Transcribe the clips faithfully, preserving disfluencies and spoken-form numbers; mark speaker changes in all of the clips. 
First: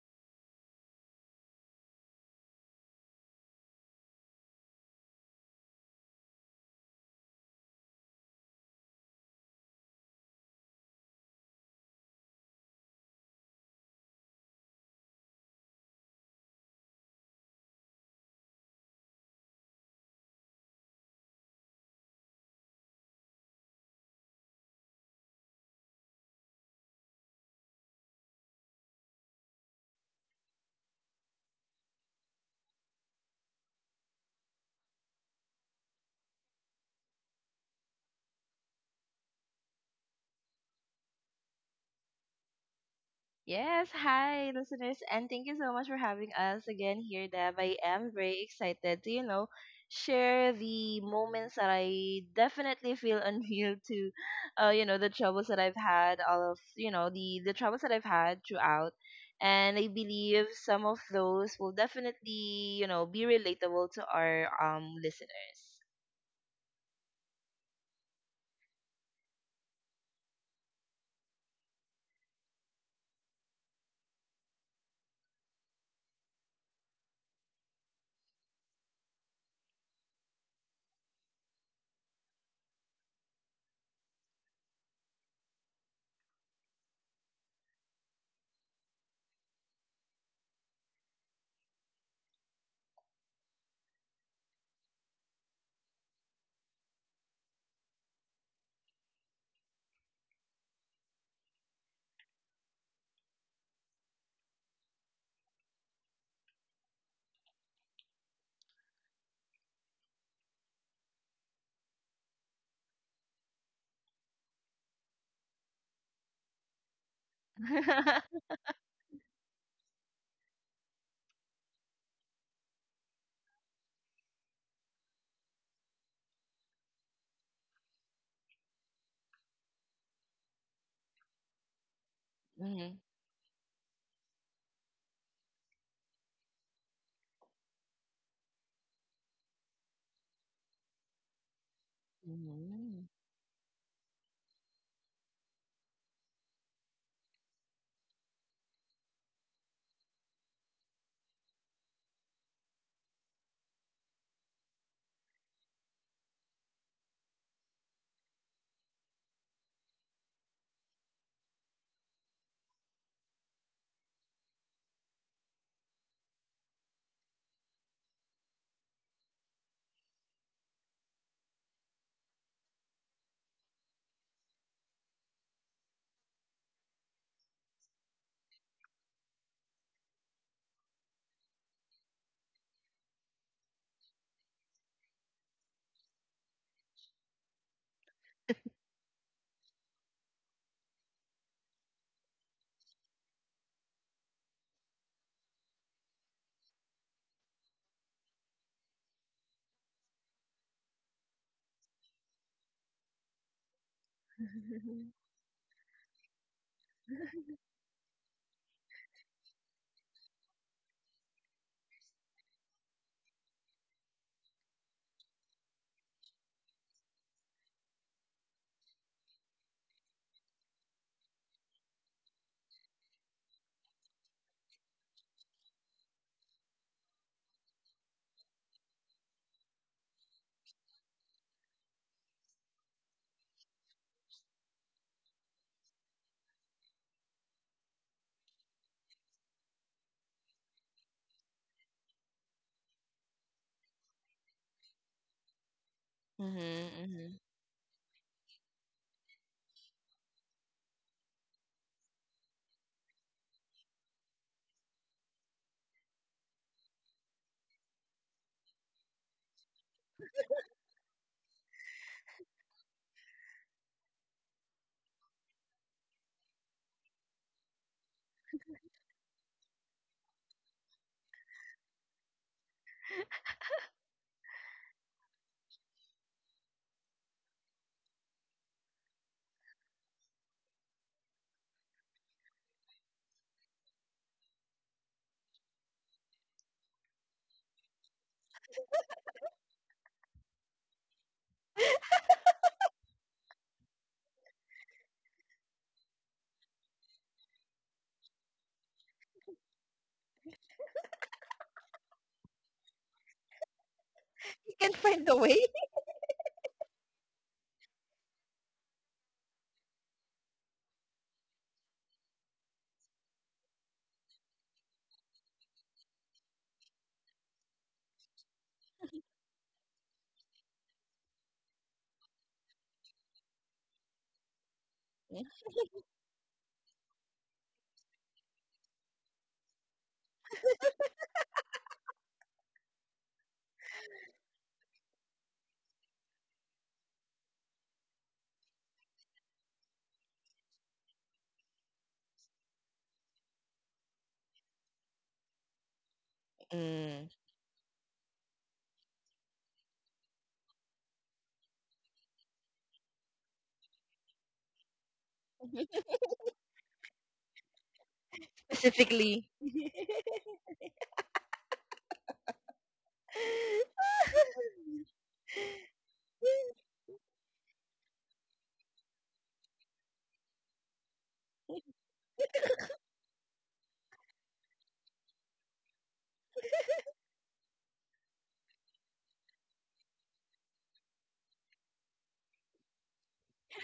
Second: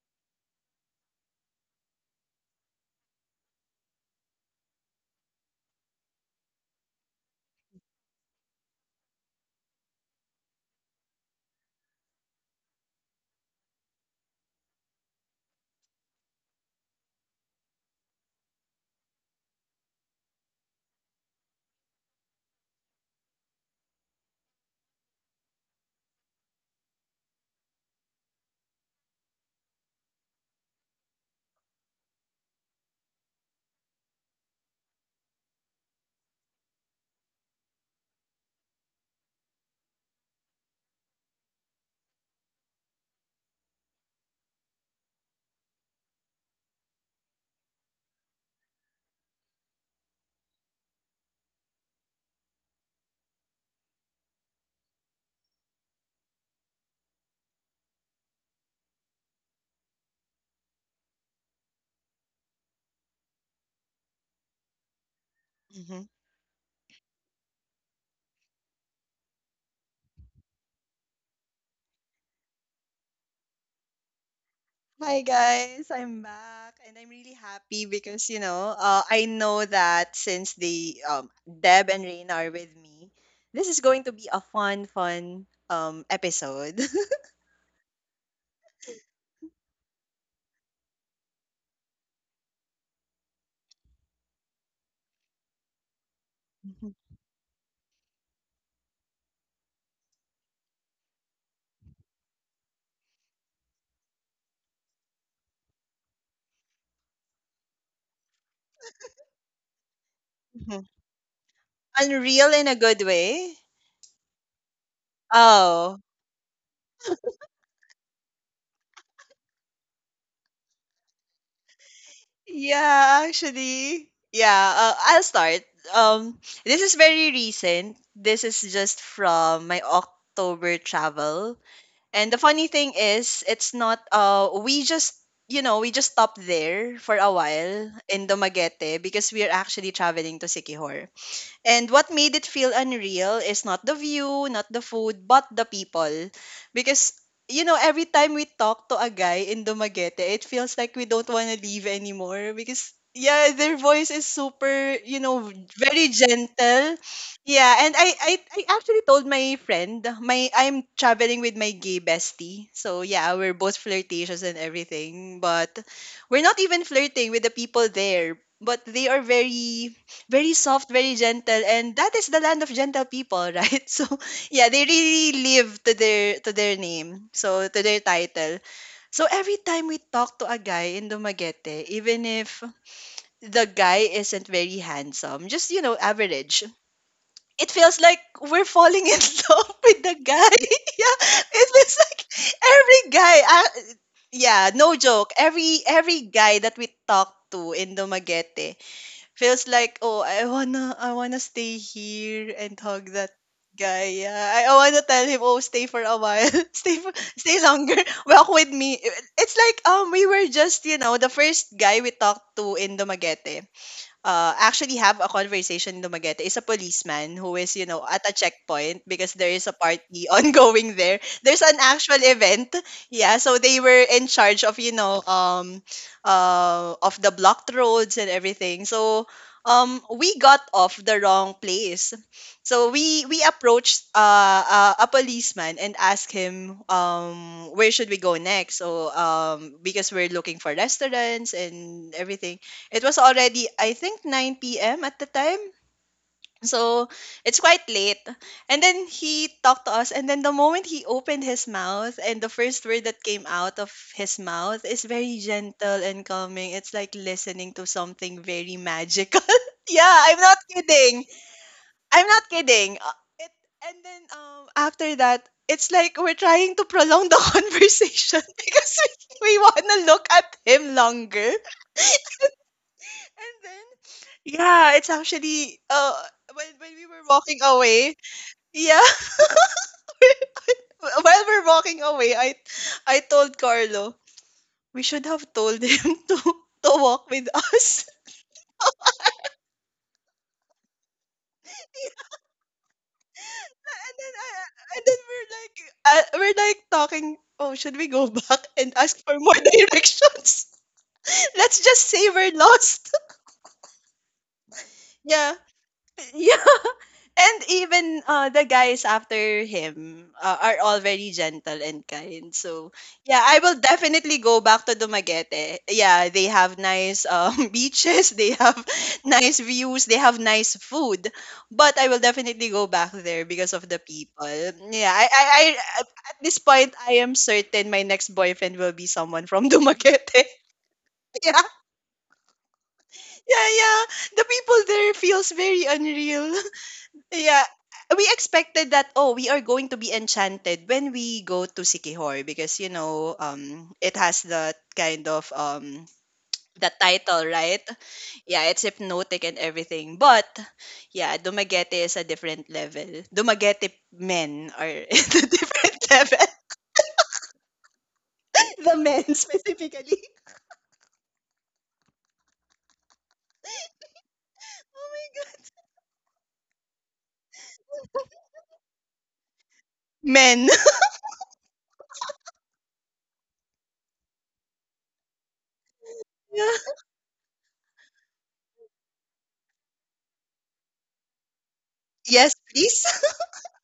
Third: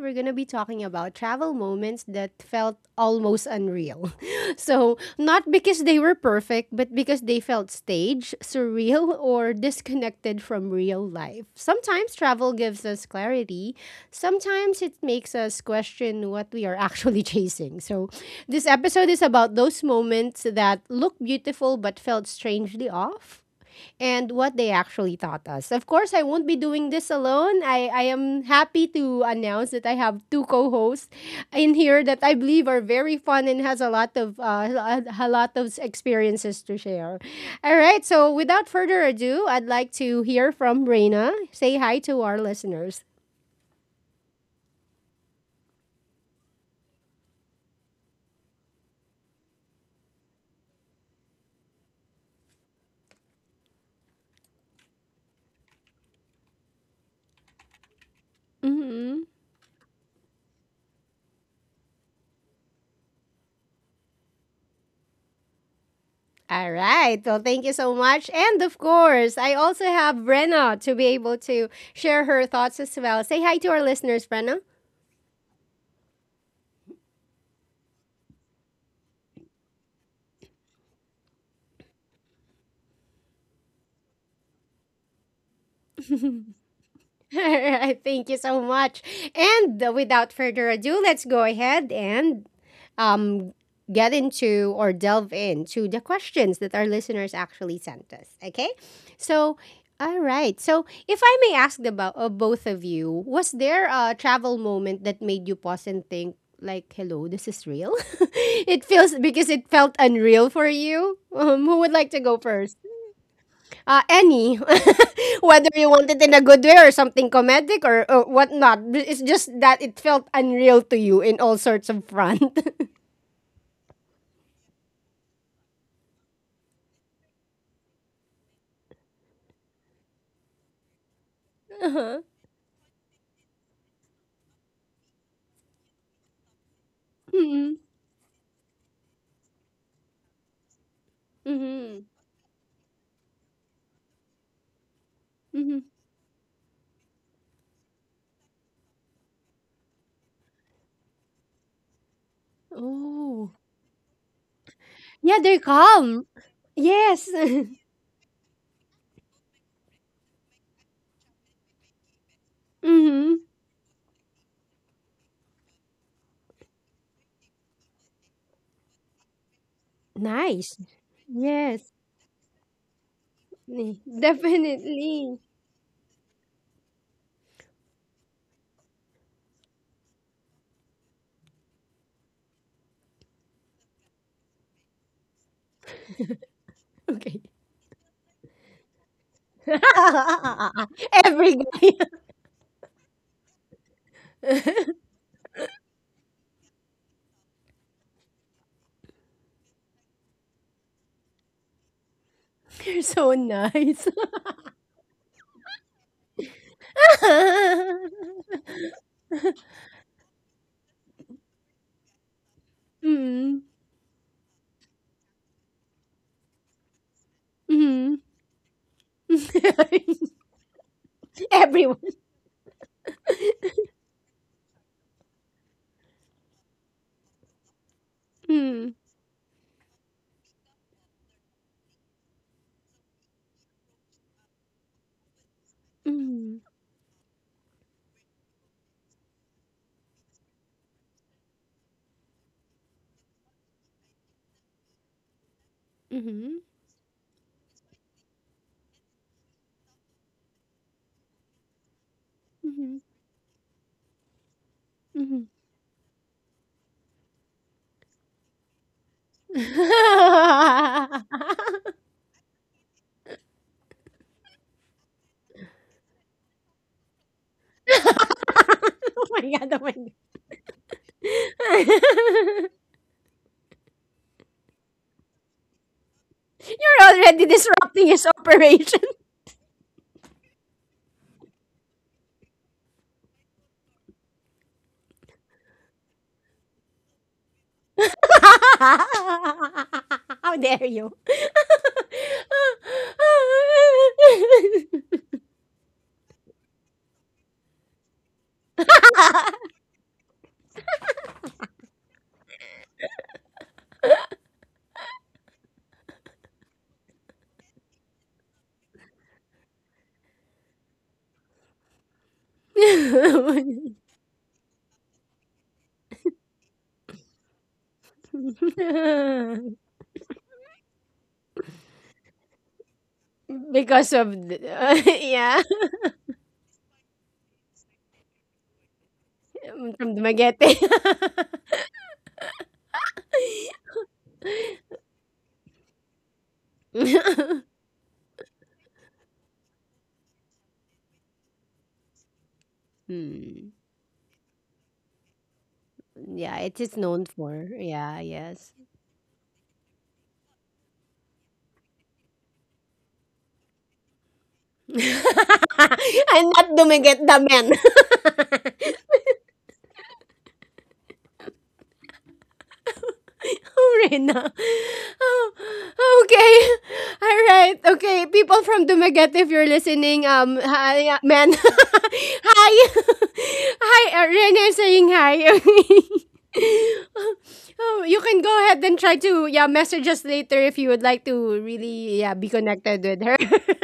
Speaker 1: we're going to be talking about travel moments that felt almost unreal. So, not because they were perfect, but because they felt staged, surreal, or disconnected from real life. Sometimes travel gives us clarity, sometimes it makes us question what we are actually chasing. So, this episode is about those moments that look beautiful but felt strangely off and what they actually taught us. Of course, I won't be doing this alone. I, I am happy to announce that I have two co-hosts in here that I believe are very fun and has a lot of uh, a lot of experiences to share. All right, so without further ado, I'd like to hear from Reina. Say hi to our listeners.
Speaker 2: Yes, hi listeners, and thank you so much for having us again here, Deb. I am very excited to, you know, share the moments that I definitely feel unreal to, uh, you know, the troubles that I've had, all of, you know, the, the troubles that I've had throughout.
Speaker 1: Mm-hmm.
Speaker 2: And I believe some of those will definitely, you know, be relatable to our um listeners.
Speaker 3: Mhm.
Speaker 1: All right. Well, thank you so much. And of course, I also have Brenna to be able to share her thoughts as well. Say hi to our listeners, Brenna.
Speaker 3: Hi guys, I'm back and I'm really happy because you know, uh, I know that since they um Deb and Rain are with me, this is going to be a fun, fun um episode.
Speaker 1: Alright, thank you so much. And uh, without further ado, let's go ahead and um, get into or delve into the questions that our
Speaker 3: Mhm.
Speaker 1: listeners actually sent us. Okay? So, all right. So, if I may ask about uh, both of you, was there a travel moment that made you pause and think, like, hello, this is real? It feels because it felt unreal for
Speaker 3: Mhm.
Speaker 1: you. Um, who would like to go
Speaker 3: Unreal in a good way.
Speaker 1: uh, any. Whether you
Speaker 3: Oh,
Speaker 1: want it in a good way or something comedic, or, or whatnot. It's just that it felt unreal to you in all sorts of front.
Speaker 3: Yeah, actually, yeah, uh, I'll start. Um, this is very recent. This is just from my October travel.
Speaker 1: Uh-huh.
Speaker 3: And the funny
Speaker 2: hmm
Speaker 3: thing is, it's not, uh, we just, you know, we just stopped there for a
Speaker 1: Mm-hmm.
Speaker 3: while in Dumaguete because we are actually traveling to Sikihor. And
Speaker 1: Mm-hmm.
Speaker 3: what made it feel
Speaker 2: hmm
Speaker 3: unreal is not the view, not the food, but the
Speaker 1: Mm-hmm.
Speaker 3: people. Because, you know, every time we talk to a guy in Dumaguete, it feels like we don't want to leave anymore because, yeah,
Speaker 1: Oh.
Speaker 3: their voice is super, you
Speaker 1: Yeah,
Speaker 3: know,
Speaker 1: they're
Speaker 3: very
Speaker 1: calm.
Speaker 3: gentle.
Speaker 1: Yes.
Speaker 3: Yeah, and I, I, I actually told my friend, my I'm traveling with my gay bestie. So, yeah,
Speaker 1: Mm-hmm.
Speaker 3: we're both flirtatious and everything, but we're not even flirting with the people there. But they are very very
Speaker 1: Nice.
Speaker 3: soft, very gentle,
Speaker 1: Yes.
Speaker 3: and that is the land of gentle people, right? So yeah, they
Speaker 1: Definitely.
Speaker 3: really live to their to their name, so to their title. So every time we talk to a guy in Dumaguete, even if the guy isn't very handsome, just you know, average.
Speaker 1: Okay.
Speaker 3: It feels like we're falling in love with the guy. Yeah,
Speaker 1: Every
Speaker 3: it
Speaker 1: guy.
Speaker 3: feels like every guy. Uh, yeah, no joke. Every every guy that we talk to in Dumaguete feels like, oh, I wanna, I wanna stay here and
Speaker 1: You're
Speaker 3: hug that
Speaker 1: so nice.
Speaker 3: guy. Yeah, I, I wanna tell him, oh, stay for a while, stay for, stay longer, walk with me. It's like, um, we were just, you know, the first guy we talked to in
Speaker 1: Mm.
Speaker 3: Dumaguete uh, actually have a conversation in Dumaguete is a policeman who is, you know,
Speaker 1: Mm.
Speaker 3: at a checkpoint because there is a party ongoing there. There's an
Speaker 1: Everyone.
Speaker 3: actual event. Yeah, so they were in charge of, you know, um, uh, of the blocked roads and everything.
Speaker 1: Mm.
Speaker 3: So um, we got off the wrong place. So we we approached uh, uh, a policeman and asked
Speaker 1: Mhm.
Speaker 3: him um, where should we go next. So um, because we're looking for restaurants and everything, it was already, I think, nine p m at the time.
Speaker 1: Mhm.
Speaker 2: hmm
Speaker 3: So
Speaker 2: hmm
Speaker 3: it's quite late. And then he talked to us. And then the moment he opened his mouth, and the first
Speaker 1: Mhm.
Speaker 3: word that came out of his mouth is very
Speaker 1: Mhm.
Speaker 3: gentle and calming. It's like listening to something very magical. Yeah, I'm not kidding. I'm not kidding. Uh, It, and then um, After that, it's like we're trying to prolong the conversation
Speaker 1: Oh
Speaker 3: because we,
Speaker 1: my
Speaker 3: we
Speaker 1: god, oh
Speaker 3: want
Speaker 1: my
Speaker 3: to
Speaker 1: god.
Speaker 3: look at him longer. And then yeah, it's actually uh when when we
Speaker 1: You're
Speaker 3: were
Speaker 1: already
Speaker 3: walking
Speaker 1: disrupting
Speaker 3: away,
Speaker 1: his
Speaker 3: yeah,
Speaker 1: operation.
Speaker 3: while we're walking away, I I told Carlo we should have told him to to walk with us.
Speaker 1: How dare you?
Speaker 3: And then I, and then we're like uh, we're like talking. Oh, should we go back and ask for more directions? Let's just say we're lost.
Speaker 2: You can find the
Speaker 3: Yeah,
Speaker 2: way.
Speaker 3: yeah. And even uh, the guys after him uh, are all very gentle and kind. So yeah, I will definitely go back to Dumaguete. Yeah, they have nice um, beaches, they have nice views, they have nice food. But I will definitely go back there because of the
Speaker 1: Because of
Speaker 3: people.
Speaker 1: the,
Speaker 3: Yeah, I, I,
Speaker 1: yeah,
Speaker 3: I at this point I am certain my next boyfriend will be someone from
Speaker 1: from
Speaker 3: Dumaguete.
Speaker 1: Dumaguete.
Speaker 3: Yeah, yeah, yeah. The people there feels very unreal. Yeah. We expected that oh we are going to be enchanted when we go to Sikihor because you know
Speaker 1: Hmm.
Speaker 3: um it has that kind of um
Speaker 1: Yeah, it
Speaker 3: the
Speaker 1: is known
Speaker 2: Mm.
Speaker 3: title,
Speaker 1: for.
Speaker 3: right?
Speaker 1: Yeah,
Speaker 3: Yeah,
Speaker 1: yes.
Speaker 3: it's hypnotic and everything, but yeah, Dumaguete is a different level. Dumaguete men are at a different level.
Speaker 1: And not dumigit damen.
Speaker 3: The men
Speaker 2: Specifically?
Speaker 3: specifically. Oh
Speaker 1: Rena.
Speaker 3: my god,
Speaker 1: Oh, okay. All right. Okay. People from Dumaguete, if you're listening, um,
Speaker 3: men.
Speaker 1: hi, uh, men. Hi. Hi. Uh, Rena is saying hi.
Speaker 3: Yeah.
Speaker 1: Oh, you can go ahead and try to, yeah, message us later if you would like to really, yeah, be
Speaker 3: Yes,
Speaker 1: connected
Speaker 3: please.
Speaker 1: with her.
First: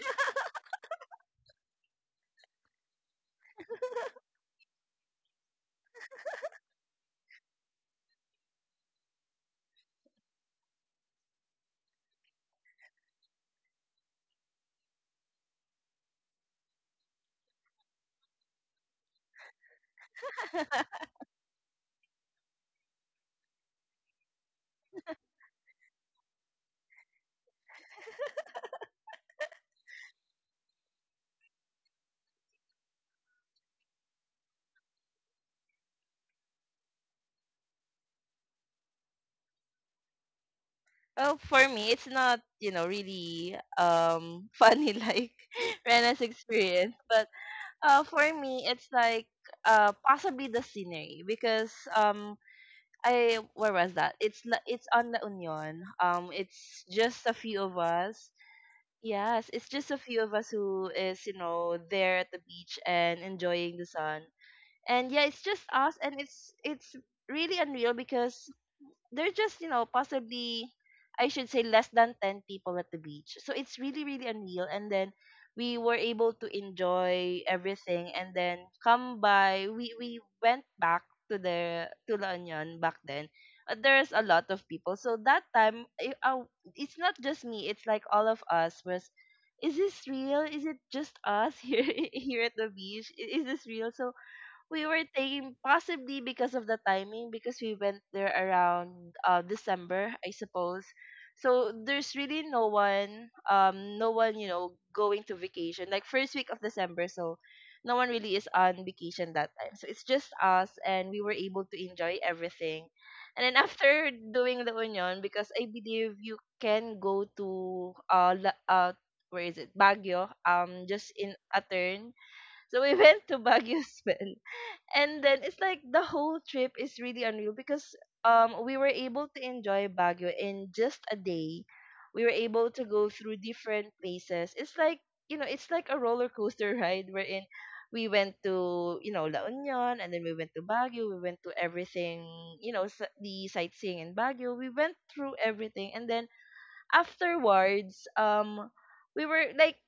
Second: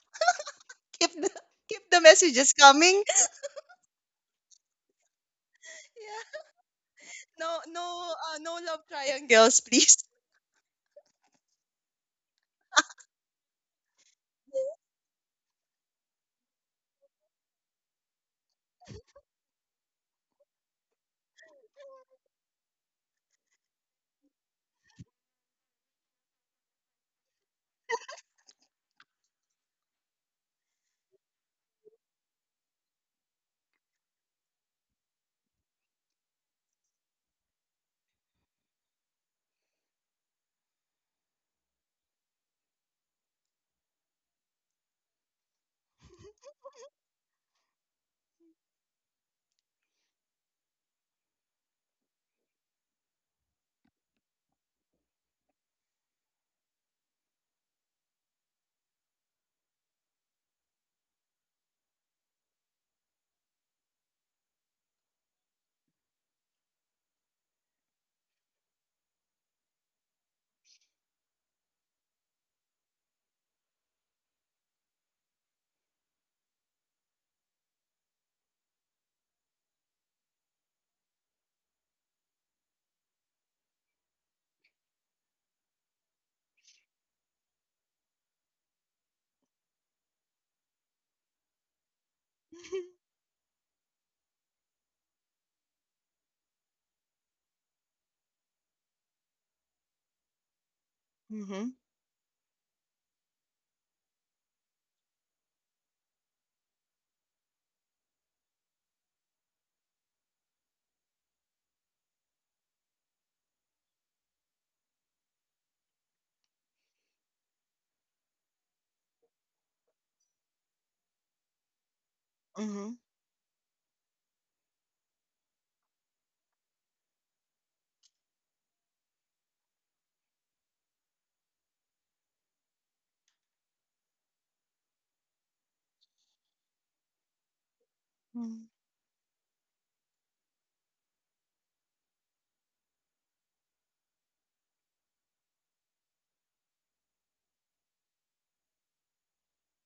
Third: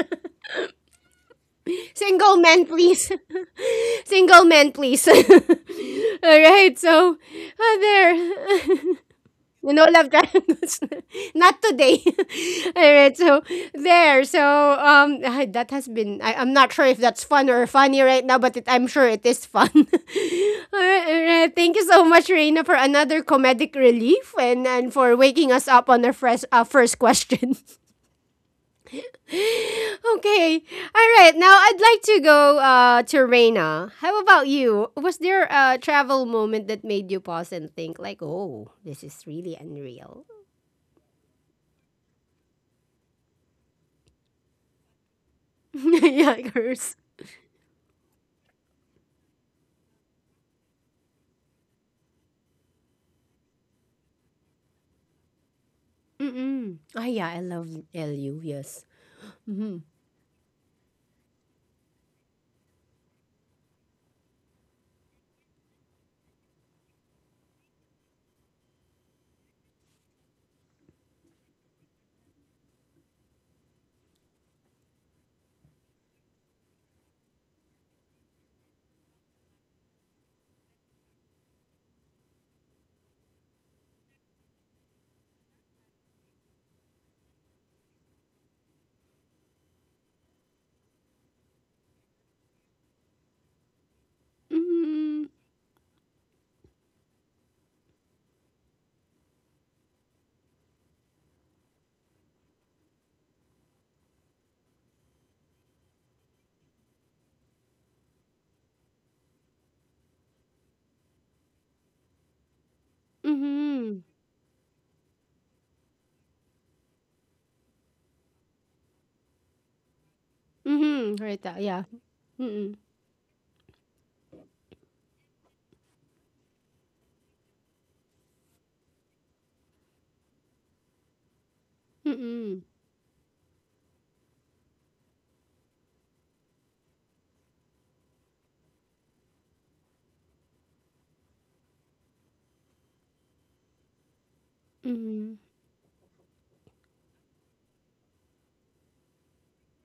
Speaker 3: keep the Keep the
Speaker 1: Single
Speaker 3: messages
Speaker 1: men,
Speaker 3: coming.
Speaker 1: please. Single men, please. All
Speaker 3: Yeah.
Speaker 1: right. So,
Speaker 3: no
Speaker 1: uh,
Speaker 3: no
Speaker 1: there.
Speaker 3: uh, no love triangles,
Speaker 1: No
Speaker 3: please.
Speaker 1: love triangles. Not today. All right. So there. So um, ah, that has been. I, I'm not sure if that's fun or funny right now, but it, I'm sure it is fun. All right, all right. Thank you so much, Reina, for another comedic relief and and for waking us up on our first uh, first question. Okay. All right. Now I'd like to go uh to Reina. How about you? Was there a travel moment that made you pause and think like, oh, this is really unreal?
Speaker 2: Well, for me, it's not, you know, really um funny like Rena's
Speaker 1: Yeah,
Speaker 2: experience,
Speaker 1: curse.
Speaker 2: but uh for me it's like uh possibly the scenery because um I where was that? It's la- it's on La Union. Um
Speaker 1: Mm-mm.
Speaker 2: it's
Speaker 1: Ah,
Speaker 2: just
Speaker 1: yeah,
Speaker 2: a
Speaker 1: I
Speaker 2: few
Speaker 1: love
Speaker 2: of us.
Speaker 1: L U, yes.
Speaker 2: Yes, it's
Speaker 1: Mm-hmm.
Speaker 2: just a few of us who is, you know, there at the beach and enjoying the sun. And yeah, it's just us, and it's it's really unreal because they're just, you know, possibly, I should say, less than ten people at the beach, so it's really really unreal. And then we were able to enjoy everything, and then come by we we went back to the to La Union back then. Uh, there's a lot of people, so that time i- I- it's not just me, it's like all of us was, is this real, is it just us here, here at the
Speaker 3: Mhm,
Speaker 2: beach, I- is this real. So we were
Speaker 1: Mm-hmm.
Speaker 2: thinking possibly because of the timing, because we went there around uh December, I suppose.
Speaker 3: mhm,
Speaker 2: So there's really no one, um no one, you know, going to vacation like first week of December, so no one really is on vacation that time. So it's just us, and we were able to enjoy everything. And then
Speaker 1: Mm-hmm.
Speaker 2: after doing the Union, because I believe you can go to uh, La- uh where is it, Baguio, um just
Speaker 1: Mm-hmm.
Speaker 2: in
Speaker 1: Rita,
Speaker 2: a
Speaker 1: yeah.
Speaker 2: turn.
Speaker 1: Mm-mm.
Speaker 2: So we
Speaker 3: mhm,
Speaker 2: went to Baguio as well, and then it's like the whole trip is really unreal because um we were able to enjoy Baguio in just a day. We were
Speaker 1: Mm-mm.
Speaker 2: able to go through different places. It's like, you know, it's like a roller coaster ride wherein we went to, you know, La Union, and then we went to Baguio. We went to everything, you know s- the sightseeing in Baguio. We went through
Speaker 1: Mm-hmm.
Speaker 2: everything, and then afterwards, um we were like,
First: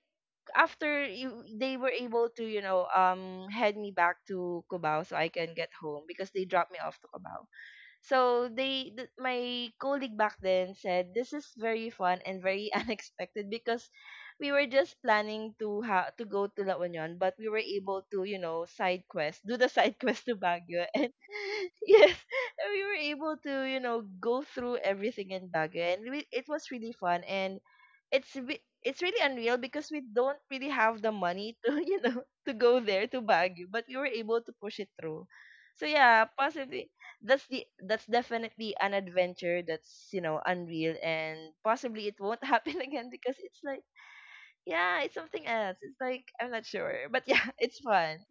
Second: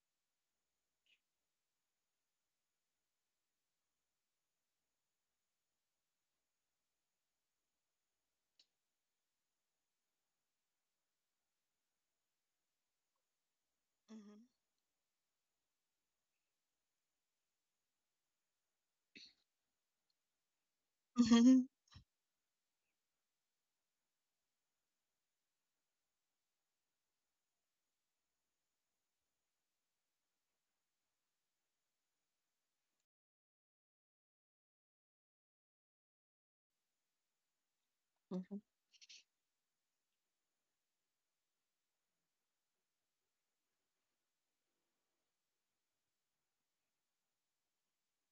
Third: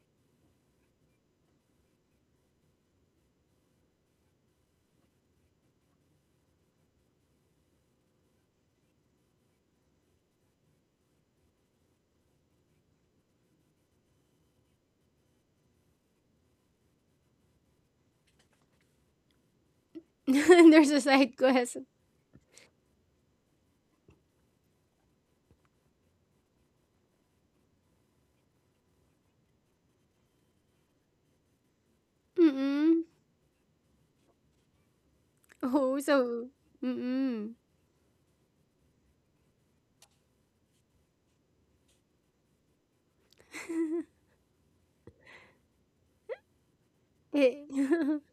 Speaker 2: after you they were able to, you know, um head me back to Cubao so I can get home, because they dropped me off to Cubao. So they, th- my colleague back then said, this is very fun and very unexpected because
Speaker 3: mhm,
Speaker 2: we were just planning to ha- to go to La Union, but we were able to, you know, side quest, do the side quest to
Speaker 1: There's
Speaker 2: Baguio,
Speaker 1: a
Speaker 2: and
Speaker 1: side
Speaker 3: mhm,
Speaker 1: quest.
Speaker 2: yes, and we were able to, you know, go through everything in Baguio, and we, it was really fun. And it's re- it's really unreal because we don't really have the money to you know, to go
Speaker 1: Mm-mm.
Speaker 2: there to Baguio, but we were able to push it through. So
Speaker 1: Oh,
Speaker 2: yeah,
Speaker 1: so…
Speaker 2: positive, that's
Speaker 1: Mm-mm.
Speaker 2: the that's
Speaker 3: mhm,
Speaker 2: definitely an adventure that's, you know, unreal, and possibly it won't happen again because it's like, yeah, it's something else. It's like, I'm not sure, but yeah,
Speaker 1: Eh.
Speaker 2: it's fun.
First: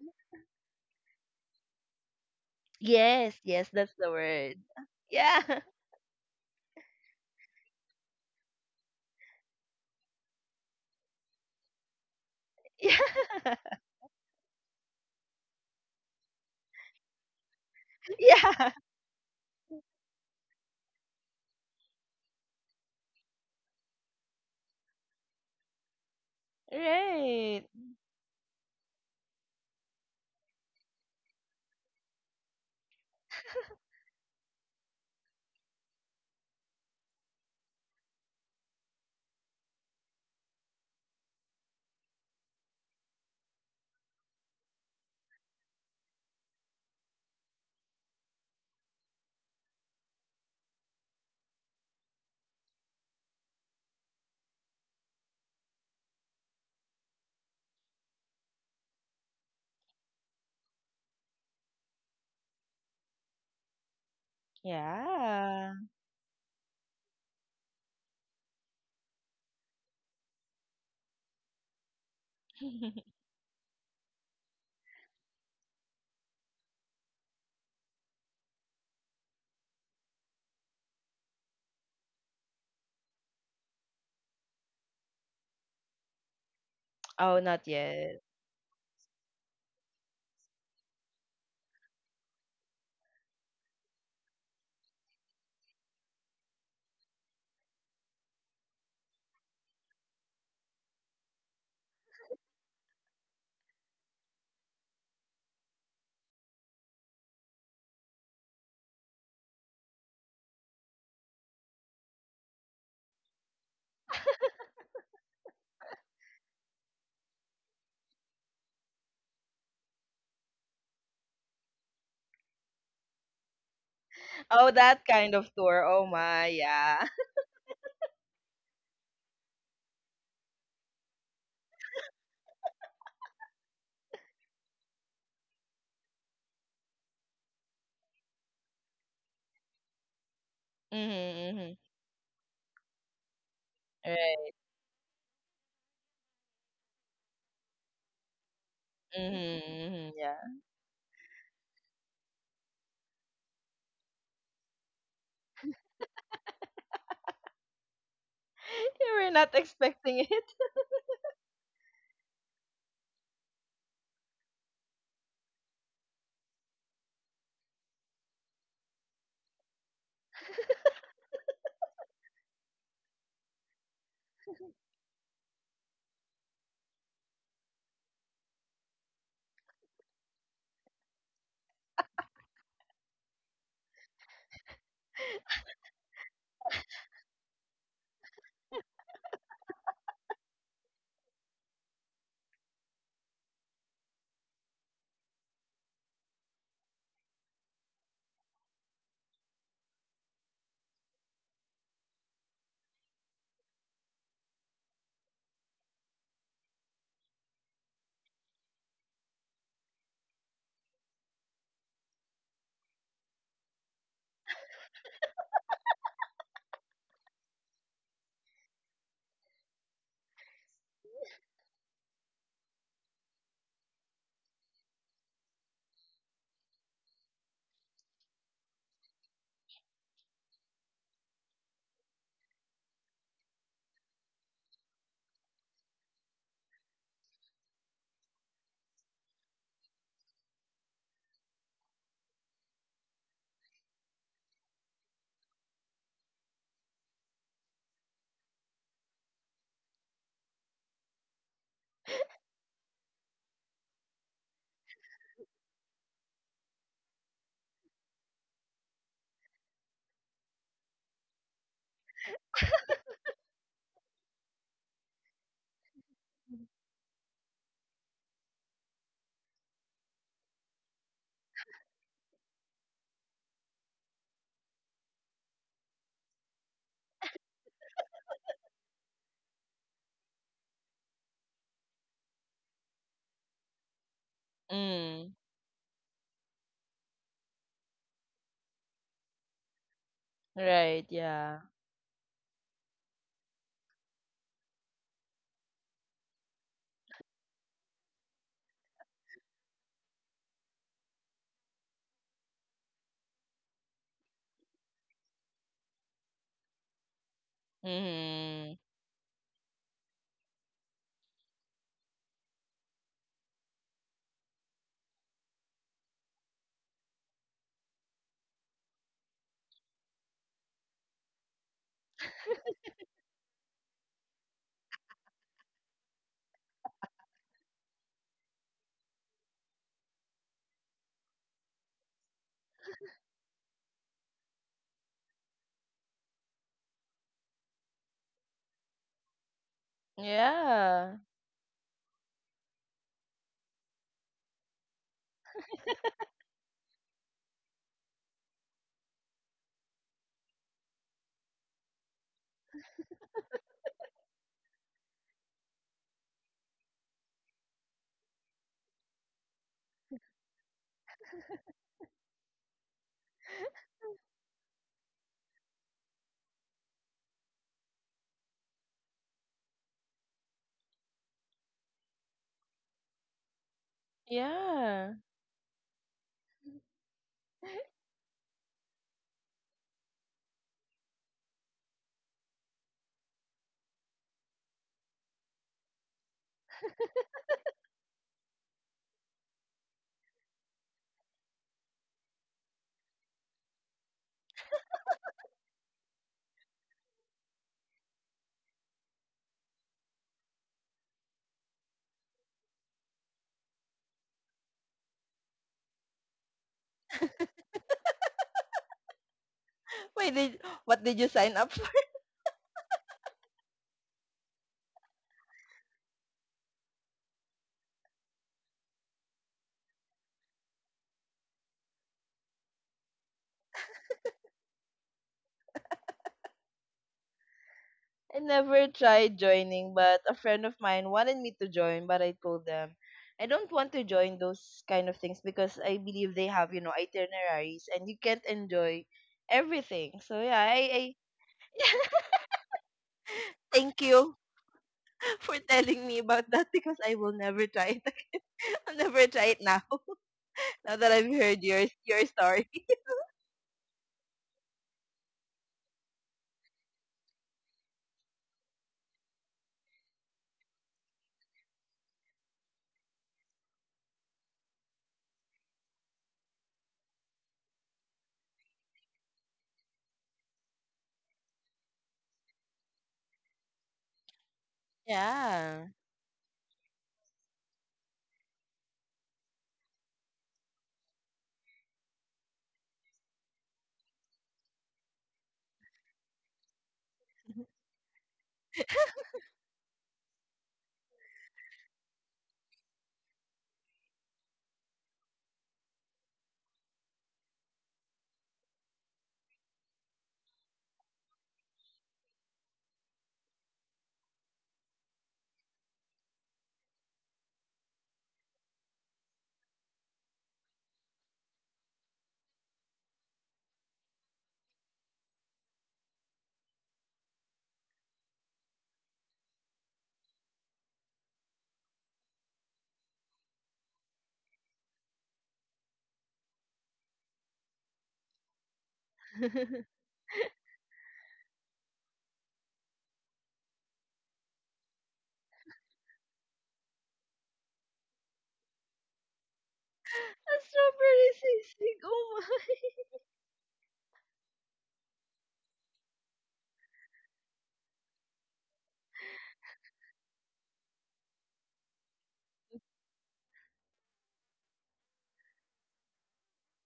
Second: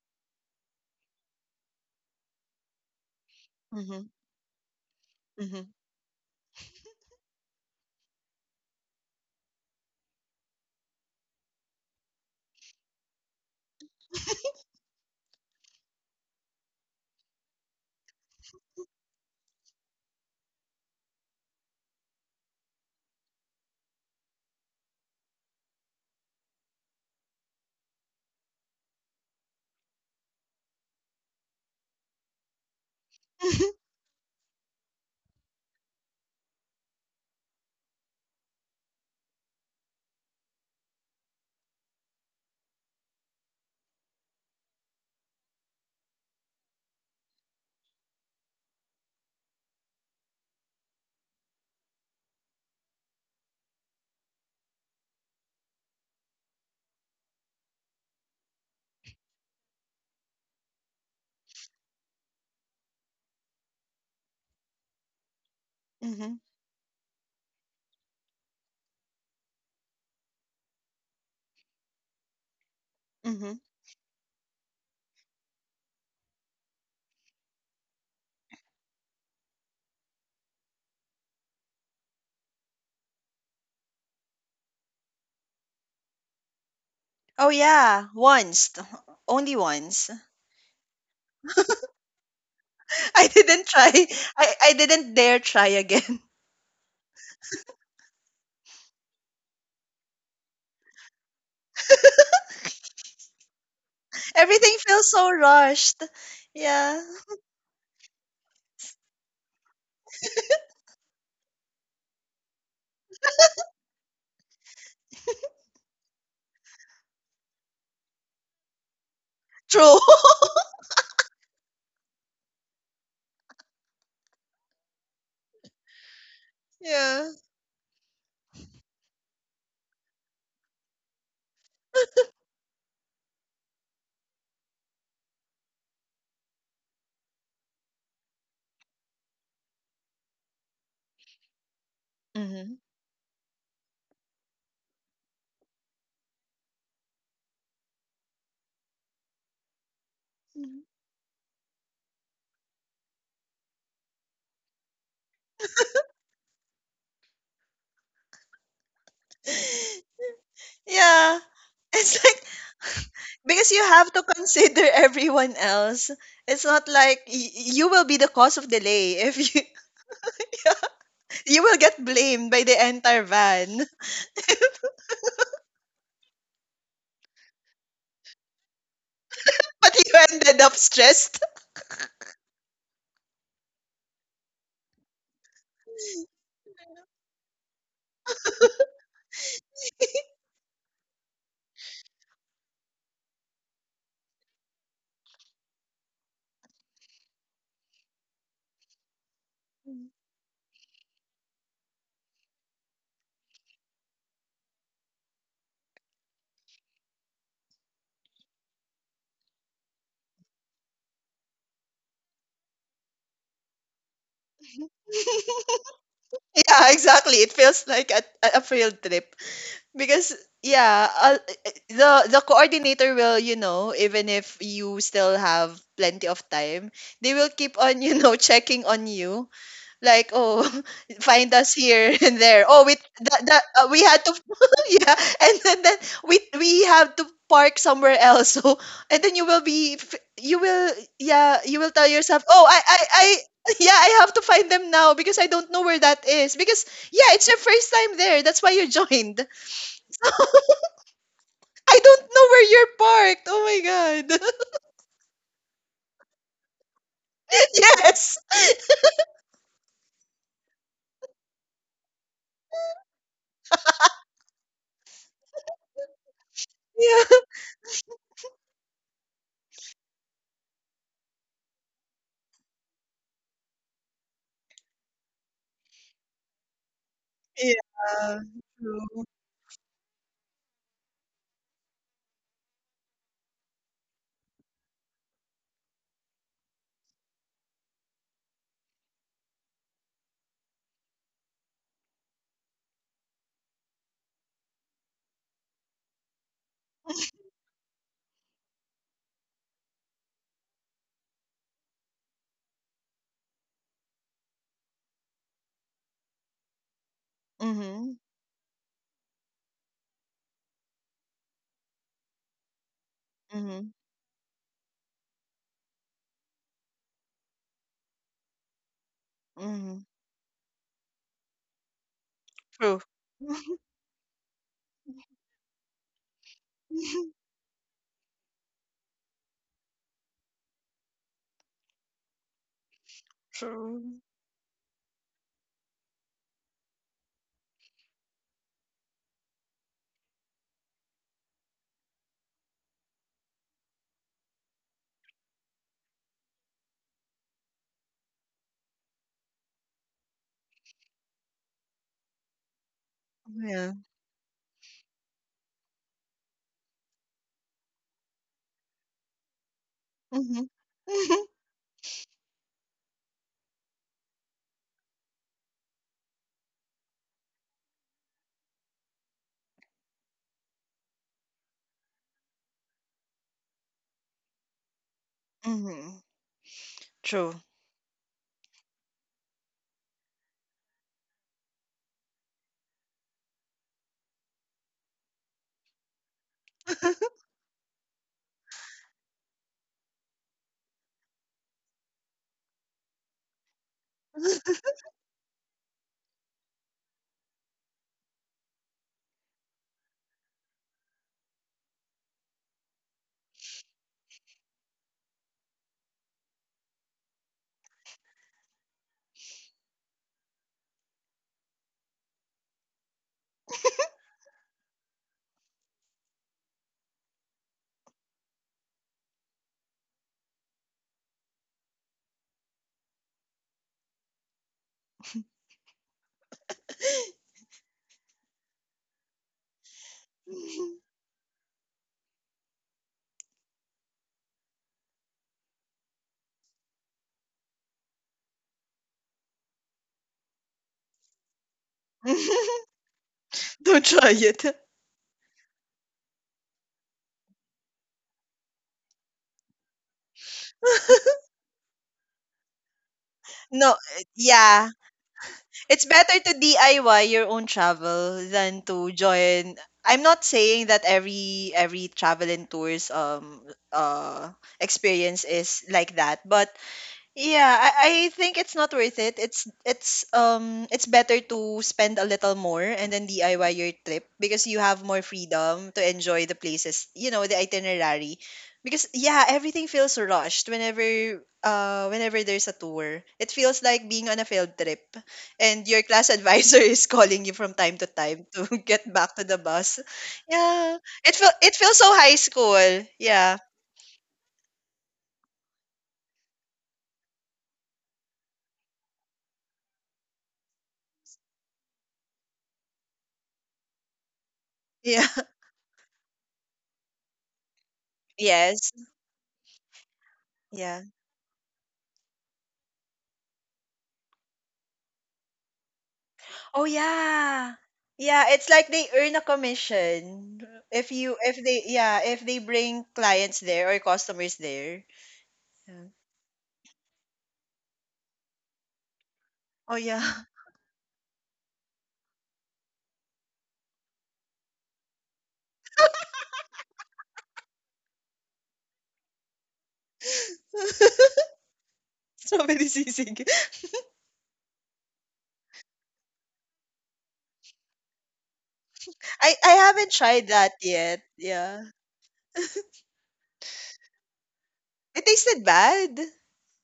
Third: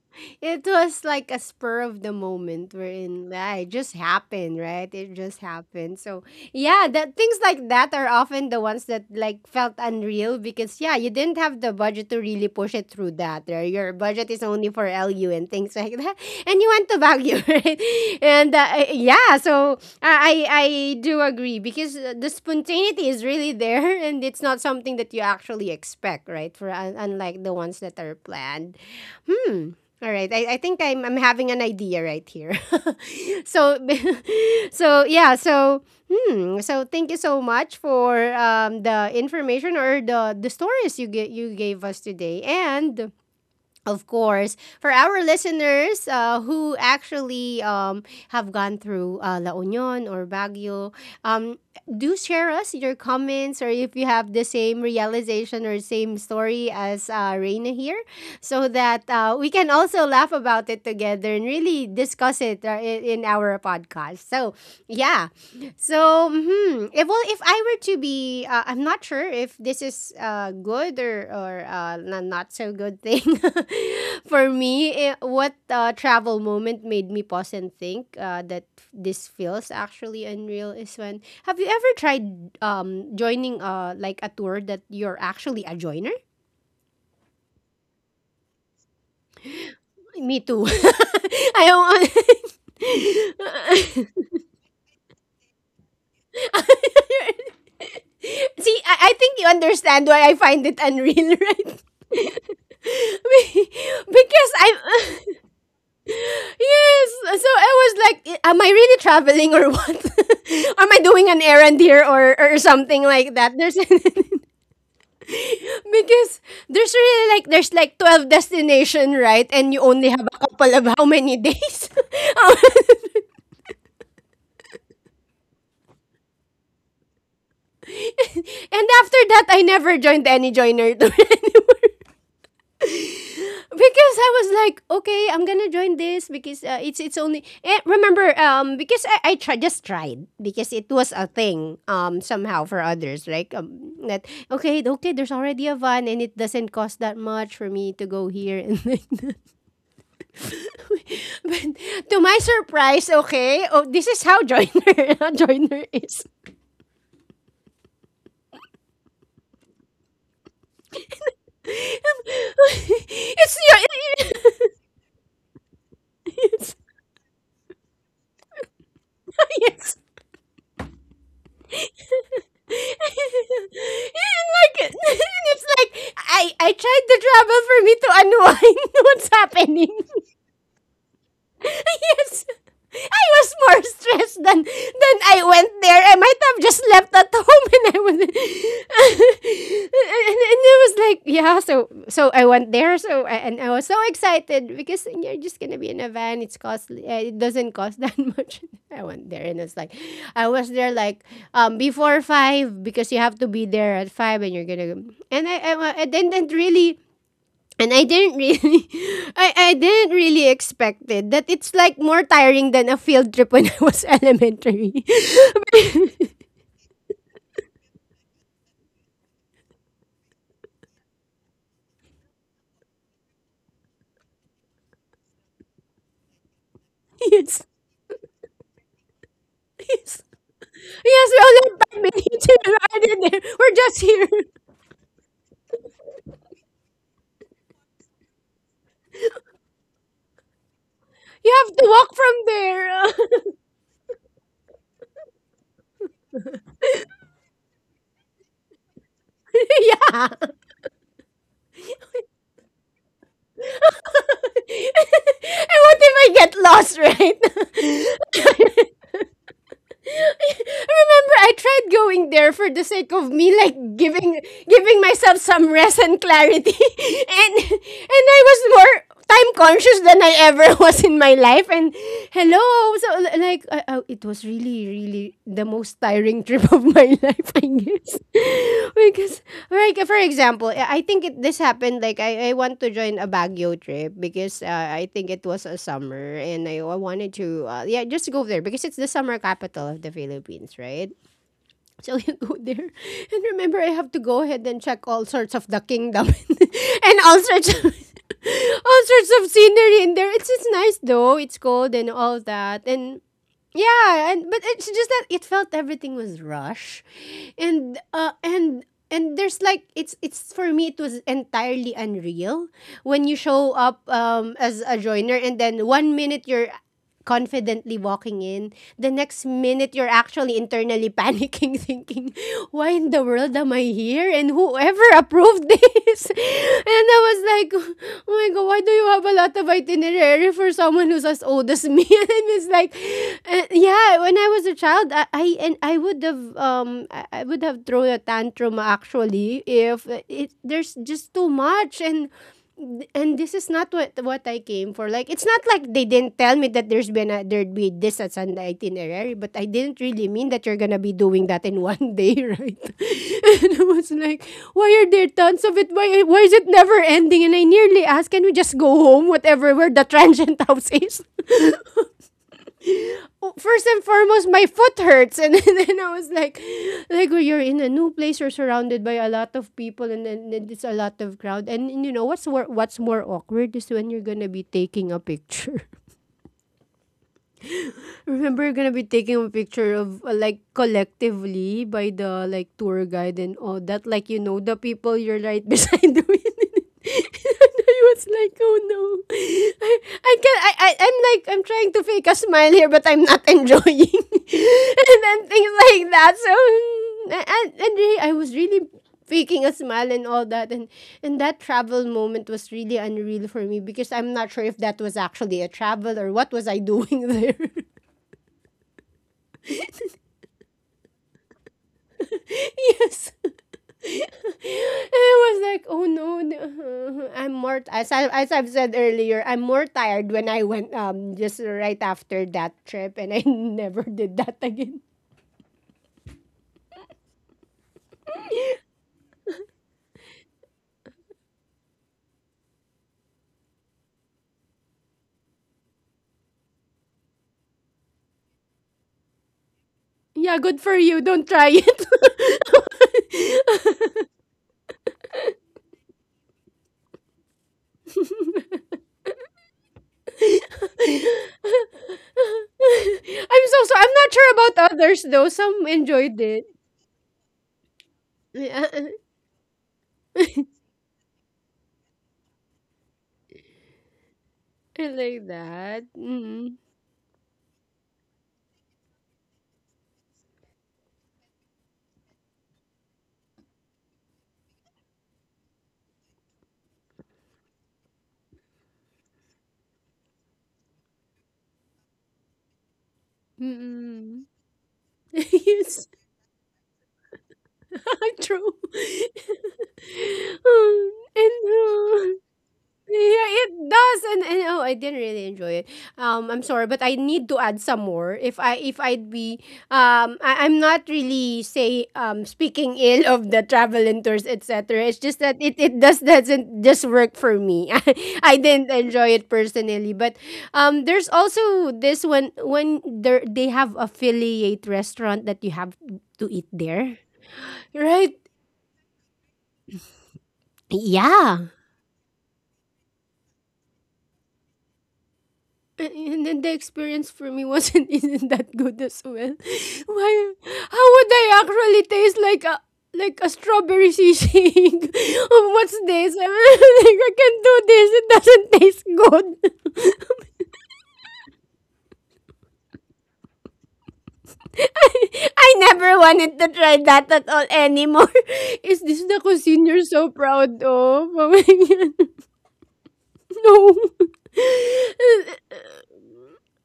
Speaker 1: It was like a spur of the moment wherein
Speaker 2: Yes,
Speaker 1: ah, it
Speaker 2: yes,
Speaker 1: just
Speaker 2: that's the
Speaker 3: mhm,
Speaker 2: word.
Speaker 1: happened, right? It just
Speaker 2: Yeah.
Speaker 3: mhm,
Speaker 1: happened. So yeah, that things like that are often the ones that like felt unreal because yeah, you didn't have the budget to really push it through that.
Speaker 2: Yeah.
Speaker 1: Right? Your budget is only for L U and things like that, and you went to Baguio, right? And
Speaker 2: Yeah.
Speaker 1: uh, eh, yeah, so I I I do agree because uh, the spontaneity is really there, and it's not something that you actually expect, right? For un- unlike the
Speaker 2: Right.
Speaker 1: ones that are planned. Hmm. All right. I, I think I'm I'm having an idea right here. So so yeah, so hmm, so thank you so much for um, the information or the the stories you get you gave us today. And of course. For our listeners uh, who actually um, have gone through uh, La Union or Baguio, um, do share us your comments or if you have the same realization or same story as uh, Reina here so that uh, we can also laugh about it together and really discuss it uh, in, in our podcast. So, yeah.
Speaker 2: Yeah.
Speaker 1: So,
Speaker 3: mhm,
Speaker 1: hmm, if well, if I were to be, uh, I'm not sure if this is uh, good or or uh, n- not so good thing
Speaker 3: mhm.
Speaker 1: for me. Eh, what uh, travel moment made me pause and think uh, that this feels actually unreal is when have you ever tried um joining uh like a tour that you're actually a joiner?
Speaker 2: Oh,
Speaker 3: Oh
Speaker 2: not
Speaker 3: yeah,
Speaker 2: yet.
Speaker 3: once, t- only once.
Speaker 1: Me too. I don't
Speaker 3: I didn't try.
Speaker 1: want.
Speaker 3: I I didn't dare try again.
Speaker 1: See, I, I think you understand why I find it unreal, right? Be- because I
Speaker 3: Everything feels so rushed. Yeah,
Speaker 1: yes, so I was like, "I- am I really traveling or what? Am I doing an errand here or or something like that? There's because there's really like there's like twelve destination, right? And you
Speaker 3: true.
Speaker 1: only have a couple of how many days?
Speaker 2: Oh, that kind of tour, oh my, yeah.
Speaker 3: Yeah.
Speaker 1: And after that, I never joined any joiner. Because I was like, okay, I'm gonna join this because uh, it's it's only eh, remember um because I I try, just tried because it was a
Speaker 2: Mm-hmm, mm-hmm.
Speaker 1: thing um somehow
Speaker 3: Mhm.
Speaker 1: for others like um that
Speaker 2: Right.
Speaker 1: okay okay there's already a van and it doesn't cost that much for me to go here and like
Speaker 2: Mm-hmm,
Speaker 1: that.
Speaker 2: mm-hmm, yeah.
Speaker 3: Mhm.
Speaker 1: But to my surprise okay oh this is how joiner joiner is
Speaker 2: You were not expecting it.
Speaker 3: Yeah. It's like
Speaker 1: it's
Speaker 3: because you have to
Speaker 1: your
Speaker 3: consider everyone else. It's
Speaker 1: it's,
Speaker 3: not like y- you will be the cause of delay if you
Speaker 1: yes
Speaker 3: you will get blamed by
Speaker 1: like
Speaker 3: the entire van.
Speaker 1: it's like I I tried the drama for me to unwind what's
Speaker 3: But
Speaker 1: happening.
Speaker 3: you ended up stressed.
Speaker 1: Yes. I was more stressed than than I went there. I might have just left at home and I was and, and it was like yeah, so so I went there so I, and I was so excited because you're just gonna be in a van. It's costly. Uh, it doesn't cost that much. I went there and it's like I was there like um before five because you have to be there at five and you're gonna and I, I, I didn't really and I didn't really I I didn't really expect it that it's like more tiring than a field trip when I was elementary. But-
Speaker 3: Yeah, exactly. It feels like a, a a field trip because yeah, uh, the the coordinator will, you know, even if you still have plenty of time, they will
Speaker 1: yes.
Speaker 3: keep on, you know, checking on you,
Speaker 1: Yes.
Speaker 3: like oh
Speaker 1: Yes, we
Speaker 3: find
Speaker 1: all
Speaker 3: us
Speaker 1: have
Speaker 3: here
Speaker 1: bad
Speaker 3: and
Speaker 1: teacher
Speaker 3: there oh we
Speaker 1: rather there.
Speaker 3: that, that
Speaker 1: We're
Speaker 3: uh,
Speaker 1: just
Speaker 3: we had
Speaker 1: here.
Speaker 3: to yeah and then, then we we have to park somewhere else so and then you will be f- you will
Speaker 1: You
Speaker 3: yeah
Speaker 1: have
Speaker 3: you
Speaker 1: to
Speaker 3: will tell
Speaker 1: walk from
Speaker 3: yourself oh i i
Speaker 1: there.
Speaker 3: I yeah I have to find them now because I don't know where that is because yeah it's your first time there that's why you joined.
Speaker 1: Yeah.
Speaker 3: I don't know where you're parked, oh my god.
Speaker 1: And what if I get lost, right?
Speaker 3: Yes.
Speaker 1: Remember I tried going there for the sake of me like giving giving myself some rest and clarity.
Speaker 3: Yeah,
Speaker 1: And and I was more time conscious than I ever was in my life and hello so like uh, uh, it was really really the most tiring trip of my life, I guess.
Speaker 3: yeah, true.
Speaker 1: Because, like, for example, I I think it, this happened, like, I, I want to join a Baguio trip because uh, I think
Speaker 2: Mm,
Speaker 1: it was a summer and I, I wanted to, uh, yeah, just go there because it's the summer capital of the Philippines,
Speaker 2: right,
Speaker 1: right?
Speaker 2: yeah.
Speaker 1: So you go there. And remember, I have to go ahead and check all sorts of the kingdom and all sorts of. All sorts of scenery in there. It's, it's nice though. It's cold and all that. And yeah, and but it's just that it felt everything was rush, and
Speaker 3: Mm-hmm,
Speaker 1: uh,
Speaker 2: Mhm.
Speaker 1: and and there's like it's it's for me it was entirely unreal when you show
Speaker 3: mm-hmm,
Speaker 1: up um as a joiner and then one minute you're confidently walking in, the next minute
Speaker 3: mm-hmm.
Speaker 1: you're actually internally panicking, thinking, why
Speaker 3: True.
Speaker 1: in the world am I here? And whoever approved this? And I was like, oh my God, why do you have a lot of itinerary for someone who's as old as me? And it's like, uh,
Speaker 3: True.
Speaker 1: yeah, when I was a child, I, I and I would have um I I would have thrown a tantrum actually if it, there's
Speaker 2: Yeah.
Speaker 1: just too much and th- and this is not what what I came for. Like it's not like they didn't tell me that there's been a there'd be this as an itinerary, but I didn't really mean that you're gonna be doing that in one day, right? And I
Speaker 3: Yeah.
Speaker 1: was like, why are there tons of it? Why why is it never ending? And I nearly asked, can we just go home, whatever where the transient
Speaker 3: Mhm.
Speaker 1: house is?
Speaker 3: Mhm.
Speaker 1: Oh, first and foremost, my foot hurts. And then I was like, like when you're in a new place, you're surrounded by a lot of people, and then, then it's a lot of crowd. And and you know what's wor- what's more awkward is when you're gonna be taking
Speaker 2: Yeah.
Speaker 1: a picture.
Speaker 3: Mhm. True.
Speaker 1: Remember, you're gonna be taking a picture of uh, like collectively by the like tour guide and all that. Like you know the people you're right beside the window. And I was like, oh no, I I can I, I I'm like, I'm trying to fake a smile here, but I'm not enjoying. And then things like that. So, mm, and and really, I was really faking a smile and all that, and and that travel moment was really unreal for me because I'm not sure if that was actually a travel or what was I doing there.
Speaker 2: Wait, did, what did you sign up for?
Speaker 1: Yes. I was like, oh no, no, I'm more, as I as I've said earlier, I'm more tired when I went um just right after that trip, and I never did that again.
Speaker 2: I never tried joining, but a friend of mine wanted me to join, but I told them I don't want to join those kind of things because I believe they have, you know, itineraries and you can't enjoy everything. So
Speaker 1: Yeah,
Speaker 2: yeah,
Speaker 1: good
Speaker 2: I,
Speaker 1: for
Speaker 2: I
Speaker 1: you. Don't try it.
Speaker 2: thank
Speaker 3: Don't try
Speaker 2: you
Speaker 3: it.
Speaker 2: for telling me about that, because I will never try it. I'll never try it now. Now that I've heard your your story.
Speaker 1: I'm so
Speaker 3: No,
Speaker 1: sorry. I'm
Speaker 3: eh,
Speaker 1: not sure
Speaker 3: yeah.
Speaker 1: about others though. Some
Speaker 3: It's
Speaker 1: enjoyed
Speaker 3: better to
Speaker 1: it.
Speaker 3: D I Y your own travel than
Speaker 1: Yeah,
Speaker 3: to join. I'm not saying that every every travel and tours um uh
Speaker 1: I
Speaker 3: experience
Speaker 1: like
Speaker 3: is
Speaker 1: that.
Speaker 3: like that, but
Speaker 1: Mm.
Speaker 3: yeah, I, I think it's not worth it. It's it's um it's better to spend a little more and then D I Y your trip because you have more
Speaker 2: Yeah.
Speaker 3: freedom to enjoy the places, you know, the itinerary. Because yeah, everything feels rushed whenever uh whenever there's a tour. It feels like being on
Speaker 1: Mm.
Speaker 3: a field trip, and your
Speaker 1: Yes.
Speaker 3: class advisor is calling you from time to time to
Speaker 1: True.
Speaker 3: get back to the bus. Yeah.
Speaker 1: um,
Speaker 3: It feel
Speaker 1: and
Speaker 3: it feels so high
Speaker 1: uh,
Speaker 3: school.
Speaker 1: Yeah,
Speaker 3: Yeah.
Speaker 1: it does, and, and oh, I didn't really enjoy it. Um, I'm sorry, but I need to add some more. If I if I'd be, um, I, I'm not really say um speaking ill of the travel and tours et cetera. It's
Speaker 3: Yeah.
Speaker 1: just that it it does doesn't just work for me. I I didn't
Speaker 3: Yes.
Speaker 1: enjoy it personally, but
Speaker 3: Yeah.
Speaker 1: um, there's also this one when there they have affiliate restaurant that you have to eat
Speaker 3: Oh
Speaker 1: there,
Speaker 3: yeah.
Speaker 1: right?
Speaker 3: Yeah, it's like they earn a commission if you if
Speaker 1: Yeah.
Speaker 3: they, yeah, if they bring clients there or customers there. Yeah.
Speaker 1: And, and then the experience for me wasn't isn't that good as well.
Speaker 3: Oh yeah.
Speaker 1: Why? How would I actually taste like a like a strawberry sisig? Oh, what's this? I'm like, I can't do this. It doesn't taste good.
Speaker 2: A strawberry sisig. Oh
Speaker 3: So
Speaker 2: my.
Speaker 3: many sisig.
Speaker 1: I never wanted to try that at all anymore. Is this the
Speaker 3: I I
Speaker 1: cuisine you're
Speaker 3: haven't
Speaker 1: so
Speaker 3: tried that
Speaker 1: proud
Speaker 3: yet.
Speaker 1: of? Oh my
Speaker 3: Yeah.
Speaker 1: God. No.
Speaker 3: It tasted bad.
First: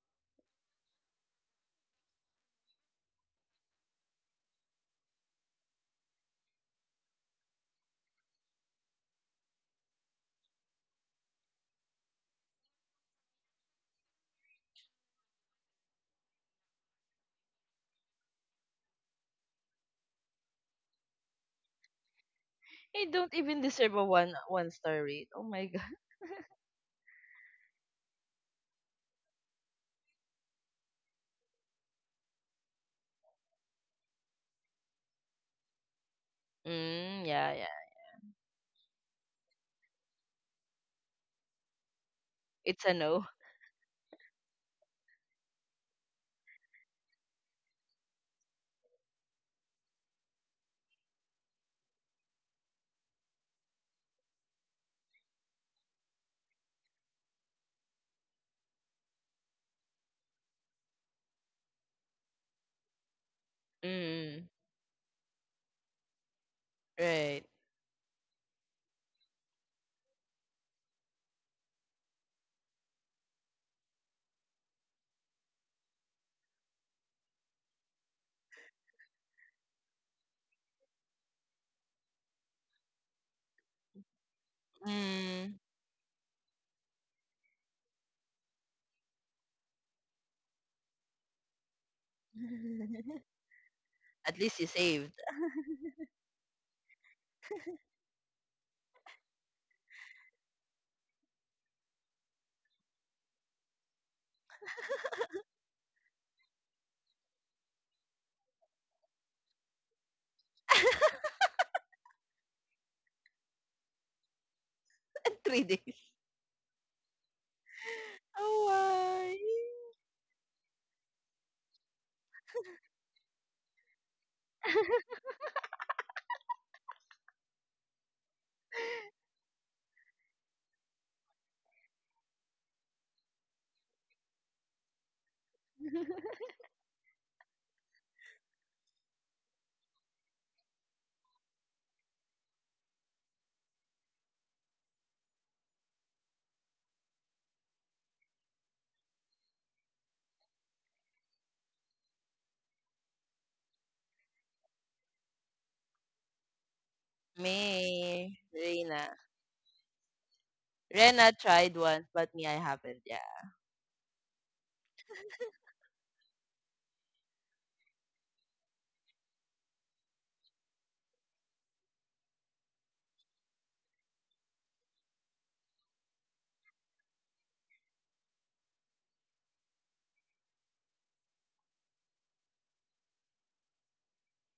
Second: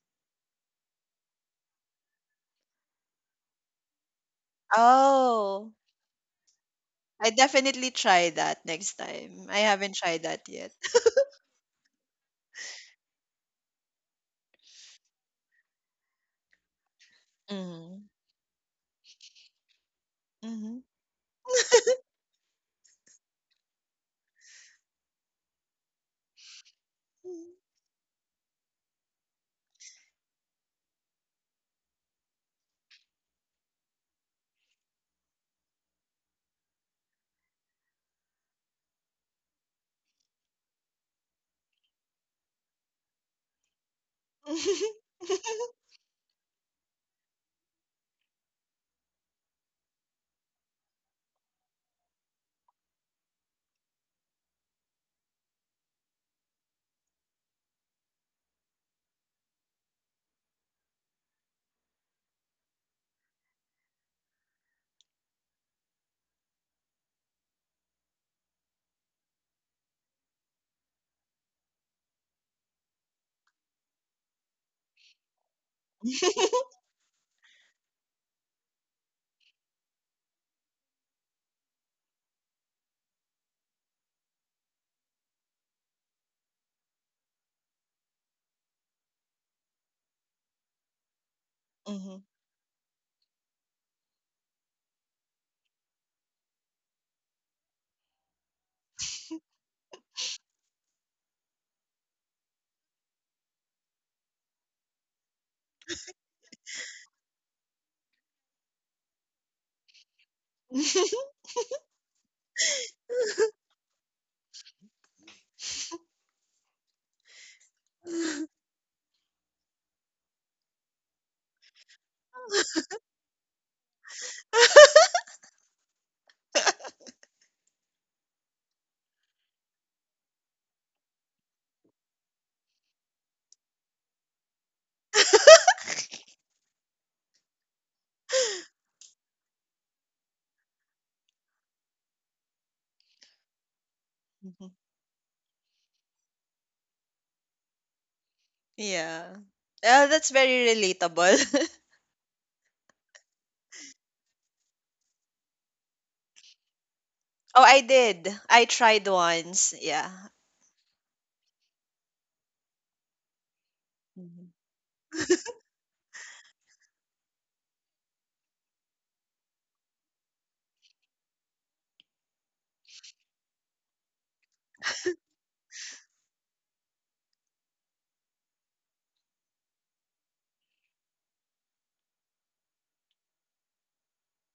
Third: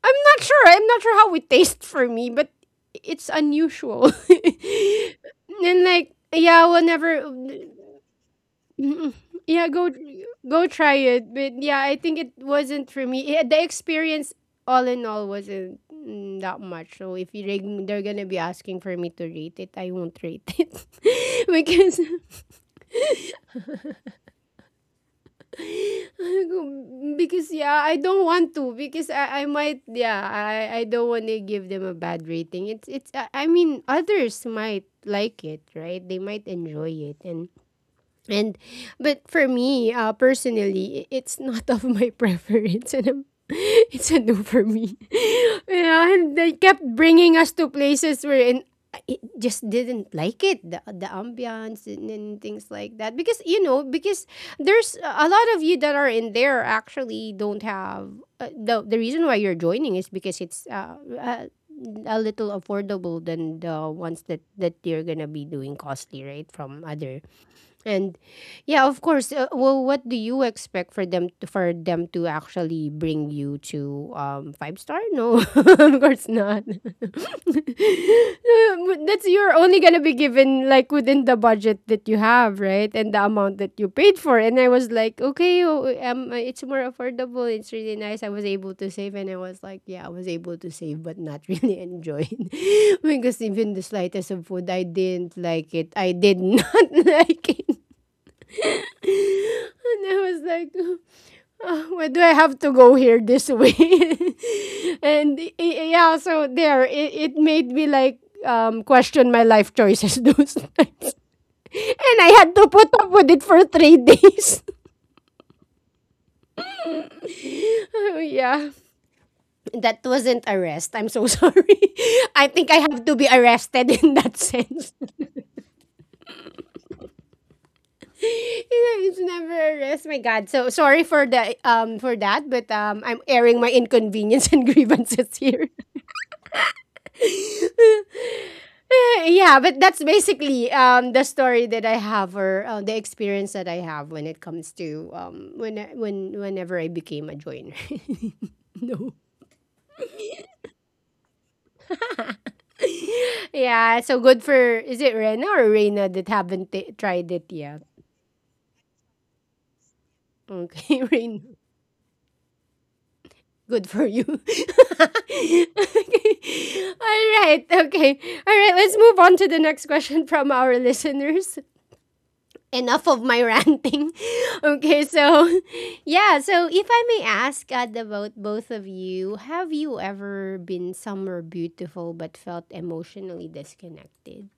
Speaker 1: I'm not sure. I'm not sure how it tastes for me, but it's unusual.
Speaker 3: Oh.
Speaker 1: And like, yeah, whenever
Speaker 3: I definitely try that next
Speaker 1: Mm,
Speaker 3: time. I
Speaker 1: yeah, go
Speaker 3: haven't tried that
Speaker 1: go
Speaker 3: yet.
Speaker 1: try it. But yeah, I think it wasn't for me. Yeah, the experience all in all wasn't, mm, that much. So if you they're
Speaker 3: Mhm.
Speaker 1: gonna be asking for me to rate it, I won't rate it
Speaker 3: Mhm.
Speaker 1: because
Speaker 2: I don't even deserve a one one star rate. Oh my god.
Speaker 1: because yeah, I don't want to because I, I might, yeah, I, I don't want to give them a bad rating. It's it's I I mean, others might like it, right. They might enjoy it,
Speaker 2: Mm,
Speaker 1: and
Speaker 2: yeah, yeah.
Speaker 1: and but for me, uh, personally, i- it's not of my
Speaker 2: It's a
Speaker 1: preference, and I'm,
Speaker 2: no.
Speaker 1: it's a no for me. Yeah, and they kept bringing us to places where in it just didn't like it, the, the ambiance, and, and things like that because you know because there's a lot of you that are in there actually don't have, uh, the, the reason why you're joining is because it's, uh, uh, a little affordable than the ones that
Speaker 2: Mm,
Speaker 1: that you're gonna be doing costly right from other.
Speaker 2: right.
Speaker 1: And yeah, of course. Uh, well, what do you expect for them to, for them to actually bring you to um five star? No, of course not. That's You're only gonna be given like within the budget that you have, right? And the amount that you paid for. And I was like,
Speaker 2: Mm.
Speaker 1: okay, oh, um, it's more affordable. It's really nice. I was able to save, and I was like, yeah, I was able to save, but not really
Speaker 3: Mhm.
Speaker 1: enjoy it because even the slightest
Speaker 2: At
Speaker 1: of
Speaker 2: least you
Speaker 1: food, I
Speaker 2: saved
Speaker 1: didn't like it. I did not like it. And I was like, "Uh, why do I have to go here this way? And y- y- yeah, so there, it, it made me, like, um, question my life choices those times."
Speaker 3: Mhm.
Speaker 1: And I had to put up with it for three days.
Speaker 2: three days.
Speaker 1: Oh,
Speaker 2: Oh
Speaker 1: yeah.
Speaker 2: why?
Speaker 1: That wasn't arrest. I'm so sorry. I think I have to be arrested in that sense. It's never arrest. My God. So sorry for the um for that, but um I'm airing my inconvenience and grievances here. Yeah, but that's basically, um, the story that I have, or uh, the experience that I have when it
Speaker 3: Mhm.
Speaker 1: comes to, um, when I- when whenever I became a joiner. No.
Speaker 3: Yeah. Uh, that's very relatable.
Speaker 1: Yeah, so good for, is it Rena or Reina that haven't t- tried it
Speaker 3: Oh,
Speaker 1: yet?
Speaker 3: I did.
Speaker 2: Me,
Speaker 3: I tried
Speaker 2: Reina.
Speaker 3: once. Yeah.
Speaker 1: Okay,
Speaker 2: Rena
Speaker 1: Reina.
Speaker 2: tried once, but me, I haven't. Yeah.
Speaker 1: Good for you.
Speaker 3: Mhm.
Speaker 1: Okay. All right. Okay. All right. Let's move on to the next question from our listeners. Enough of my ranting. Okay, so yeah, so if I may ask, uh, about both of you, have you ever been somewhere beautiful but felt emotionally disconnected?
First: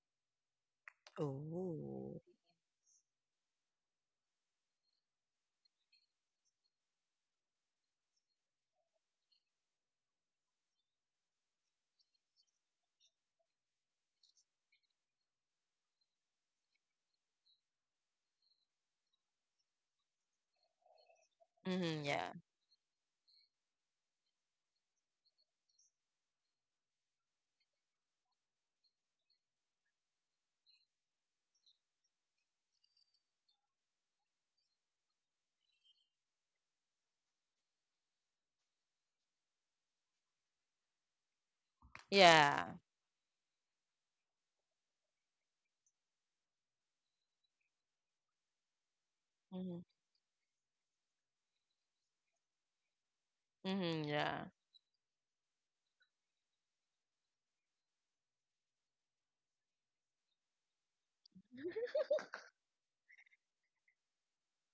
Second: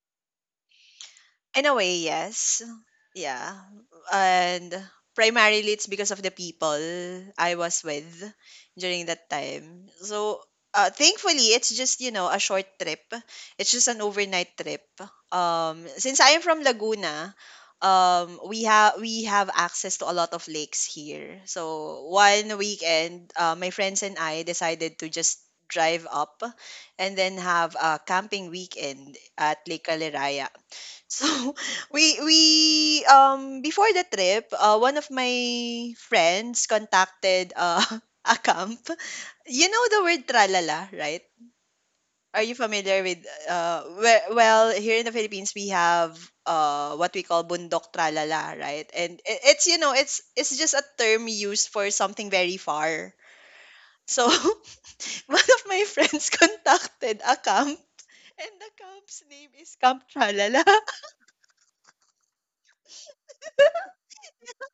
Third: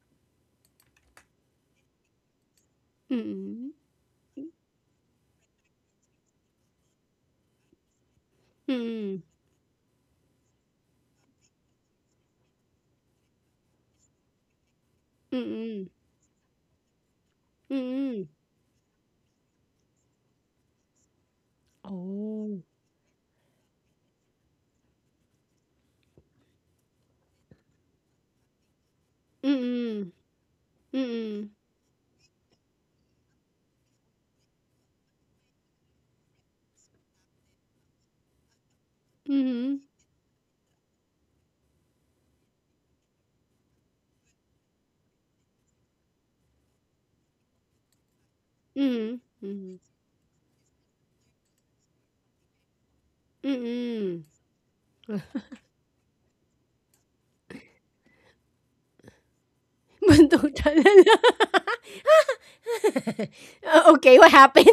Speaker 3: In a way,
Speaker 2: Oh.
Speaker 3: yes. Yeah.
Speaker 1: Mm-mm.
Speaker 3: And primarily it's because of the people I was with during
Speaker 1: Mm-mm.
Speaker 3: that time. So uh, thankfully it's just, you know, a short trip. It's just an overnight trip. Um,
Speaker 1: Mm-mm.
Speaker 3: since I am from Laguna,
Speaker 1: Mm-mm.
Speaker 3: um we have we have access to a lot of lakes here.
Speaker 2: Mm-hmm,
Speaker 3: So
Speaker 2: yeah.
Speaker 3: one
Speaker 1: Oh.
Speaker 3: weekend, uh, my friends and I decided to just drive up and then have a camping weekend at Lake
Speaker 1: Mm-mm.
Speaker 3: Caleraya. So
Speaker 1: Mm-mm.
Speaker 3: we we um before the trip, uh, one of my friends contacted uh, a camp. You
Speaker 1: Mm-hmm.
Speaker 3: know the word tralala, right? Are you
Speaker 2: Yeah.
Speaker 3: familiar with uh we- well, here in the Philippines we have uh what we call bundok tralala, right? And
Speaker 1: Mm-hmm.
Speaker 3: i- it's you
Speaker 1: Mm-hmm.
Speaker 2: Mm-hmm,
Speaker 3: know, it's it's just a term used for something very far.
Speaker 2: mm-hmm,
Speaker 1: Mm-mm.
Speaker 3: So
Speaker 2: yeah.
Speaker 3: one of my friends contacted a camp and the camp's name is Camp
Speaker 1: Buntok
Speaker 3: Tralala.
Speaker 1: talaga. Uh, okay, what happened?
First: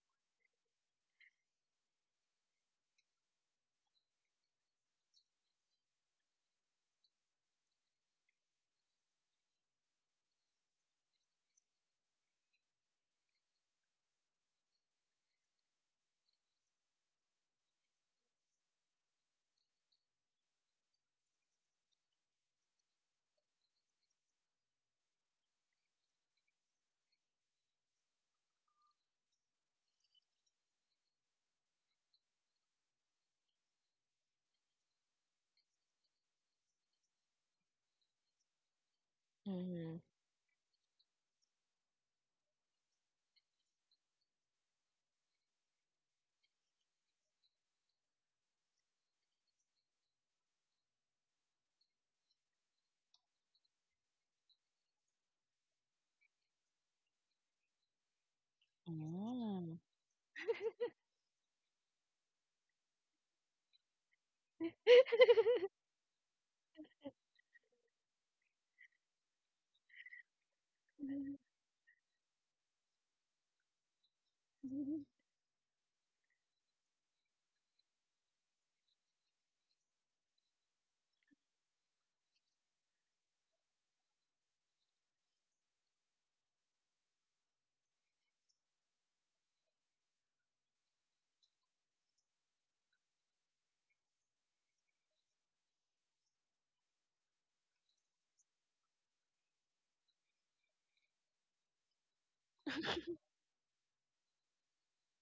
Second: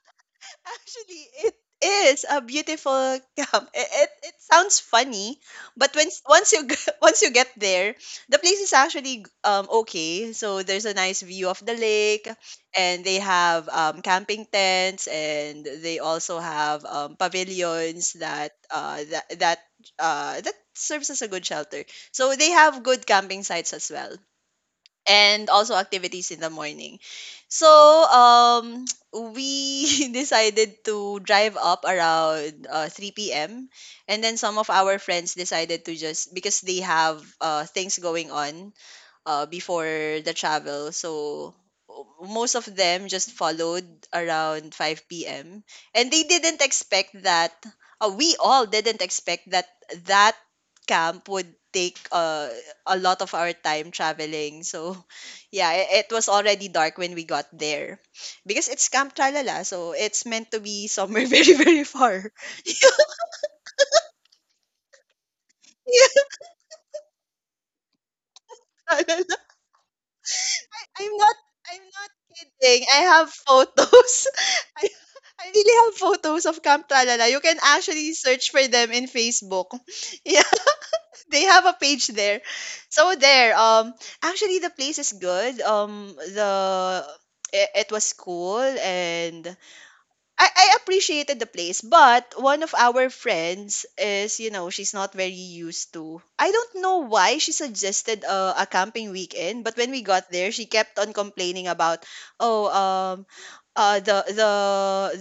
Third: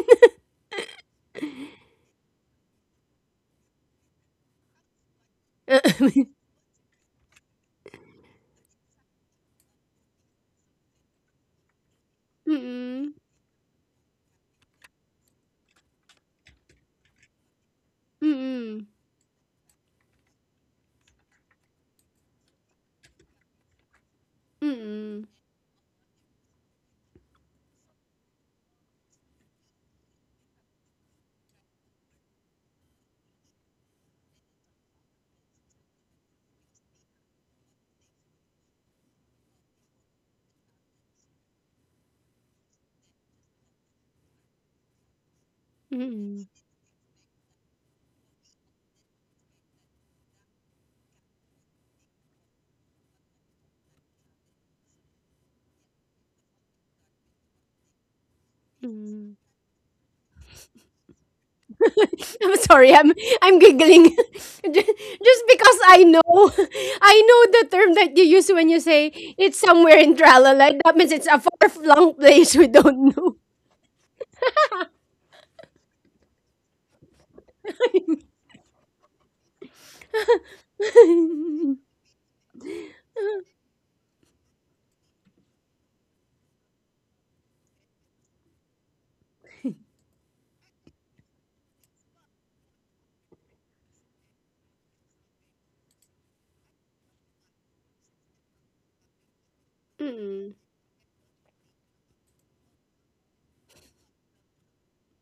Speaker 3: Actually, it is a beautiful camp. It, it, it sounds funny, but when
Speaker 1: Mm-mm.
Speaker 3: once you g- once you get there, the place is actually um okay. So there's a nice view of the lake, and they have um camping tents, and they also have um pavilions that
Speaker 1: Mm-mm.
Speaker 3: uh that that uh that serves as a good shelter. So they have good camping sites as well
Speaker 1: Mm-mm.
Speaker 3: and also activities in the morning. So, um, we decided to drive up around uh, three p m. And then some of our friends decided to just, because they have uh, things going on, uh,
Speaker 2: Mm-hmm.
Speaker 3: before the travel. So o- most of them just followed around five p m. And they
Speaker 1: Mm,
Speaker 3: didn't expect that, uh, we all didn't expect that that camp would take uh, a lot of our time traveling. So yeah, i- it was already dark when we got there. Because it's Camp
Speaker 1: mm.
Speaker 3: Tralala,
Speaker 2: Mm.
Speaker 3: so it's meant to be somewhere very, very far.
Speaker 1: I'm sorry. I'm I'm giggling. Ju- just because I know, I know the term that you use when you say it's somewhere in Tralala. That means
Speaker 3: I'm
Speaker 1: it's
Speaker 3: not
Speaker 1: a
Speaker 3: I'm not
Speaker 1: far-flung place we
Speaker 3: kidding. I
Speaker 1: don't
Speaker 3: have
Speaker 1: know.
Speaker 3: photos. I, I really have photos of Camp Tralala. You can actually search for them in Facebook. Yeah, they have a page there. So there, um, actually the place is good. Um, the it, it was cool and I, I appreciated the place, but one of our friends is, you know, she's not very used to. I don't know why she suggested uh, a camping weekend, but when we got there,
Speaker 1: Mm,
Speaker 3: she kept on complaining about, oh, um, uh, the the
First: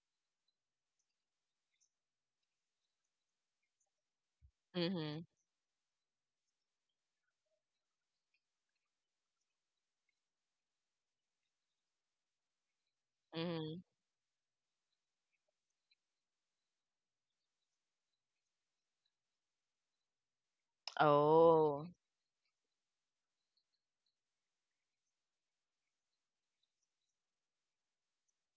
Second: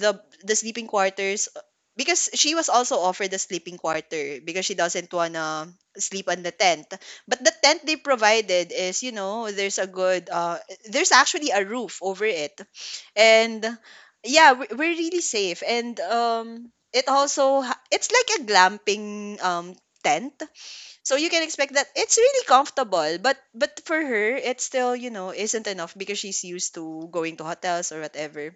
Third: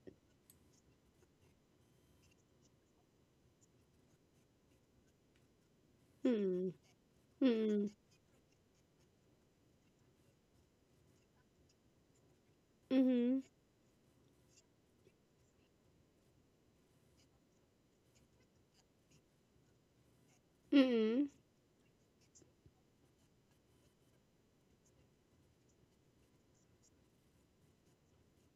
Speaker 3: the the sleeping quarters uh, because she was also offered a sleeping quarter because she doesn't
Speaker 2: Mm-hmm.
Speaker 3: wanna sleep on the
Speaker 1: mm,
Speaker 3: tent. But the tent
Speaker 1: mm,
Speaker 3: they provided is, you know, there's a good uh, there's actually a roof over it,
Speaker 1: mhm,
Speaker 3: and
Speaker 2: Mm-hmm.
Speaker 3: yeah we- we're really safe, and um it also ha- it's like a glamping um tent, so
Speaker 1: mm,
Speaker 3: you can expect that
Speaker 2: Oh.
Speaker 3: it's really comfortable, but but for her it still you know isn't enough because she's used to going to hotels or whatever,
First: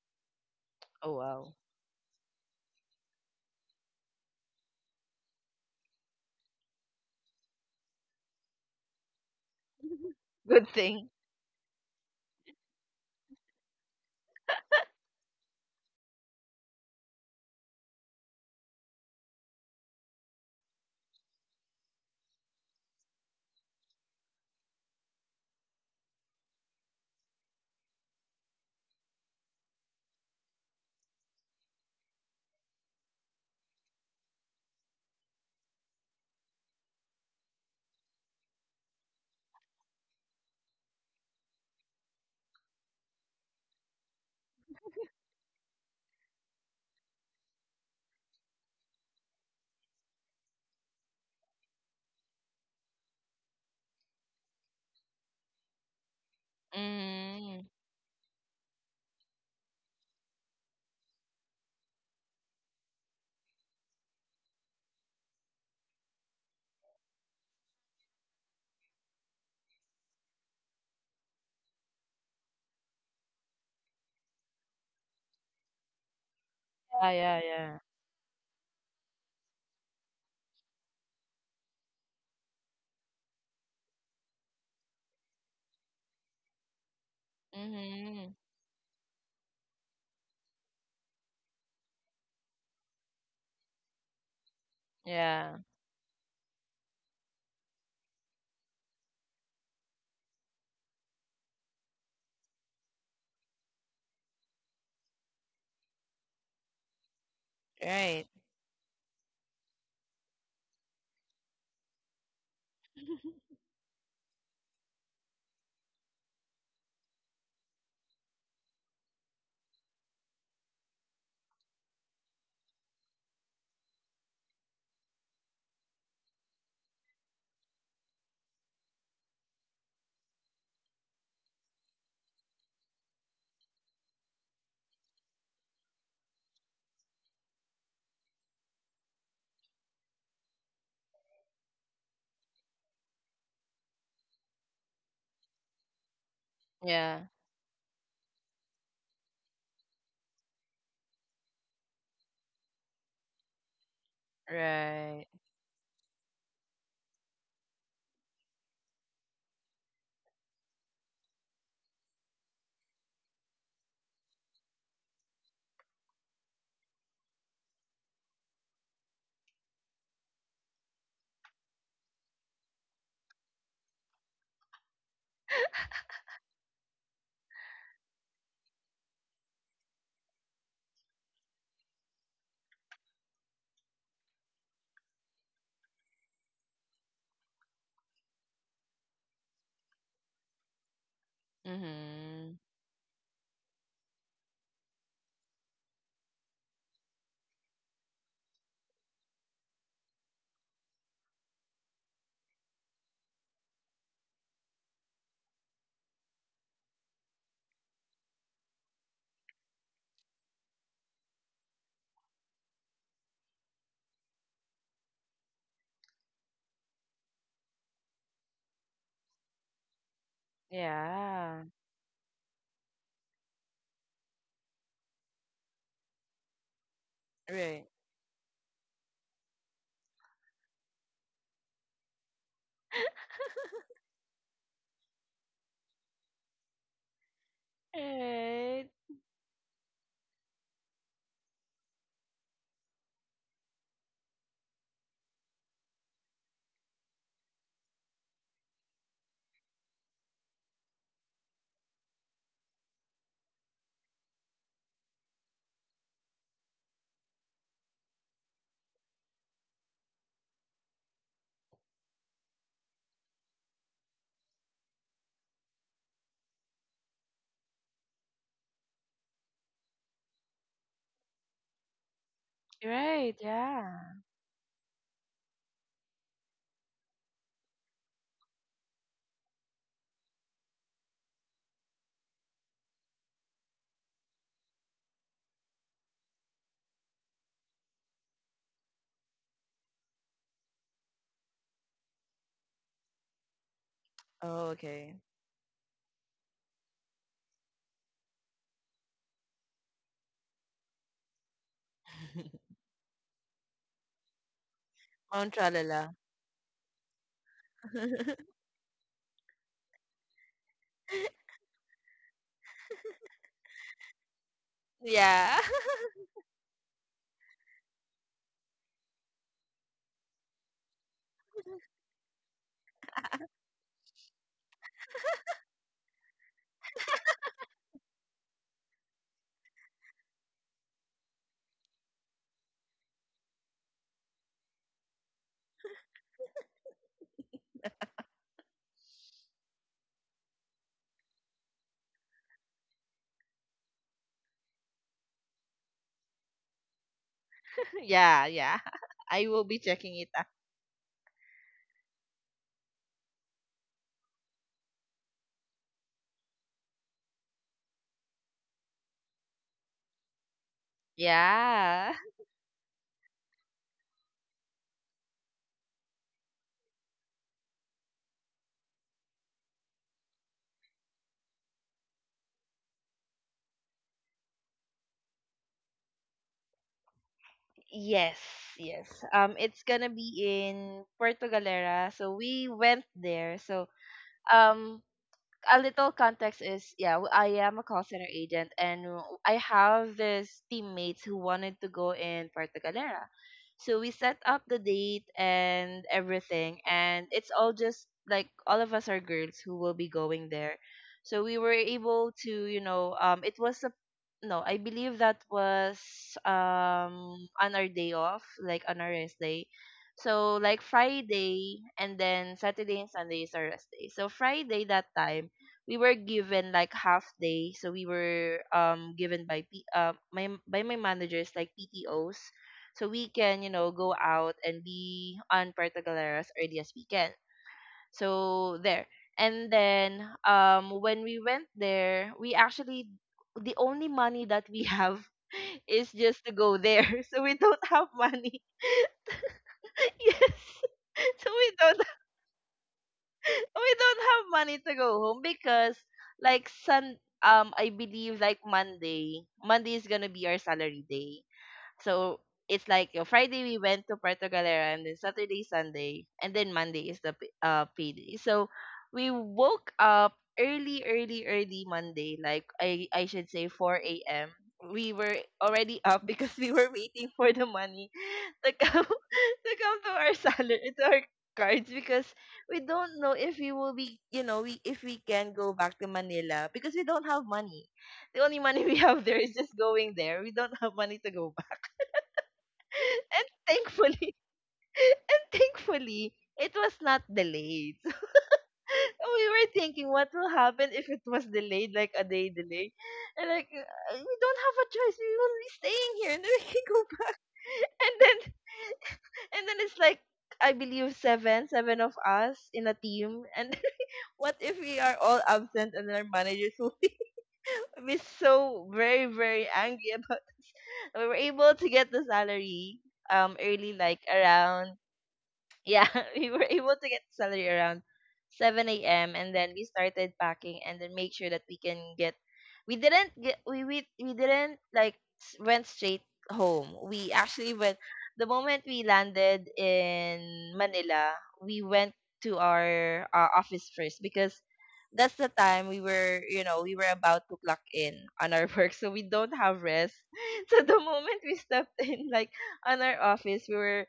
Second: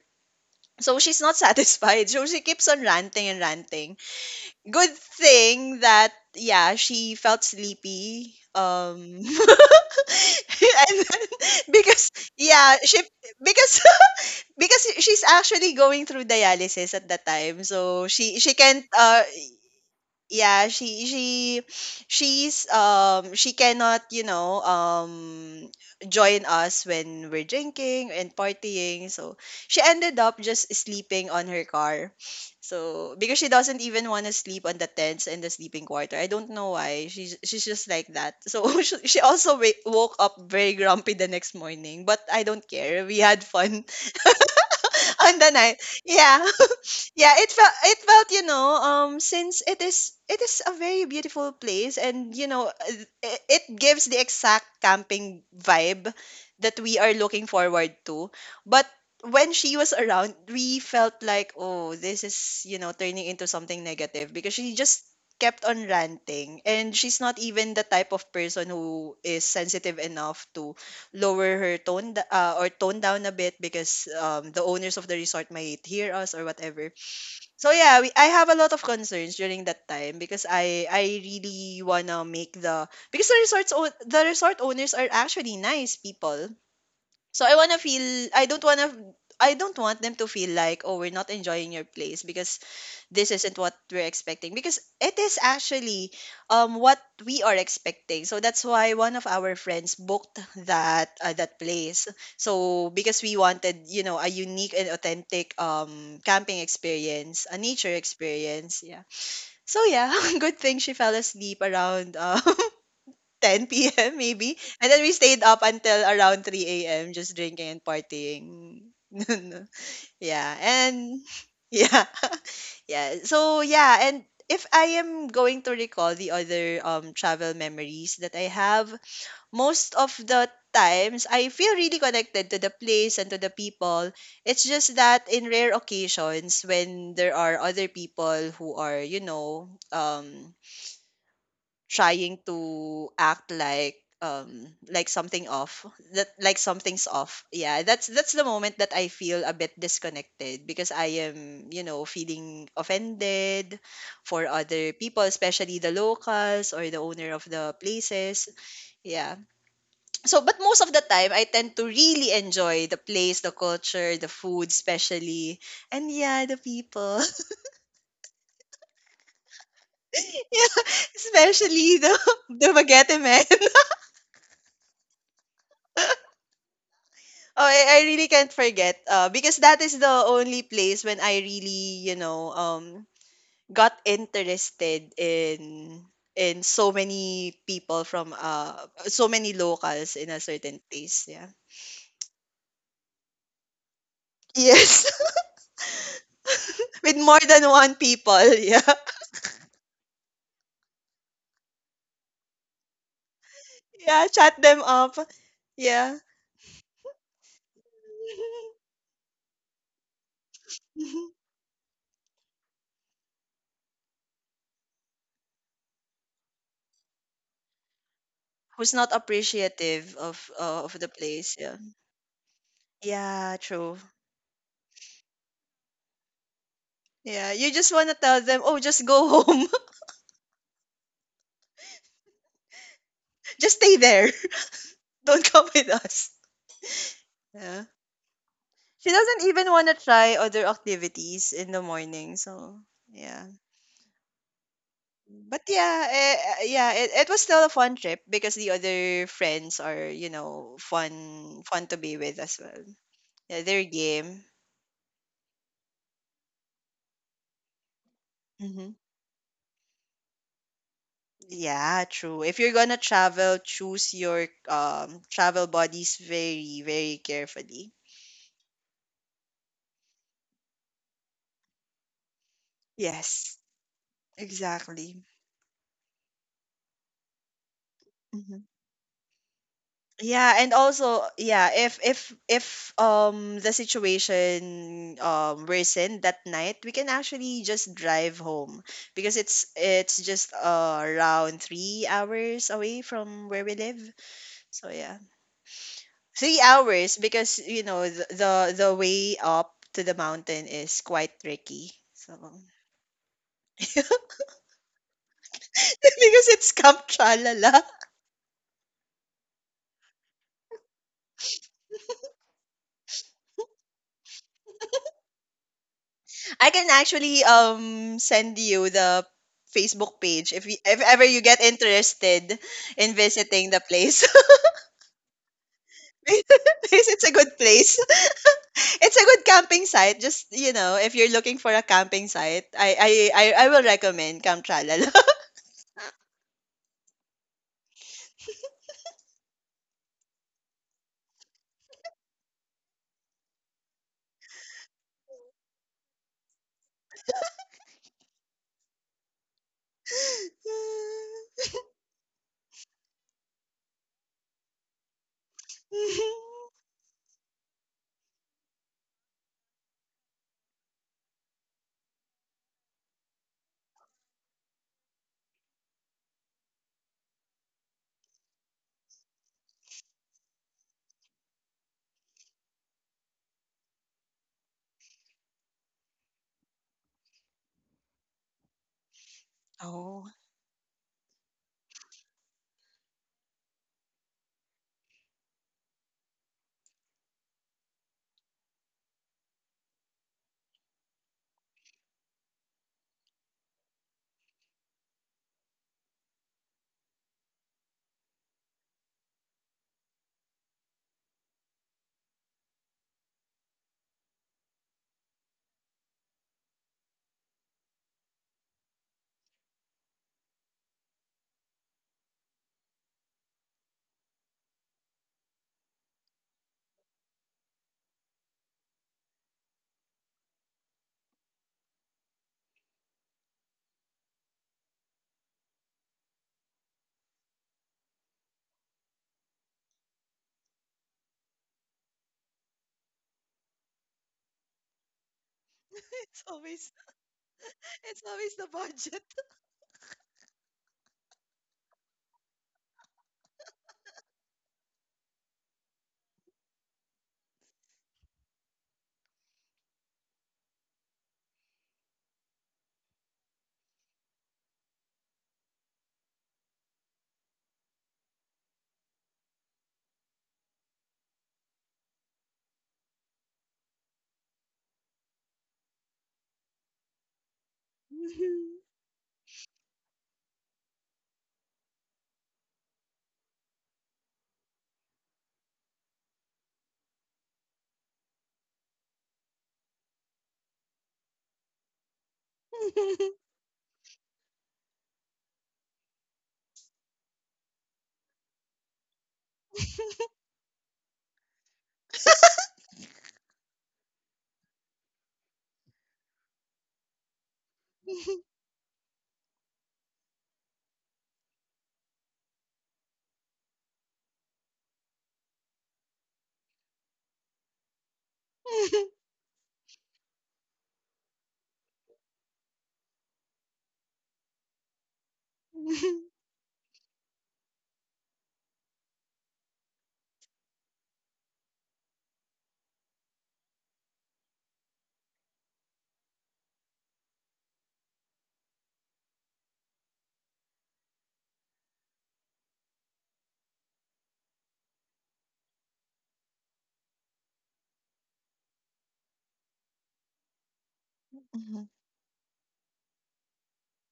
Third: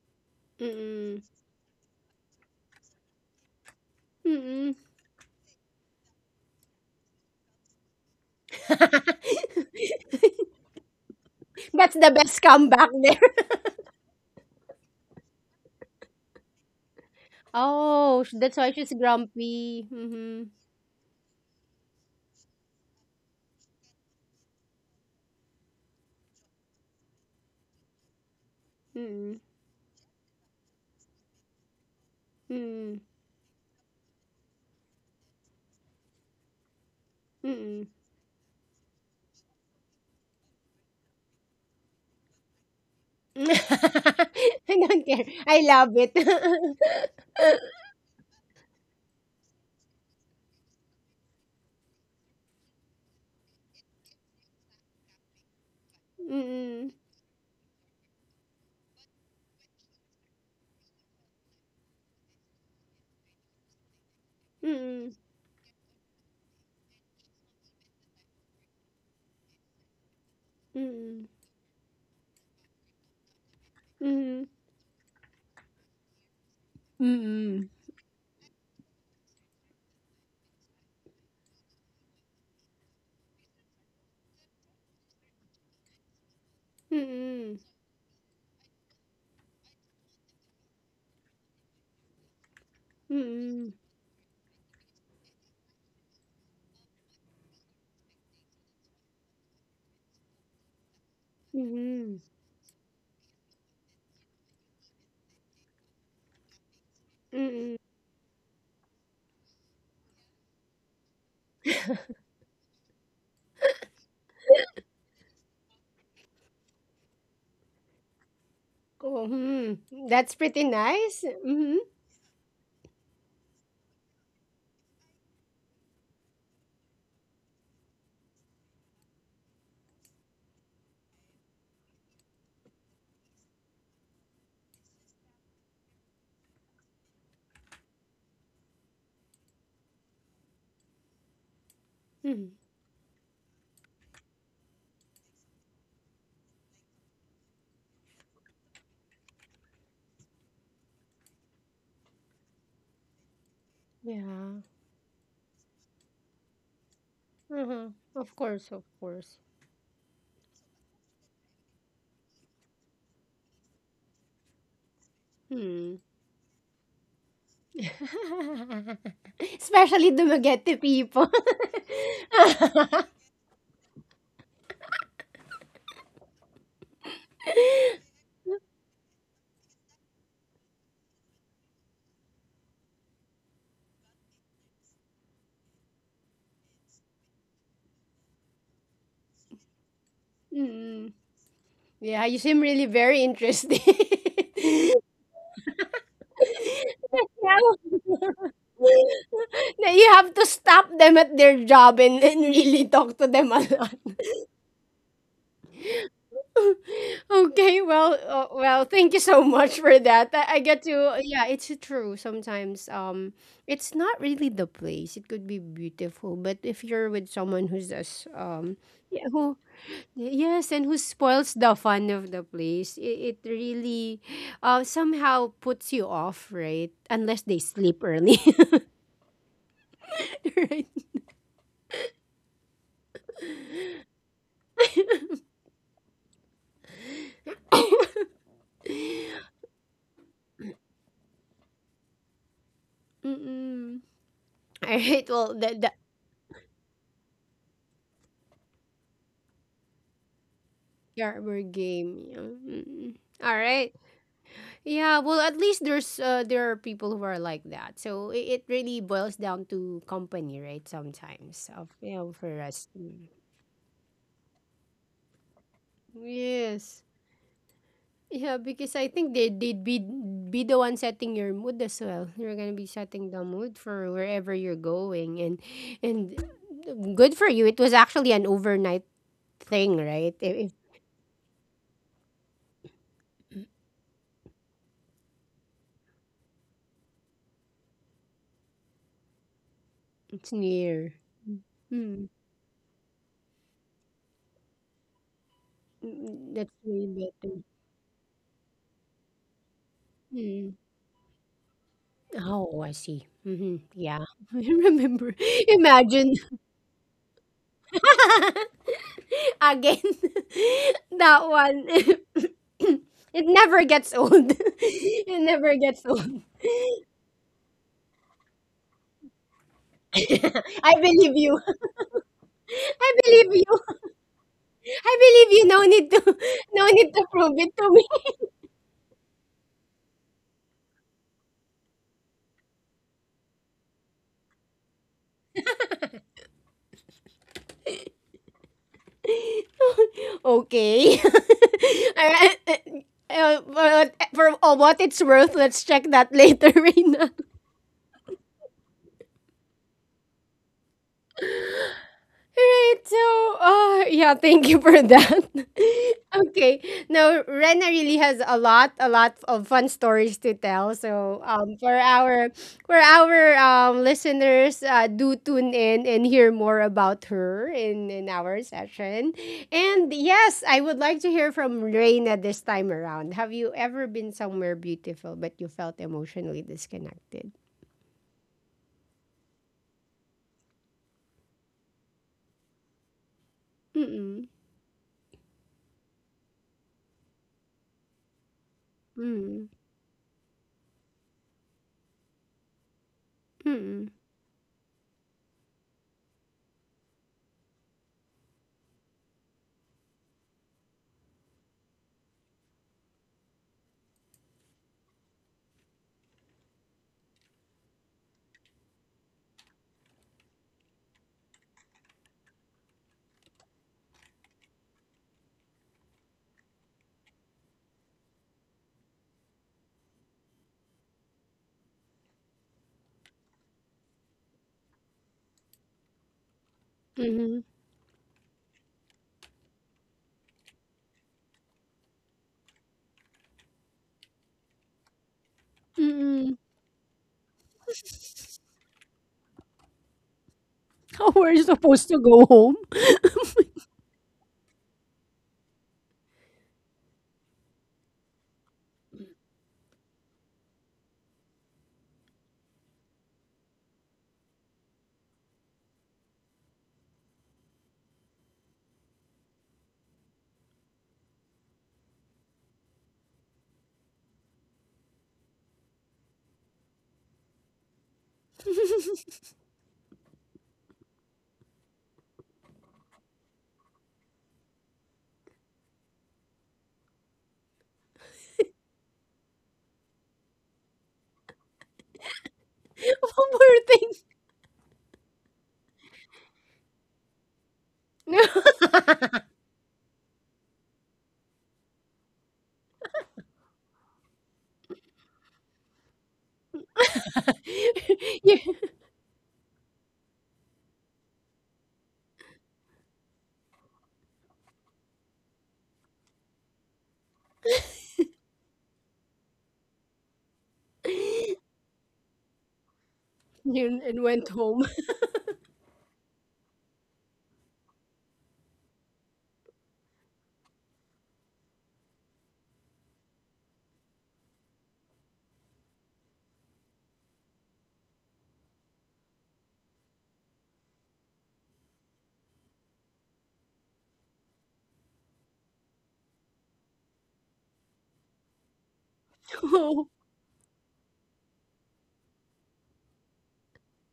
Speaker 3: so
Speaker 2: Oh,
Speaker 1: mm,
Speaker 3: she's not
Speaker 2: wow.
Speaker 3: satisfied, so she keeps on ranting and ranting.
Speaker 1: mm.
Speaker 3: Good thing that yeah, she felt sleepy um
Speaker 2: Good
Speaker 3: and
Speaker 2: thing.
Speaker 3: then,
Speaker 1: That's
Speaker 3: because
Speaker 1: the best
Speaker 3: yeah
Speaker 1: comeback
Speaker 3: she
Speaker 1: there.
Speaker 3: because because she's actually going through dialysis at that time, so
Speaker 1: Oh, sh-
Speaker 3: she she
Speaker 1: that's why
Speaker 3: can't
Speaker 1: she's
Speaker 3: uh
Speaker 1: grumpy. Mm-hmm.
Speaker 3: yeah she she she's um she cannot you know um join us when we're drinking and partying, so
Speaker 1: Mm-mm.
Speaker 3: she ended up just sleeping on her car.
Speaker 1: Mm-mm.
Speaker 3: So because she doesn't even want to sleep on the tents in the sleeping quarter, I don't know why she's she's
Speaker 1: Mm-mm.
Speaker 3: just like that. So she she also wa- woke up very grumpy the next morning, but I don't care, we had fun
Speaker 1: I don't care.
Speaker 3: on the
Speaker 1: I
Speaker 3: night.
Speaker 1: love it.
Speaker 3: Yeah yeah it felt it felt you know um since it is it is a very beautiful place, and you know uh, it, it gives the exact camping vibe that
Speaker 1: Mm,
Speaker 3: we are looking
Speaker 2: Mm.
Speaker 3: forward to. But when she was around, we felt like, oh, this is you know turning into something negative, because she just
Speaker 1: mm,
Speaker 3: kept on ranting, and she's not even the type of person who is sensitive enough to
Speaker 1: mm,
Speaker 3: lower her tone d- uh, or tone down a bit because
Speaker 1: mm,
Speaker 3: um, the owners of the resort might hear us or whatever.
Speaker 2: Yeah, yeah,
Speaker 1: Mm-mm.
Speaker 3: So
Speaker 2: yeah.
Speaker 3: yeah, we, I have a lot of concerns during that time because I I really wanna make the because the resorts own- the resort owners are actually nice people. So I
Speaker 1: Mm,
Speaker 3: wanna feel
Speaker 2: Mm-hmm.
Speaker 3: I don't wanna I don't want them to feel like, oh, we're not enjoying your place because this isn't
Speaker 1: mm,
Speaker 3: what we're expecting, because it is
Speaker 2: Yeah.
Speaker 3: actually um what we are expecting. So that's why one of our friends booked that uh, that place,
Speaker 1: mm,
Speaker 3: so because we wanted you know a unique and authentic um camping experience, a
Speaker 1: mm.
Speaker 3: nature
Speaker 2: Right.
Speaker 3: experience, yeah. So yeah, good thing she fell asleep around um ten p m maybe, and then we stayed up until around three a m just drinking and partying.
Speaker 1: Oh, hmm. That's
Speaker 3: Yeah,
Speaker 1: pretty
Speaker 3: and
Speaker 1: nice. Mm-hmm.
Speaker 3: yeah, yeah. So yeah, and if I am going to recall the other um travel memories that I have, most of the times I feel really connected to the place and to the people. It's just that in rare occasions when there are other people who are, you know, um trying
Speaker 1: Mm.
Speaker 3: to act like um like something off that like something's
Speaker 2: Yeah.
Speaker 3: off, yeah, that's that's the moment that I feel a bit disconnected, because I am you know feeling offended for
Speaker 1: Yeah.
Speaker 3: other people,
Speaker 2: Right.
Speaker 3: especially the locals or the owner of the
Speaker 1: Uh-huh. Of
Speaker 3: places.
Speaker 1: course, of
Speaker 3: Yeah.
Speaker 1: course.
Speaker 3: So but most of the time I tend to really enjoy the place, the culture, the food especially,
Speaker 1: Hmm.
Speaker 3: and yeah, the people.
Speaker 1: Especially Dumaguete people.
Speaker 3: Especially the the baguette. Oh, I, I really can't forget. Uh, because that is the only place when I really, you know, um got interested in in so many people from uh so many locals in a certain
Speaker 1: Mm.
Speaker 3: place. Yeah.
Speaker 1: Yeah, you
Speaker 2: Mm-hmm.
Speaker 1: seem really very interested.
Speaker 3: Yes, with more than
Speaker 1: Yeah.
Speaker 3: one people. Yeah.
Speaker 1: Now you have to stop them at their job, and, and really talk to them a lot.
Speaker 3: Yeah. Chat them up. Yeah.
Speaker 1: Okay, well, uh, well, thank you so much for that. I, I get to, yeah, it's true. Sometimes, um, it's not really the place. It could be beautiful, but if you're with someone who's just, um,
Speaker 3: Who's not
Speaker 1: yeah, who,
Speaker 3: appreciative of
Speaker 1: yes, and
Speaker 3: uh,
Speaker 1: who
Speaker 3: of the
Speaker 1: spoils
Speaker 3: place?
Speaker 2: Yeah.
Speaker 1: the
Speaker 3: Yeah.
Speaker 1: fun of the place, it, it
Speaker 3: Yeah. True.
Speaker 1: really, uh, somehow puts you off, right? Unless
Speaker 3: Yeah.
Speaker 1: they
Speaker 3: You
Speaker 2: Right.
Speaker 3: just
Speaker 1: sleep
Speaker 3: wanna
Speaker 1: early,
Speaker 3: tell them, oh, just go home.
Speaker 1: right?
Speaker 3: Just stay there. Don't come with us. Yeah.
Speaker 2: Right.
Speaker 3: She doesn't even want to try other activities in the morning. So, yeah.
Speaker 1: Mm-mm. All right. Well,
Speaker 3: But
Speaker 1: that that
Speaker 3: yeah, eh, eh, yeah, it, it was still a fun trip because the other friends are, you know,
Speaker 1: yeah, we're
Speaker 3: fun fun to be
Speaker 1: game. Yeah.
Speaker 3: with as well.
Speaker 1: Mm-mm. All
Speaker 3: Yeah, they're
Speaker 1: right.
Speaker 3: game.
Speaker 1: Yeah, well, at least there's uh, there are people who are like that. So it, it
Speaker 3: Hmm.
Speaker 1: really boils down to company, right? Sometimes, of
Speaker 3: Yeah,
Speaker 1: you know,
Speaker 3: true. If
Speaker 1: for
Speaker 3: you're
Speaker 1: us.
Speaker 3: gonna
Speaker 1: Mm.
Speaker 3: travel, choose your um travel buddies very,
Speaker 1: Yes.
Speaker 3: very carefully.
Speaker 1: Yeah, because I think they they'd be be the one setting your mood as well. You're gonna be setting
Speaker 2: Right.
Speaker 1: the
Speaker 3: Yes,
Speaker 1: mood for
Speaker 2: Yeah.
Speaker 1: wherever you're
Speaker 3: exactly.
Speaker 1: going, and and good for you. It was actually an
Speaker 3: Mm-hmm.
Speaker 1: overnight thing, right?
Speaker 3: Yeah,
Speaker 1: If, if
Speaker 3: and also yeah, if if if um the situation um worsen that night, we can actually just drive home because it's it's
Speaker 1: it's
Speaker 3: just uh,
Speaker 1: near,
Speaker 3: around three
Speaker 1: mm.
Speaker 3: hours away from where we live.
Speaker 2: Oh,
Speaker 3: So
Speaker 2: okay.
Speaker 3: yeah,
Speaker 1: Mm,
Speaker 3: three
Speaker 1: that's way
Speaker 3: hours because
Speaker 1: better.
Speaker 3: you know the the, the way up to the mountain is quite tricky. So
Speaker 1: Oh, I see. Mhm. Yeah. I remember.
Speaker 2: Mount Tralala.
Speaker 1: Imagine.
Speaker 3: because it's Camp Tralala.
Speaker 1: Again. That one. It never gets old. It
Speaker 2: Yeah.
Speaker 1: never gets old.
Speaker 3: I can actually um send you the Facebook page if, you,
Speaker 1: I
Speaker 3: if ever
Speaker 1: believe
Speaker 3: you
Speaker 1: you.
Speaker 3: get interested
Speaker 1: I
Speaker 3: in
Speaker 1: believe
Speaker 3: visiting
Speaker 1: you.
Speaker 3: the place.
Speaker 1: I believe you. No need to, no need
Speaker 3: Because
Speaker 1: to
Speaker 3: it's a
Speaker 1: prove
Speaker 3: good
Speaker 1: it to
Speaker 3: place.
Speaker 1: me.
Speaker 3: It's a good camping site. Just you know, if you're looking for a camping site, I I I, I will recommend Camp Tralala.
Speaker 1: Okay. Alright. Uh, uh, for, for oh, what it's worth, let's check that later, Reina.
Speaker 2: Yeah. Yeah. I will be checking it out.
Speaker 1: Right, so uh yeah, thank you for that. Okay. Now Rena really has a lot, a lot of fun stories to tell. So um for
Speaker 2: Yeah.
Speaker 1: our for our um listeners, uh, do tune in and hear more about her in, in our session. And yes, I would like to hear from Reina this time around. Have you ever been somewhere beautiful but you felt emotionally disconnected?
Speaker 2: Yes, yes. Um, it's gonna
Speaker 3: Oh,
Speaker 2: be in Puerto Galera. So we went there. So
Speaker 1: Mm-mm.
Speaker 2: um, a little context is, yeah, I am a call center agent, and I
Speaker 1: Mm-mm.
Speaker 2: have this teammates who wanted to go in Puerto Galera. So
Speaker 1: Mm-mm.
Speaker 2: we set up the date and everything, and it's all just like all of us are girls who will be going there. So we were able to, you know, um it was a, no I believe that was um on our day off, like on our rest day. So like Friday and then Saturday and Sunday is our rest day. So Friday that time, we were given like half day. So we were um given by P, uh, my by my managers like P T Os, so we can, you know, go out and be on Partigalera as early as we can.
Speaker 1: Mm,
Speaker 2: So there, and then um when we went there, we actually, the only money that we have
Speaker 1: mm,
Speaker 2: is
Speaker 3: it's
Speaker 1: mm,
Speaker 2: just to
Speaker 1: mm.
Speaker 2: go
Speaker 3: always
Speaker 2: there. So we don't have
Speaker 3: it's always
Speaker 2: money.
Speaker 3: the budget.
Speaker 2: Yes. So
Speaker 1: We're
Speaker 2: we don't
Speaker 1: supposed to go home?
Speaker 2: we don't have money to go home because like sun, um I believe like Monday Monday is gonna be our salary day. So it's like, uh, Friday we went to Puerto Galera, and then Saturday, Sunday, and then Monday is the p- uh payday. So we woke up early, early, early Monday, like I I should say four a m. We were already up because we were waiting for the money to
Speaker 3: Mhm.
Speaker 2: come, to come to our salary to our cards, because we don't know if we will be, you know, we if we can go back to Manila, because we don't have money. The only money we have there is just going there. We don't have money to go.
Speaker 1: One
Speaker 2: And
Speaker 1: more thing.
Speaker 2: thankfully, and thankfully, it was not delayed. We were thinking, what will happen if it was delayed, like a day delay? And like, uh, we don't have a choice. We will be staying here, and then we can go back. And then,
Speaker 1: Yeah,
Speaker 2: and then it's like, I believe seven, seven of us in a team. And what if we are all absent and our managers will be be so very very angry about, we were able to get the salary um early,
Speaker 1: yun, and
Speaker 2: like
Speaker 1: went home.
Speaker 2: around, yeah, we were able to get salary around seven a m, and then we started packing and then make sure that we can get, we didn't get we we, we didn't like s- went straight home. We actually went, the moment we landed in Manila, we went to our, our office first, because that's the time we were, you know, we were about to clock in on our work, so we don't have
Speaker 1: Oh,
Speaker 2: rest. So the moment we
Speaker 3: Mhm.
Speaker 2: stepped in, like on our office, we were,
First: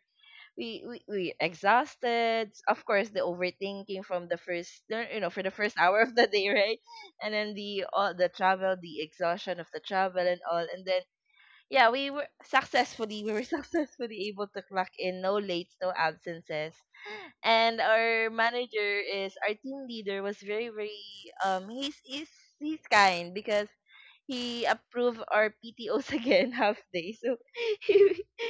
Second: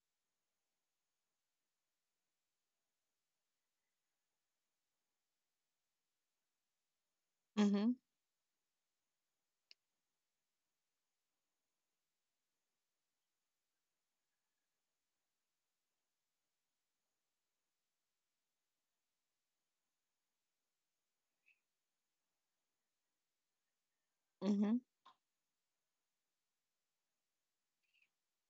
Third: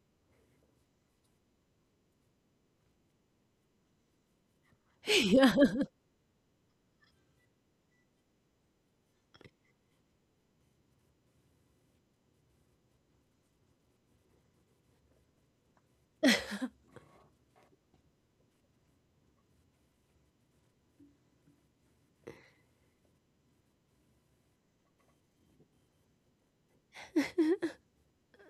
Speaker 2: we we we exhausted. Of course, the overthinking from the first, you know, for the
Speaker 1: yeah.
Speaker 2: first hour of the day, right? And then the
Speaker 3: Mhm.
Speaker 2: all the travel, the exhaustion of the travel and all, and then yeah, we were successfully we were successfully able to clock in, no late, no absences. And our manager is our team leader was very very um he's he's he's kind because he
Speaker 3: Mhm.
Speaker 2: approved our P T Os again, half day. So he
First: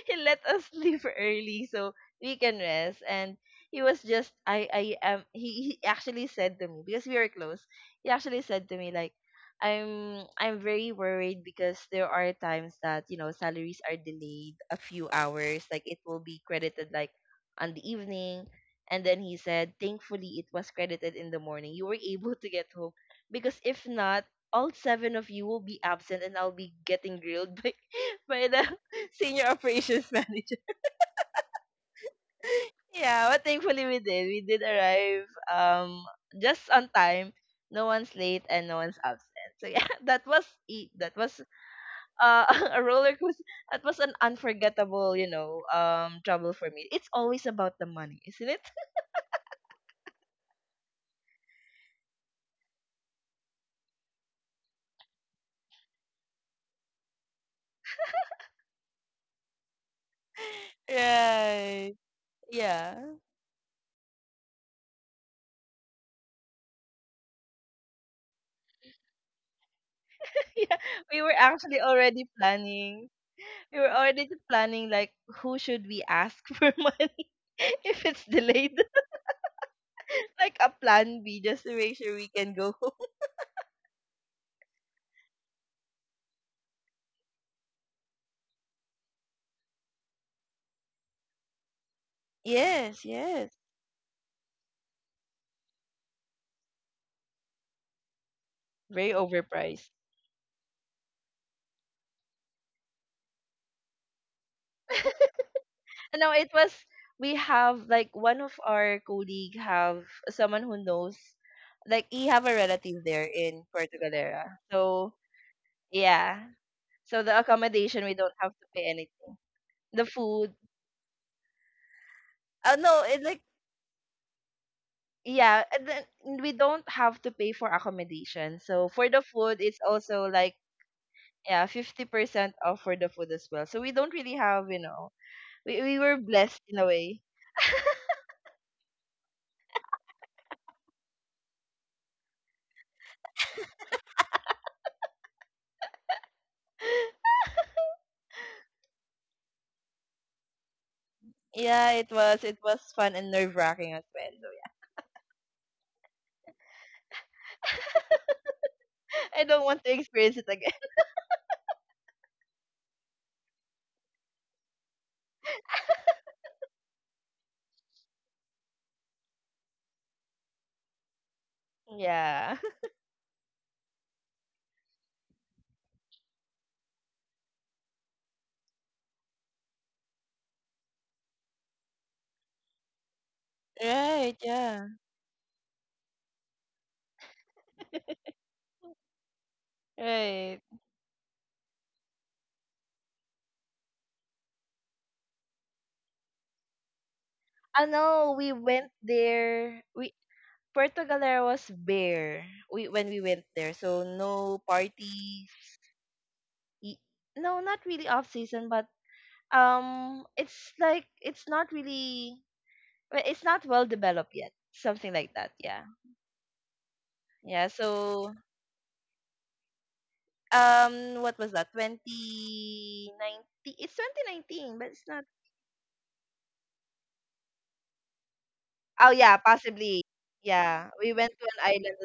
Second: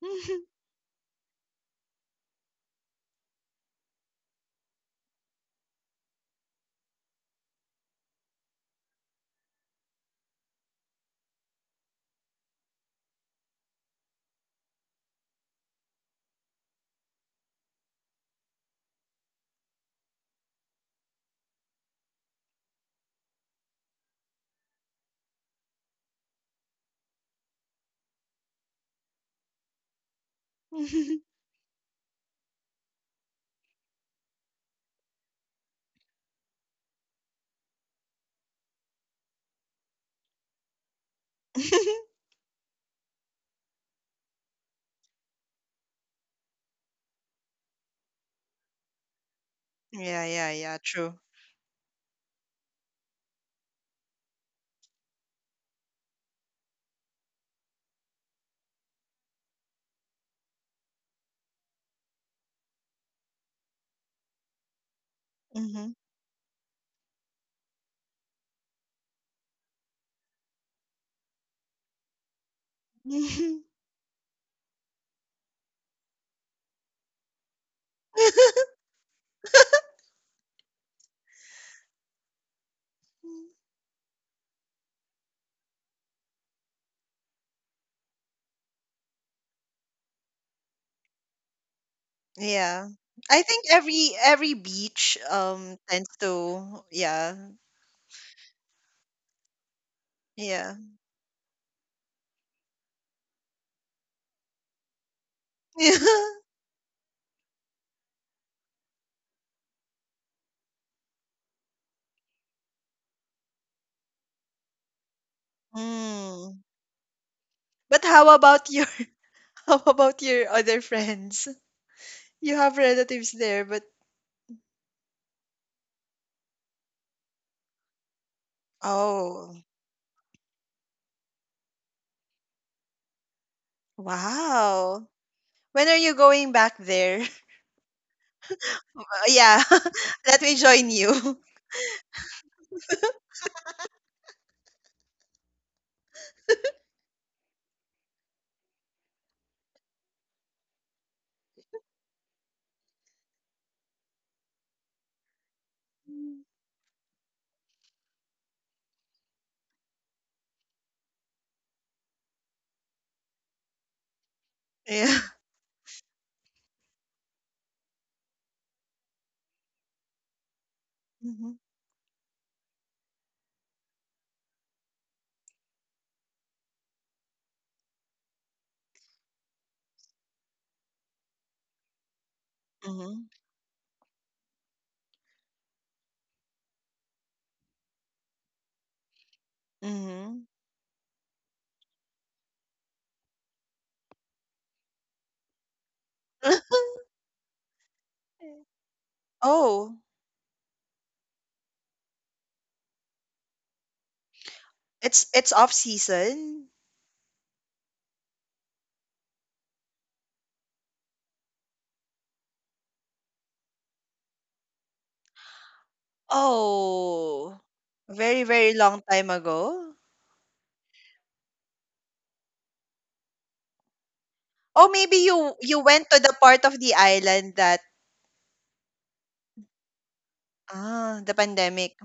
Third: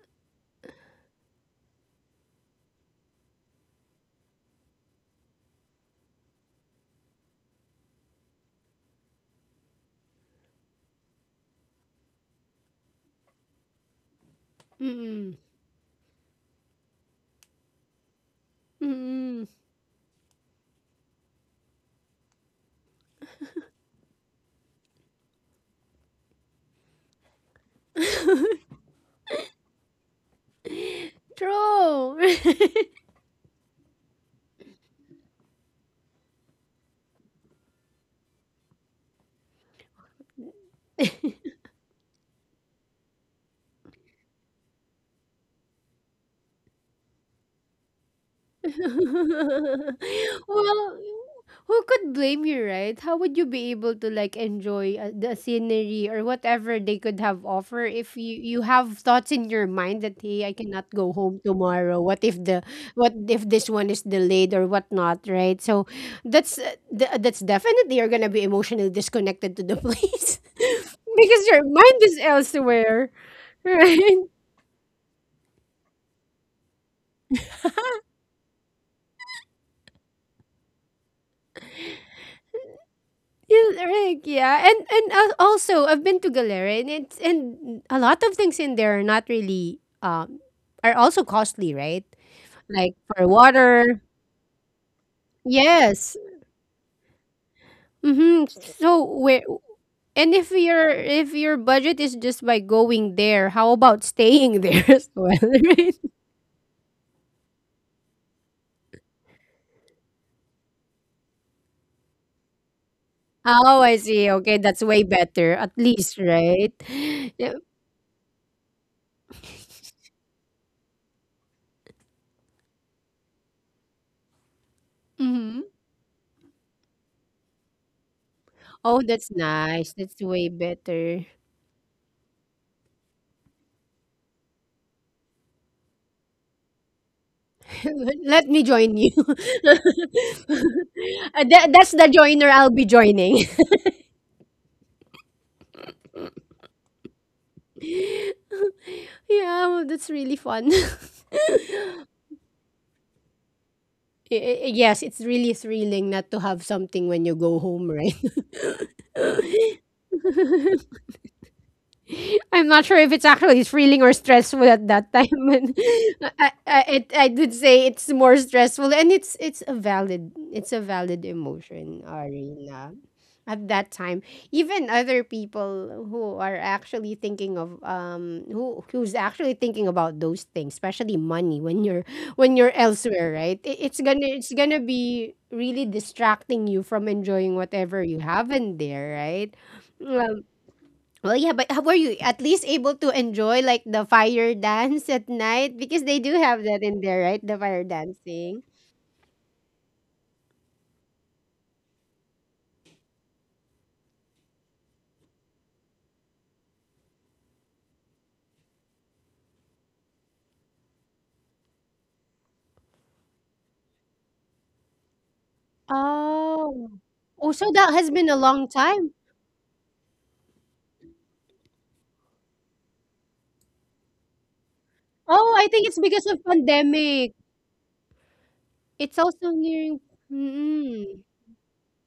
Speaker 2: he let us leave early so we can rest. And he was just, I I am he, he actually said to me, because we were close. He actually said to me like, I'm I'm very worried because there are times that, you know, salaries are delayed a few
Speaker 1: Mm-mm.
Speaker 2: hours, like it will be credited like on the evening. And then he
Speaker 1: Mm-mm.
Speaker 2: said thankfully it was credited in the morning, you were able to get home, because if not, all seven of you will be absent and I'll be getting grilled by by the senior operations manager.
Speaker 3: Mhm.
Speaker 1: True.
Speaker 2: Yeah, but thankfully we did. We did arrive um just on time. No one's late and no one's absent. So yeah, that was it. That was uh a roller coaster. That was an unforgettable, you know, um trouble for me. It's always about the money, isn't it?
Speaker 3: Yeah, yeah, yeah,
Speaker 1: Well,
Speaker 3: true.
Speaker 1: who could blame you, right? How would you be able to like enjoy, uh, the scenery or whatever they could have offer if you you have thoughts in your mind that, hey, I cannot go home
Speaker 2: Right.
Speaker 1: tomorrow. What if the
Speaker 2: Yeah.
Speaker 1: what if this one is delayed or whatnot, right? So
Speaker 3: Mhm.
Speaker 1: that's uh, th- that's definitely you're gonna be emotionally disconnected to the place
Speaker 2: Yeah, we were
Speaker 1: because your
Speaker 2: actually
Speaker 1: mind is
Speaker 2: already planning.
Speaker 1: elsewhere,
Speaker 2: We were
Speaker 1: right?
Speaker 2: already planning like who should we ask for money if it's delayed, like a plan B just to make sure we can go home.
Speaker 1: Yeah, right. Yeah. And and uh, Also, I've been to Galera, and it's and a lot of things in there are not really, um are also costly, right? Like
Speaker 3: Yeah.
Speaker 2: Yes,
Speaker 1: for
Speaker 3: I
Speaker 2: yes,
Speaker 3: think
Speaker 1: water.
Speaker 3: every every beach um tends
Speaker 1: Yes.
Speaker 3: to, yeah.
Speaker 1: Mhm. So
Speaker 2: very
Speaker 1: where
Speaker 2: overpriced.
Speaker 1: and if
Speaker 3: Yeah.
Speaker 1: your if your budget is just by going there, how about staying there as well, right?
Speaker 3: Yeah.
Speaker 2: And now it was we have like one of our colleague have someone who knows, like he have a relative there in
Speaker 1: Oh, I
Speaker 2: Puerto
Speaker 1: see. Okay,
Speaker 2: Galera.
Speaker 1: that's way
Speaker 2: So
Speaker 1: better at least,
Speaker 2: yeah,
Speaker 3: Mm.
Speaker 1: right?
Speaker 2: so the
Speaker 1: Yeah.
Speaker 3: But
Speaker 2: accommodation we
Speaker 3: how
Speaker 2: don't have to
Speaker 3: about
Speaker 2: pay
Speaker 3: your
Speaker 2: anything.
Speaker 3: how
Speaker 2: The
Speaker 3: about your
Speaker 2: food,
Speaker 3: other friends? You
Speaker 2: uh,
Speaker 3: have
Speaker 2: no, it
Speaker 3: relatives
Speaker 2: like
Speaker 3: there, but
Speaker 1: Mhm.
Speaker 2: yeah and then we don't have to pay for accommodation, so
Speaker 1: Oh,
Speaker 2: for the
Speaker 1: that's
Speaker 2: food
Speaker 3: oh,
Speaker 2: it's
Speaker 1: nice. That's
Speaker 2: also
Speaker 1: way
Speaker 2: like
Speaker 1: better.
Speaker 2: yeah, fifty percent off for the food as well, so we don't really have you
Speaker 3: wow.
Speaker 2: know we,
Speaker 3: When are
Speaker 2: we
Speaker 3: you
Speaker 2: were
Speaker 3: going
Speaker 2: blessed
Speaker 3: back
Speaker 2: in a way.
Speaker 3: there?
Speaker 1: Let me join
Speaker 3: Uh,
Speaker 1: you.
Speaker 3: yeah. Let me join you.
Speaker 1: Uh, tha- that's the joiner I'll be joining. Yeah, well, that's really fun.
Speaker 2: Yeah, it was it was fun and nerve-wracking as well,
Speaker 1: Y-
Speaker 2: so yeah,
Speaker 1: y- yes, it's really thrilling not to have something when you go home, right?
Speaker 2: I don't want to experience it again.
Speaker 1: I'm not sure if it's actually thrilling or stressful at that
Speaker 3: Yeah.
Speaker 1: time. And I, I, it, I did say it's more stressful, and it's it's a valid it's a valid
Speaker 3: Mhm.
Speaker 1: emotion,
Speaker 2: Yeah.
Speaker 1: Arena. At that time, even other people who are actually thinking of, um who who's actually thinking about those things, especially money when you're when you're
Speaker 3: Mhm.
Speaker 1: elsewhere, right? It, it's gonna
Speaker 2: Right,
Speaker 1: it's gonna
Speaker 2: yeah.
Speaker 1: be really distracting you from enjoying whatever you have in there, right? Well,
Speaker 3: Mhm.
Speaker 2: Right,
Speaker 1: well, yeah, but h- were you at least able to enjoy like the fire dance at night? Because they do have that in there, right? The fire
Speaker 2: I know. We
Speaker 1: dancing.
Speaker 2: went there,
Speaker 3: Oh.
Speaker 2: we Puerto Galera was bare, we when we went there, so no
Speaker 3: It's
Speaker 2: parties.
Speaker 3: it's off season?
Speaker 2: y- no, not really off season, but um it's like it's not really well, it's not well developed yet, something like that. Yeah,
Speaker 1: Oh. Oh,
Speaker 3: Oh,
Speaker 1: so
Speaker 2: yeah,
Speaker 1: that has been
Speaker 2: so
Speaker 1: a
Speaker 3: very,
Speaker 1: long
Speaker 3: very long
Speaker 1: time.
Speaker 3: time ago?
Speaker 2: um what was that, twenty nineteen? It's twenty nineteen, but
Speaker 3: Oh,
Speaker 2: it's
Speaker 3: maybe
Speaker 2: not.
Speaker 1: Oh,
Speaker 3: you
Speaker 1: I
Speaker 3: you
Speaker 1: think it's
Speaker 3: went to
Speaker 1: because
Speaker 3: the
Speaker 1: of
Speaker 3: part of the
Speaker 1: pandemic.
Speaker 3: island that
Speaker 2: Oh
Speaker 1: It's
Speaker 2: yeah,
Speaker 1: also nearing.
Speaker 2: possibly. Yeah, we
Speaker 1: mm
Speaker 3: ah,
Speaker 2: went
Speaker 3: the
Speaker 2: to an island.
Speaker 3: pandemic.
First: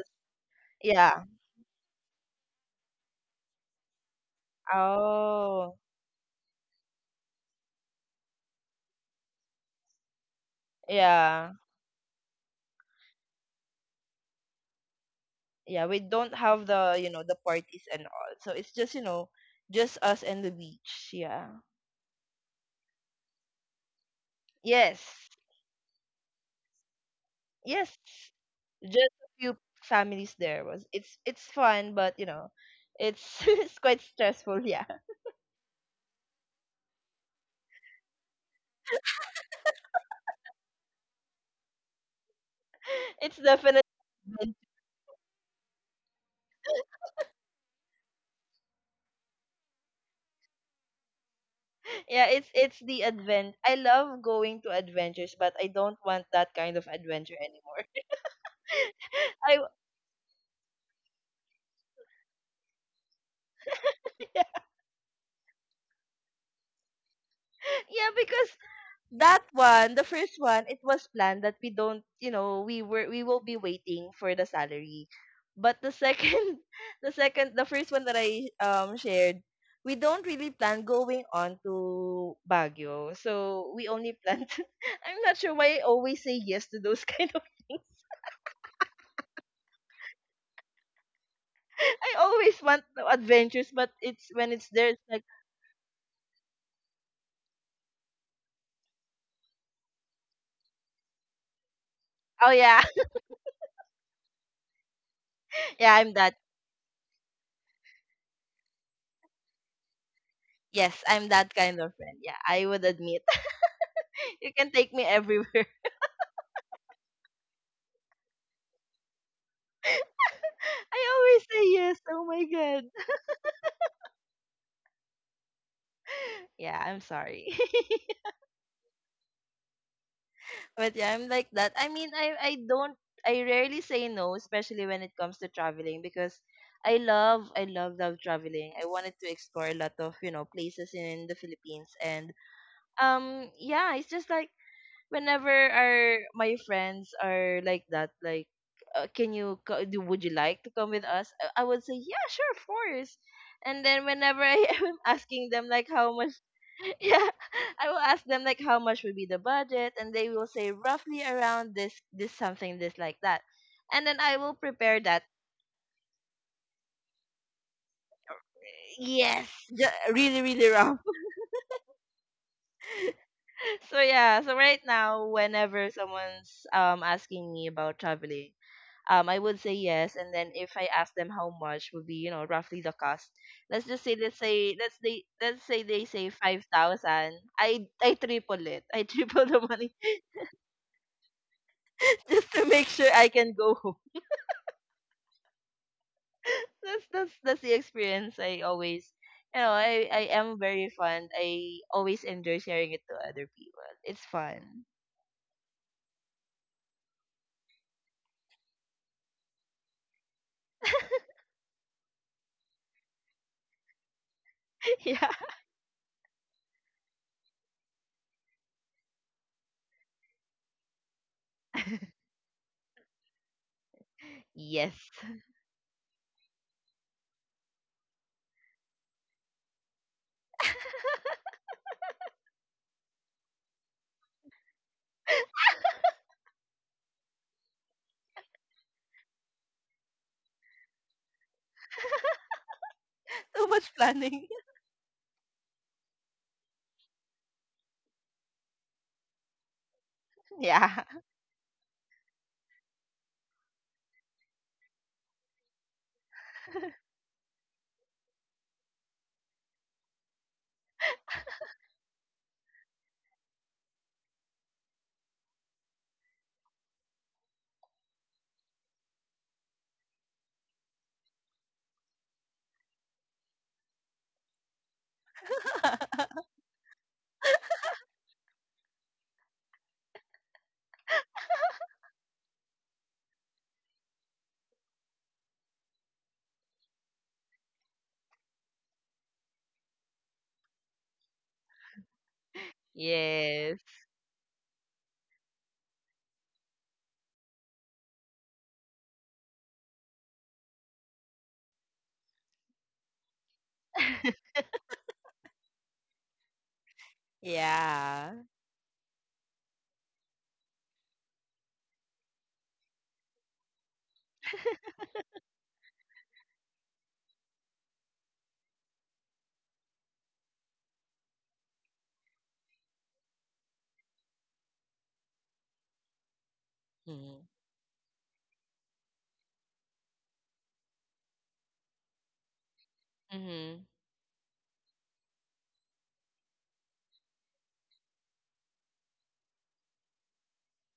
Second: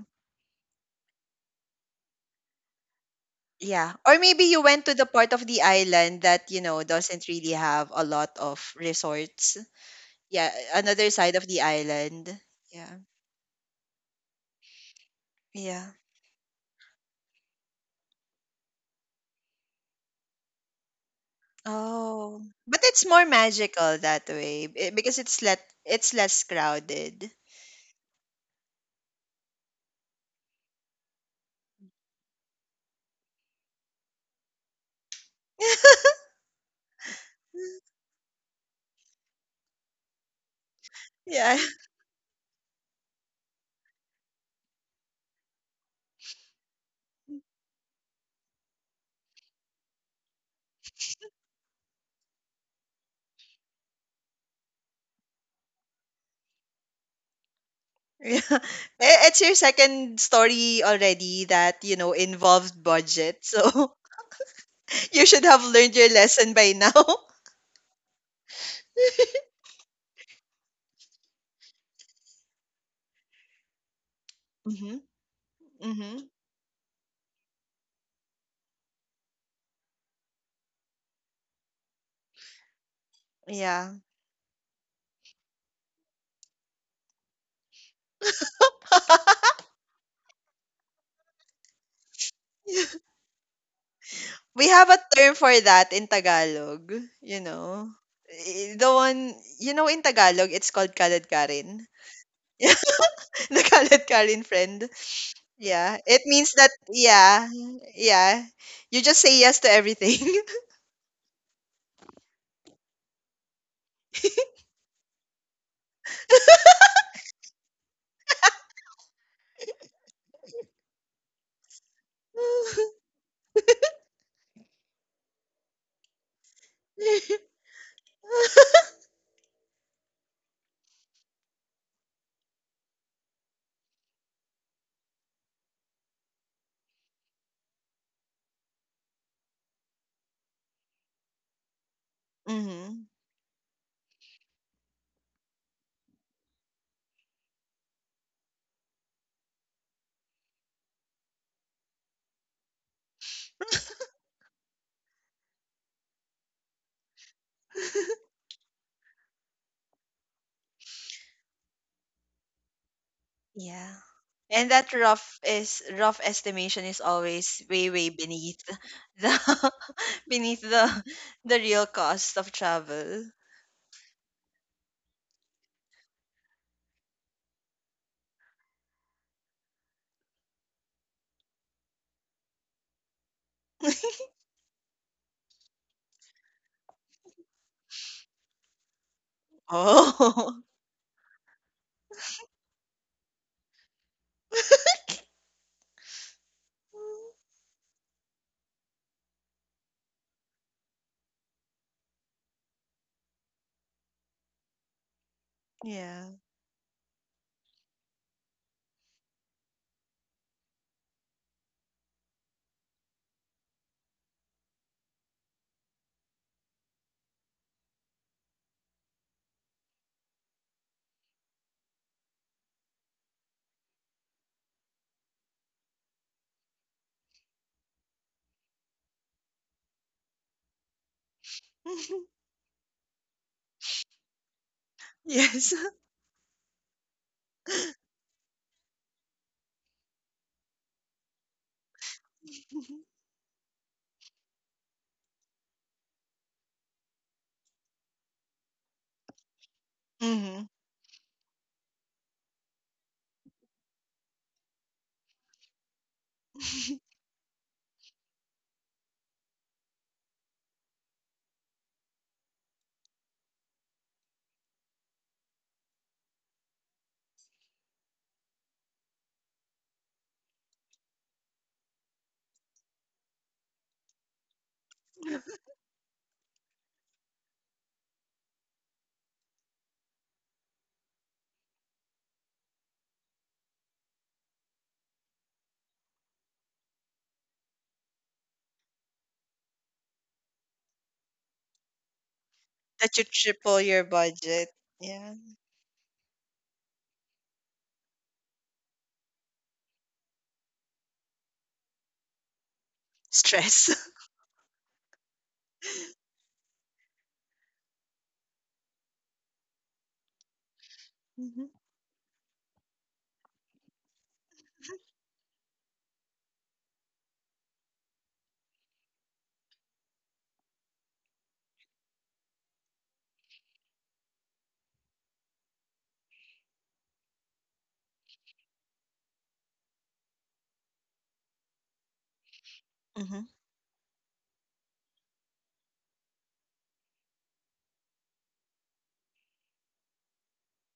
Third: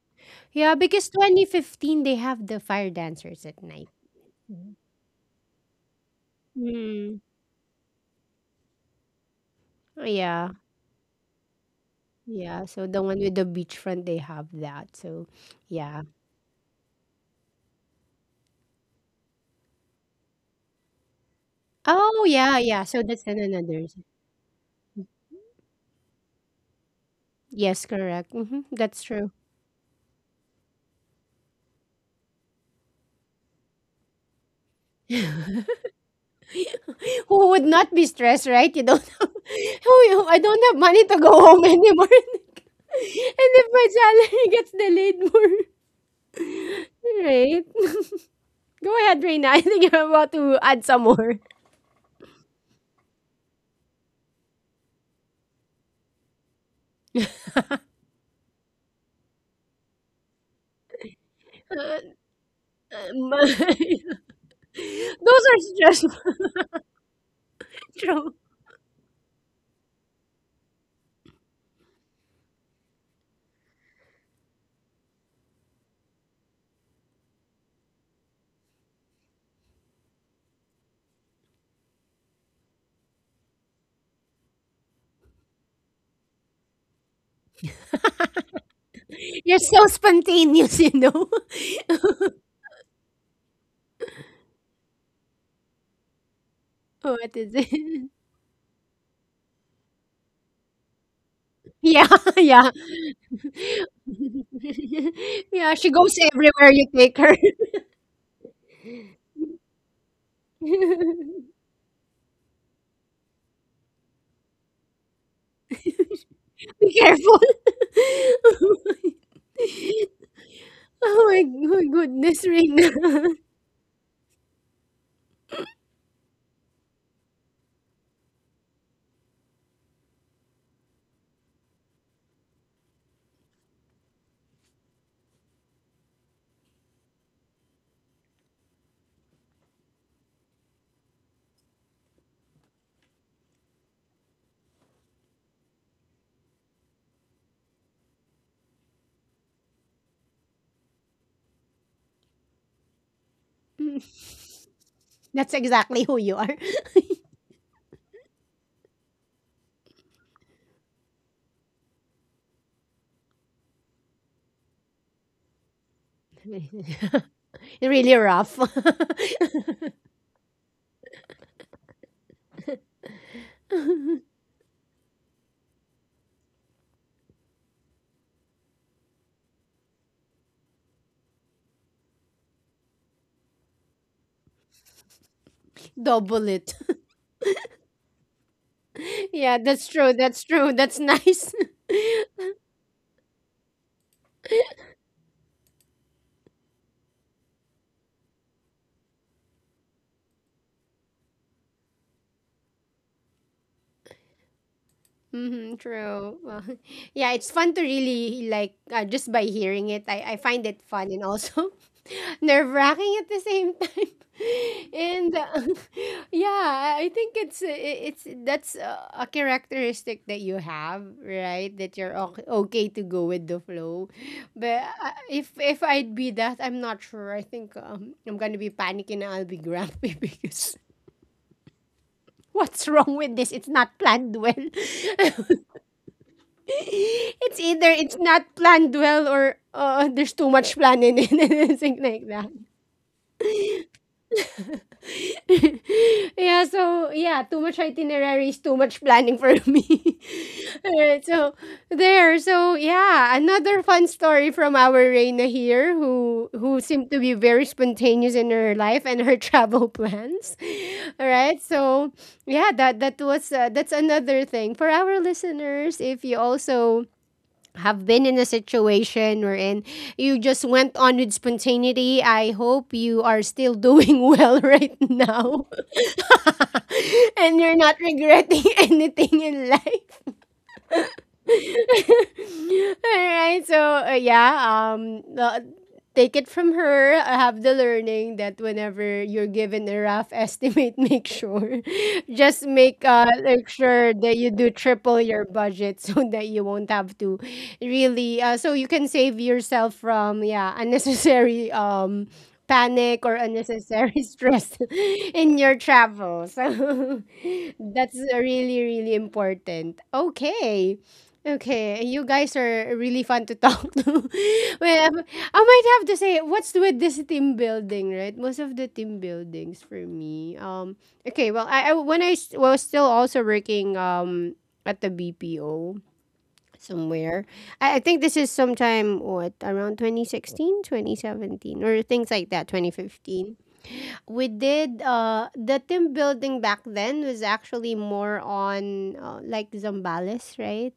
Speaker 1: Yeah, because
Speaker 2: Yeah.
Speaker 1: twenty fifteen they have the fire dancers at night.
Speaker 3: Yeah. Or maybe you
Speaker 1: Mhm.
Speaker 3: went to the part of the
Speaker 2: Oh
Speaker 3: island that, you know,
Speaker 1: Mm.
Speaker 3: doesn't really have a lot of resorts. Yeah,
Speaker 1: Yeah.
Speaker 3: another side of
Speaker 2: yeah,
Speaker 3: the island.
Speaker 1: Yeah, so
Speaker 3: Yeah.
Speaker 1: the one with the beachfront they have that. So,
Speaker 2: yeah,
Speaker 3: Yeah.
Speaker 2: we
Speaker 1: yeah.
Speaker 2: don't have the you know the parties and all, so it's just you know just us and the beach. Yeah.
Speaker 1: Oh,
Speaker 3: Oh.
Speaker 1: yeah,
Speaker 3: But
Speaker 1: yeah. So
Speaker 3: it's more
Speaker 1: that's an- another.
Speaker 3: magical that way, eh,
Speaker 2: Yes,
Speaker 3: because it's let it's less crowded.
Speaker 1: Yes,
Speaker 2: yes,
Speaker 1: correct. Mm-hmm.
Speaker 2: just
Speaker 1: That's
Speaker 2: a
Speaker 1: true.
Speaker 2: few families there was, it's it's fun, but you know, it's it's quite stressful. Yeah.
Speaker 1: Who would not be stressed, right? You don't have, "Oh, you- I don't have money to go
Speaker 3: Yeah.
Speaker 1: home anymore.
Speaker 2: It's
Speaker 1: And if
Speaker 2: definitely
Speaker 1: my salary
Speaker 2: advent-
Speaker 1: gets delayed more, right? Go ahead, Reina. I think you're about to add some more.
Speaker 2: yeah, it's it's the advent. I love going to adventures, but I don't want that kind of adventure anymore.
Speaker 3: Yeah. Eh, it's your
Speaker 2: I
Speaker 3: second story already that, you
Speaker 1: Uh,
Speaker 3: know, involved
Speaker 1: um,
Speaker 3: budget. So you
Speaker 1: Those
Speaker 3: should
Speaker 1: are
Speaker 3: have learned your
Speaker 1: stressful.
Speaker 3: lesson by now.
Speaker 2: yeah,
Speaker 1: True.
Speaker 2: because that one, the first one, it was planned that we don't, you know, we were we will be waiting for the
Speaker 3: Mm-hmm.
Speaker 2: salary. But the
Speaker 3: Mm-hmm.
Speaker 2: second the second the first one that I um shared, we don't really plan going on to Baguio. So we
Speaker 3: Yeah.
Speaker 2: only plan to, I'm not sure why I always say yes to those kind of things.
Speaker 1: You're so spontaneous, you know.
Speaker 2: I always want to adventures, but it's when it's
Speaker 3: We
Speaker 2: there
Speaker 3: have a
Speaker 2: it's like,
Speaker 3: term for that in Tagalog,
Speaker 1: What
Speaker 3: you
Speaker 1: is
Speaker 3: know.
Speaker 1: it?
Speaker 3: I- The one, you know, in Tagalog, it's called kalad karin.
Speaker 1: Yeah,
Speaker 2: oh
Speaker 1: yeah.
Speaker 2: yeah,
Speaker 3: The kalad karin friend.
Speaker 1: Yeah, she
Speaker 2: yeah,
Speaker 3: Yeah.
Speaker 2: I'm
Speaker 1: goes
Speaker 3: It
Speaker 2: that.
Speaker 3: means that,
Speaker 1: everywhere you take her.
Speaker 3: yeah, yeah. You just say yes to everything.
Speaker 1: Be
Speaker 2: Yes, I'm that kind of friend. Yeah, I would admit. You can take me everywhere.
Speaker 1: careful.
Speaker 2: I
Speaker 1: Oh
Speaker 2: always
Speaker 1: my oh
Speaker 2: say
Speaker 1: my
Speaker 2: yes. Oh my
Speaker 1: goodness,
Speaker 2: god.
Speaker 1: Reyna.
Speaker 2: Yeah, I'm sorry. But yeah, I'm like that. I mean, I I don't I rarely say no, especially when it comes to traveling, because I love I love love traveling. I wanted to explore a lot of, you know, places in the Philippines and
Speaker 3: Mm-hmm.
Speaker 2: um yeah, it's just like whenever our my friends are like that, like, uh, can you co- do? Would you like to come with us? I I would say, yeah, sure, of course. And then whenever I am asking
Speaker 1: That's
Speaker 2: them like
Speaker 1: exactly
Speaker 2: how
Speaker 1: who
Speaker 2: much,
Speaker 1: you are.
Speaker 2: yeah, I will ask them like how much would be the budget, and they will say roughly around this, this something, this like that,
Speaker 3: Yeah.
Speaker 2: and then I will
Speaker 3: And that
Speaker 2: prepare that.
Speaker 3: rough is rough estimation is always way way
Speaker 1: Really rough.
Speaker 3: beneath
Speaker 2: Yes,
Speaker 3: the
Speaker 2: ju- really,
Speaker 3: beneath
Speaker 2: really rough.
Speaker 3: the the real cost of travel.
Speaker 2: So yeah, so right now, whenever someone's um asking me about traveling, um, I would say yes, and then if I ask them how much would be, you know, roughly the cost. Let's just say, let's say, let's they, Let's say they say
Speaker 1: Double
Speaker 2: five
Speaker 1: it.
Speaker 2: thousand. I I triple it. I triple
Speaker 1: Yeah,
Speaker 2: the
Speaker 1: that's
Speaker 2: money
Speaker 1: true. That's
Speaker 3: Oh,
Speaker 1: true. That's nice.
Speaker 2: just to make sure I can go home. That's that's that's the experience I always, you know, I I am very fun. I always enjoy sharing it to other people. It's fun.
Speaker 1: Mm-hmm,
Speaker 3: yeah.
Speaker 1: true. Well, yeah, it's fun to really like uh, just by hearing it. I, I find it fun and also nerve wracking at the same time.
Speaker 2: Yeah.
Speaker 1: And uh, yeah, I I think it's uh, i- it's that's uh, a characteristic that you have, right? That you're o- okay to go with the flow. But
Speaker 2: Yes.
Speaker 1: uh, if if I'd be that, I'm not sure. I think um, I'm gonna be panicking and I'll be grumpy because what's wrong with this? It's not planned well.
Speaker 3: Yes.
Speaker 1: It's either it's not planned well or uh, there's too much planning in it and something like that.
Speaker 2: Too much planning.
Speaker 1: Yeah, so yeah, too much itinerary is too much planning for me.
Speaker 3: Hmm.
Speaker 2: Yeah.
Speaker 1: Alright, so there, so yeah, another fun story from our Reina here, who who seemed to be very spontaneous in her life and her travel plans. All right, so yeah, that that was uh, that's another thing for our listeners. If you also have been in a situation wherein you just went on with spontaneity. I hope you are still doing well right now and you're not regretting anything in life. All right. So uh, yeah, um, uh, take it from her. I have the learning that whenever you're given a rough estimate, make sure just make
Speaker 3: That you
Speaker 1: uh make
Speaker 2: Yes.
Speaker 3: triple your
Speaker 1: sure that you
Speaker 3: budget.
Speaker 1: do triple
Speaker 3: Yeah.
Speaker 1: your budget so that you won't have to really uh so you can save yourself from yeah unnecessary um panic or
Speaker 3: Stress.
Speaker 1: unnecessary stress in your travel. So that's
Speaker 2: Yeah.
Speaker 1: really really important. Okay.
Speaker 3: Hmm.
Speaker 1: Okay, you guys are really fun to talk to. Well, um, I might have to say, what's with this team building, right? Most of the team buildings for me. Um, okay, well, I, I when I s- was still also working um at the B P O somewhere.
Speaker 2: Mm.
Speaker 1: I, I think this is sometime what around twenty sixteen, twenty seventeen, or things like that,
Speaker 3: Hmm.
Speaker 1: twenty fifteen.
Speaker 2: Mm-hmm.
Speaker 1: We did uh the team building back then was actually more on uh, like Zambales, right?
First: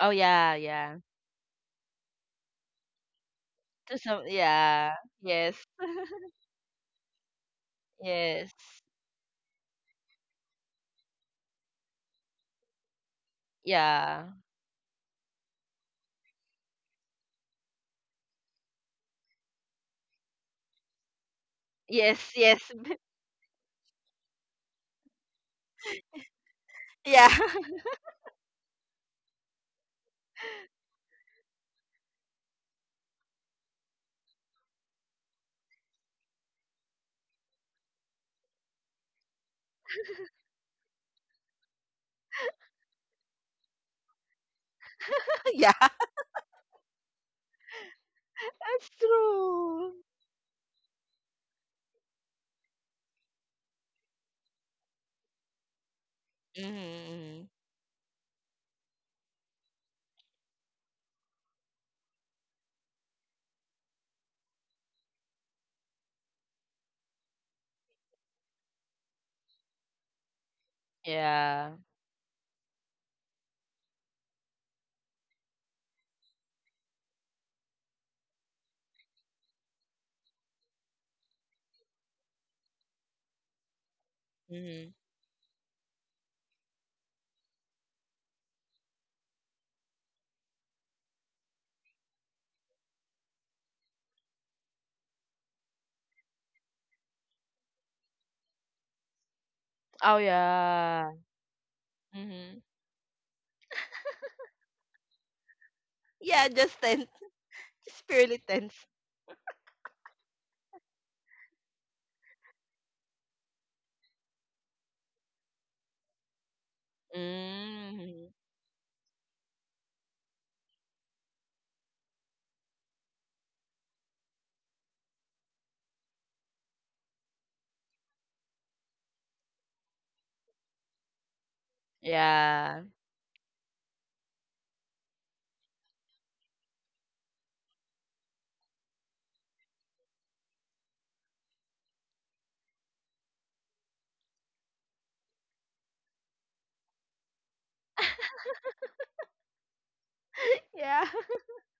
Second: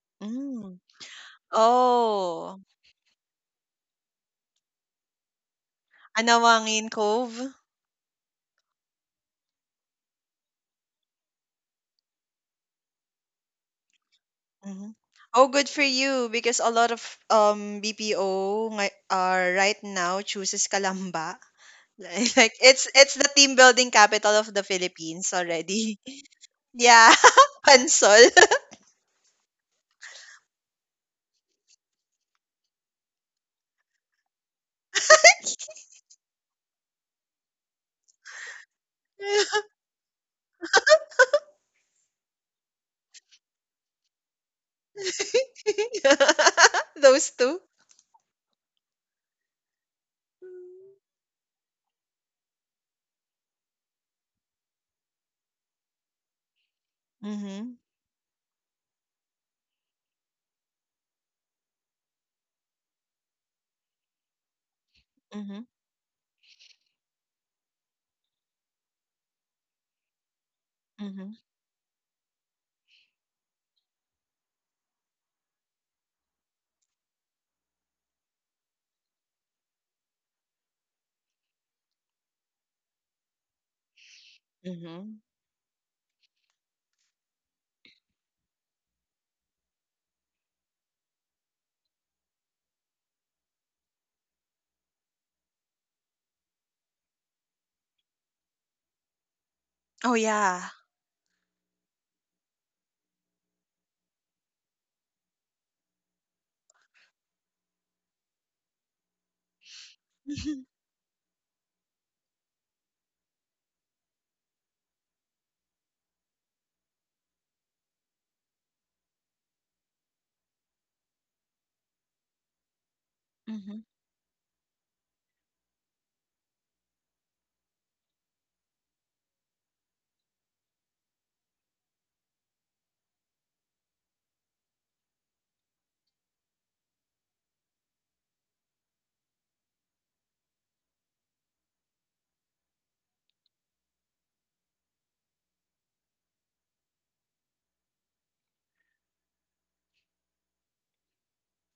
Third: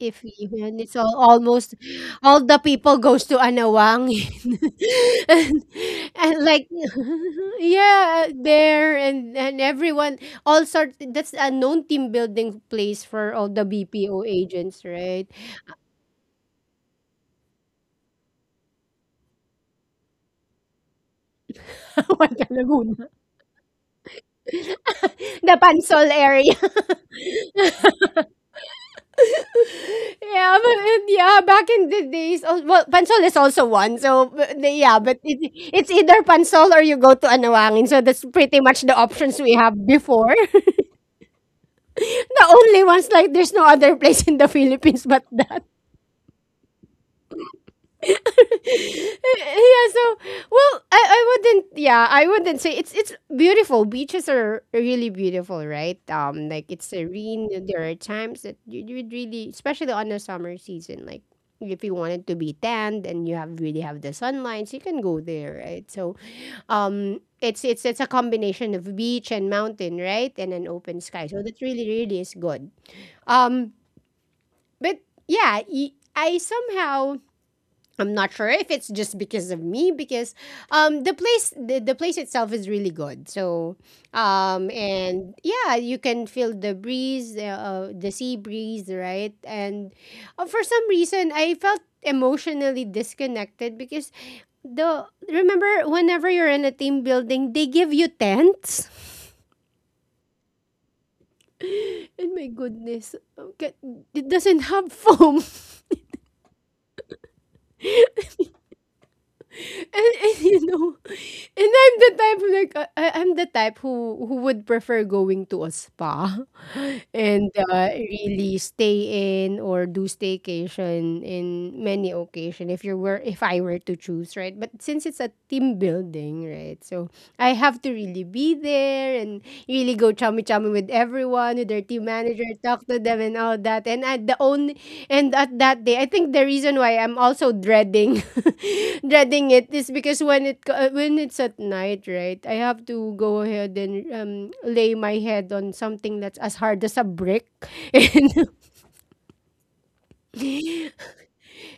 Speaker 2: Oh
Speaker 1: If
Speaker 2: yeah,
Speaker 3: Mm.
Speaker 1: yun, it's
Speaker 2: yeah.
Speaker 1: all almost all the
Speaker 3: Oh,
Speaker 1: people goes to
Speaker 2: To some,
Speaker 1: Anawangin.
Speaker 2: yeah. Yes.
Speaker 1: And and like
Speaker 3: Anawangin Cove.
Speaker 1: yeah,
Speaker 2: Yes.
Speaker 1: there and and everyone all sort that's a known team building place for all the B P O
Speaker 2: Yeah.
Speaker 1: agents,
Speaker 3: Hmm.
Speaker 1: right?
Speaker 3: Oh, good for you because a lot of um B P O ngay- are right now chooses Kalamba.
Speaker 2: Yes,
Speaker 1: Huanca,
Speaker 3: Like
Speaker 2: yes.
Speaker 3: it's
Speaker 1: Laguna.
Speaker 3: it's the team building capital of the Philippines
Speaker 1: The
Speaker 3: already.
Speaker 1: Pansol area.
Speaker 3: Yeah.
Speaker 2: Yeah.
Speaker 3: Pansol.
Speaker 1: Yeah, but, and yeah, back in the days, oh, well, Pansol is also one. So but yeah, but it, it's either Pansol or you go to Anawangin. So that's pretty much the options we have before. The only ones like there's no other place in the Philippines but that.
Speaker 2: Yeah.
Speaker 3: Those two.
Speaker 2: That's
Speaker 1: Yeah,
Speaker 2: true.
Speaker 1: so well, I, I wouldn't yeah, I wouldn't say it's it's beautiful. Beaches are really beautiful, right? Um like it's
Speaker 2: Mm-hmm.
Speaker 1: serene.
Speaker 3: Mm-hmm.
Speaker 1: There are times that you would really especially on the summer season, like if you wanted to be tanned and you have really have the sunlights, you can go
Speaker 3: Mm-hmm.
Speaker 1: there, right? So um it's it's it's a combination of beach and mountain, right? And an open sky.
Speaker 3: Mm-hmm.
Speaker 1: So that
Speaker 2: Yeah.
Speaker 1: really, really is good. Um But yeah, y- I somehow I'm not sure if it's just because of me because um the place the, the place itself is really good. So um
Speaker 2: Mm-hmm.
Speaker 3: Mm-hmm.
Speaker 1: and yeah, you can feel the breeze, the uh, the sea breeze, right? And uh, for some reason I felt emotionally disconnected because the remember whenever you're in a team building, they give you tents.
Speaker 3: Oh
Speaker 2: Oh
Speaker 3: yeah.
Speaker 2: yeah.
Speaker 1: And my
Speaker 2: Mm-hmm.
Speaker 1: goodness, okay, it doesn't have foam.
Speaker 2: Yeah, just tense. Just purely tense.
Speaker 1: And, and you know, and I'm the type who, like uh, I, I'm the type who who would prefer going to a spa and uh,
Speaker 2: Mm-hmm.
Speaker 1: really stay in or do staycation in many occasion if you were if I were
Speaker 3: Mm-hmm.
Speaker 1: to choose right. But since it's a team building right, so I have to really be there and really go chummy chummy with everyone, with their team manager,
Speaker 2: Yeah.
Speaker 1: talk to them and all that. And at the only and at that day, I think the reason why I'm also dreading dreading it is because when it co- uh, when it's at night, right? I have to go ahead and um lay my head on something that's as hard as a brick. And
Speaker 2: Yeah.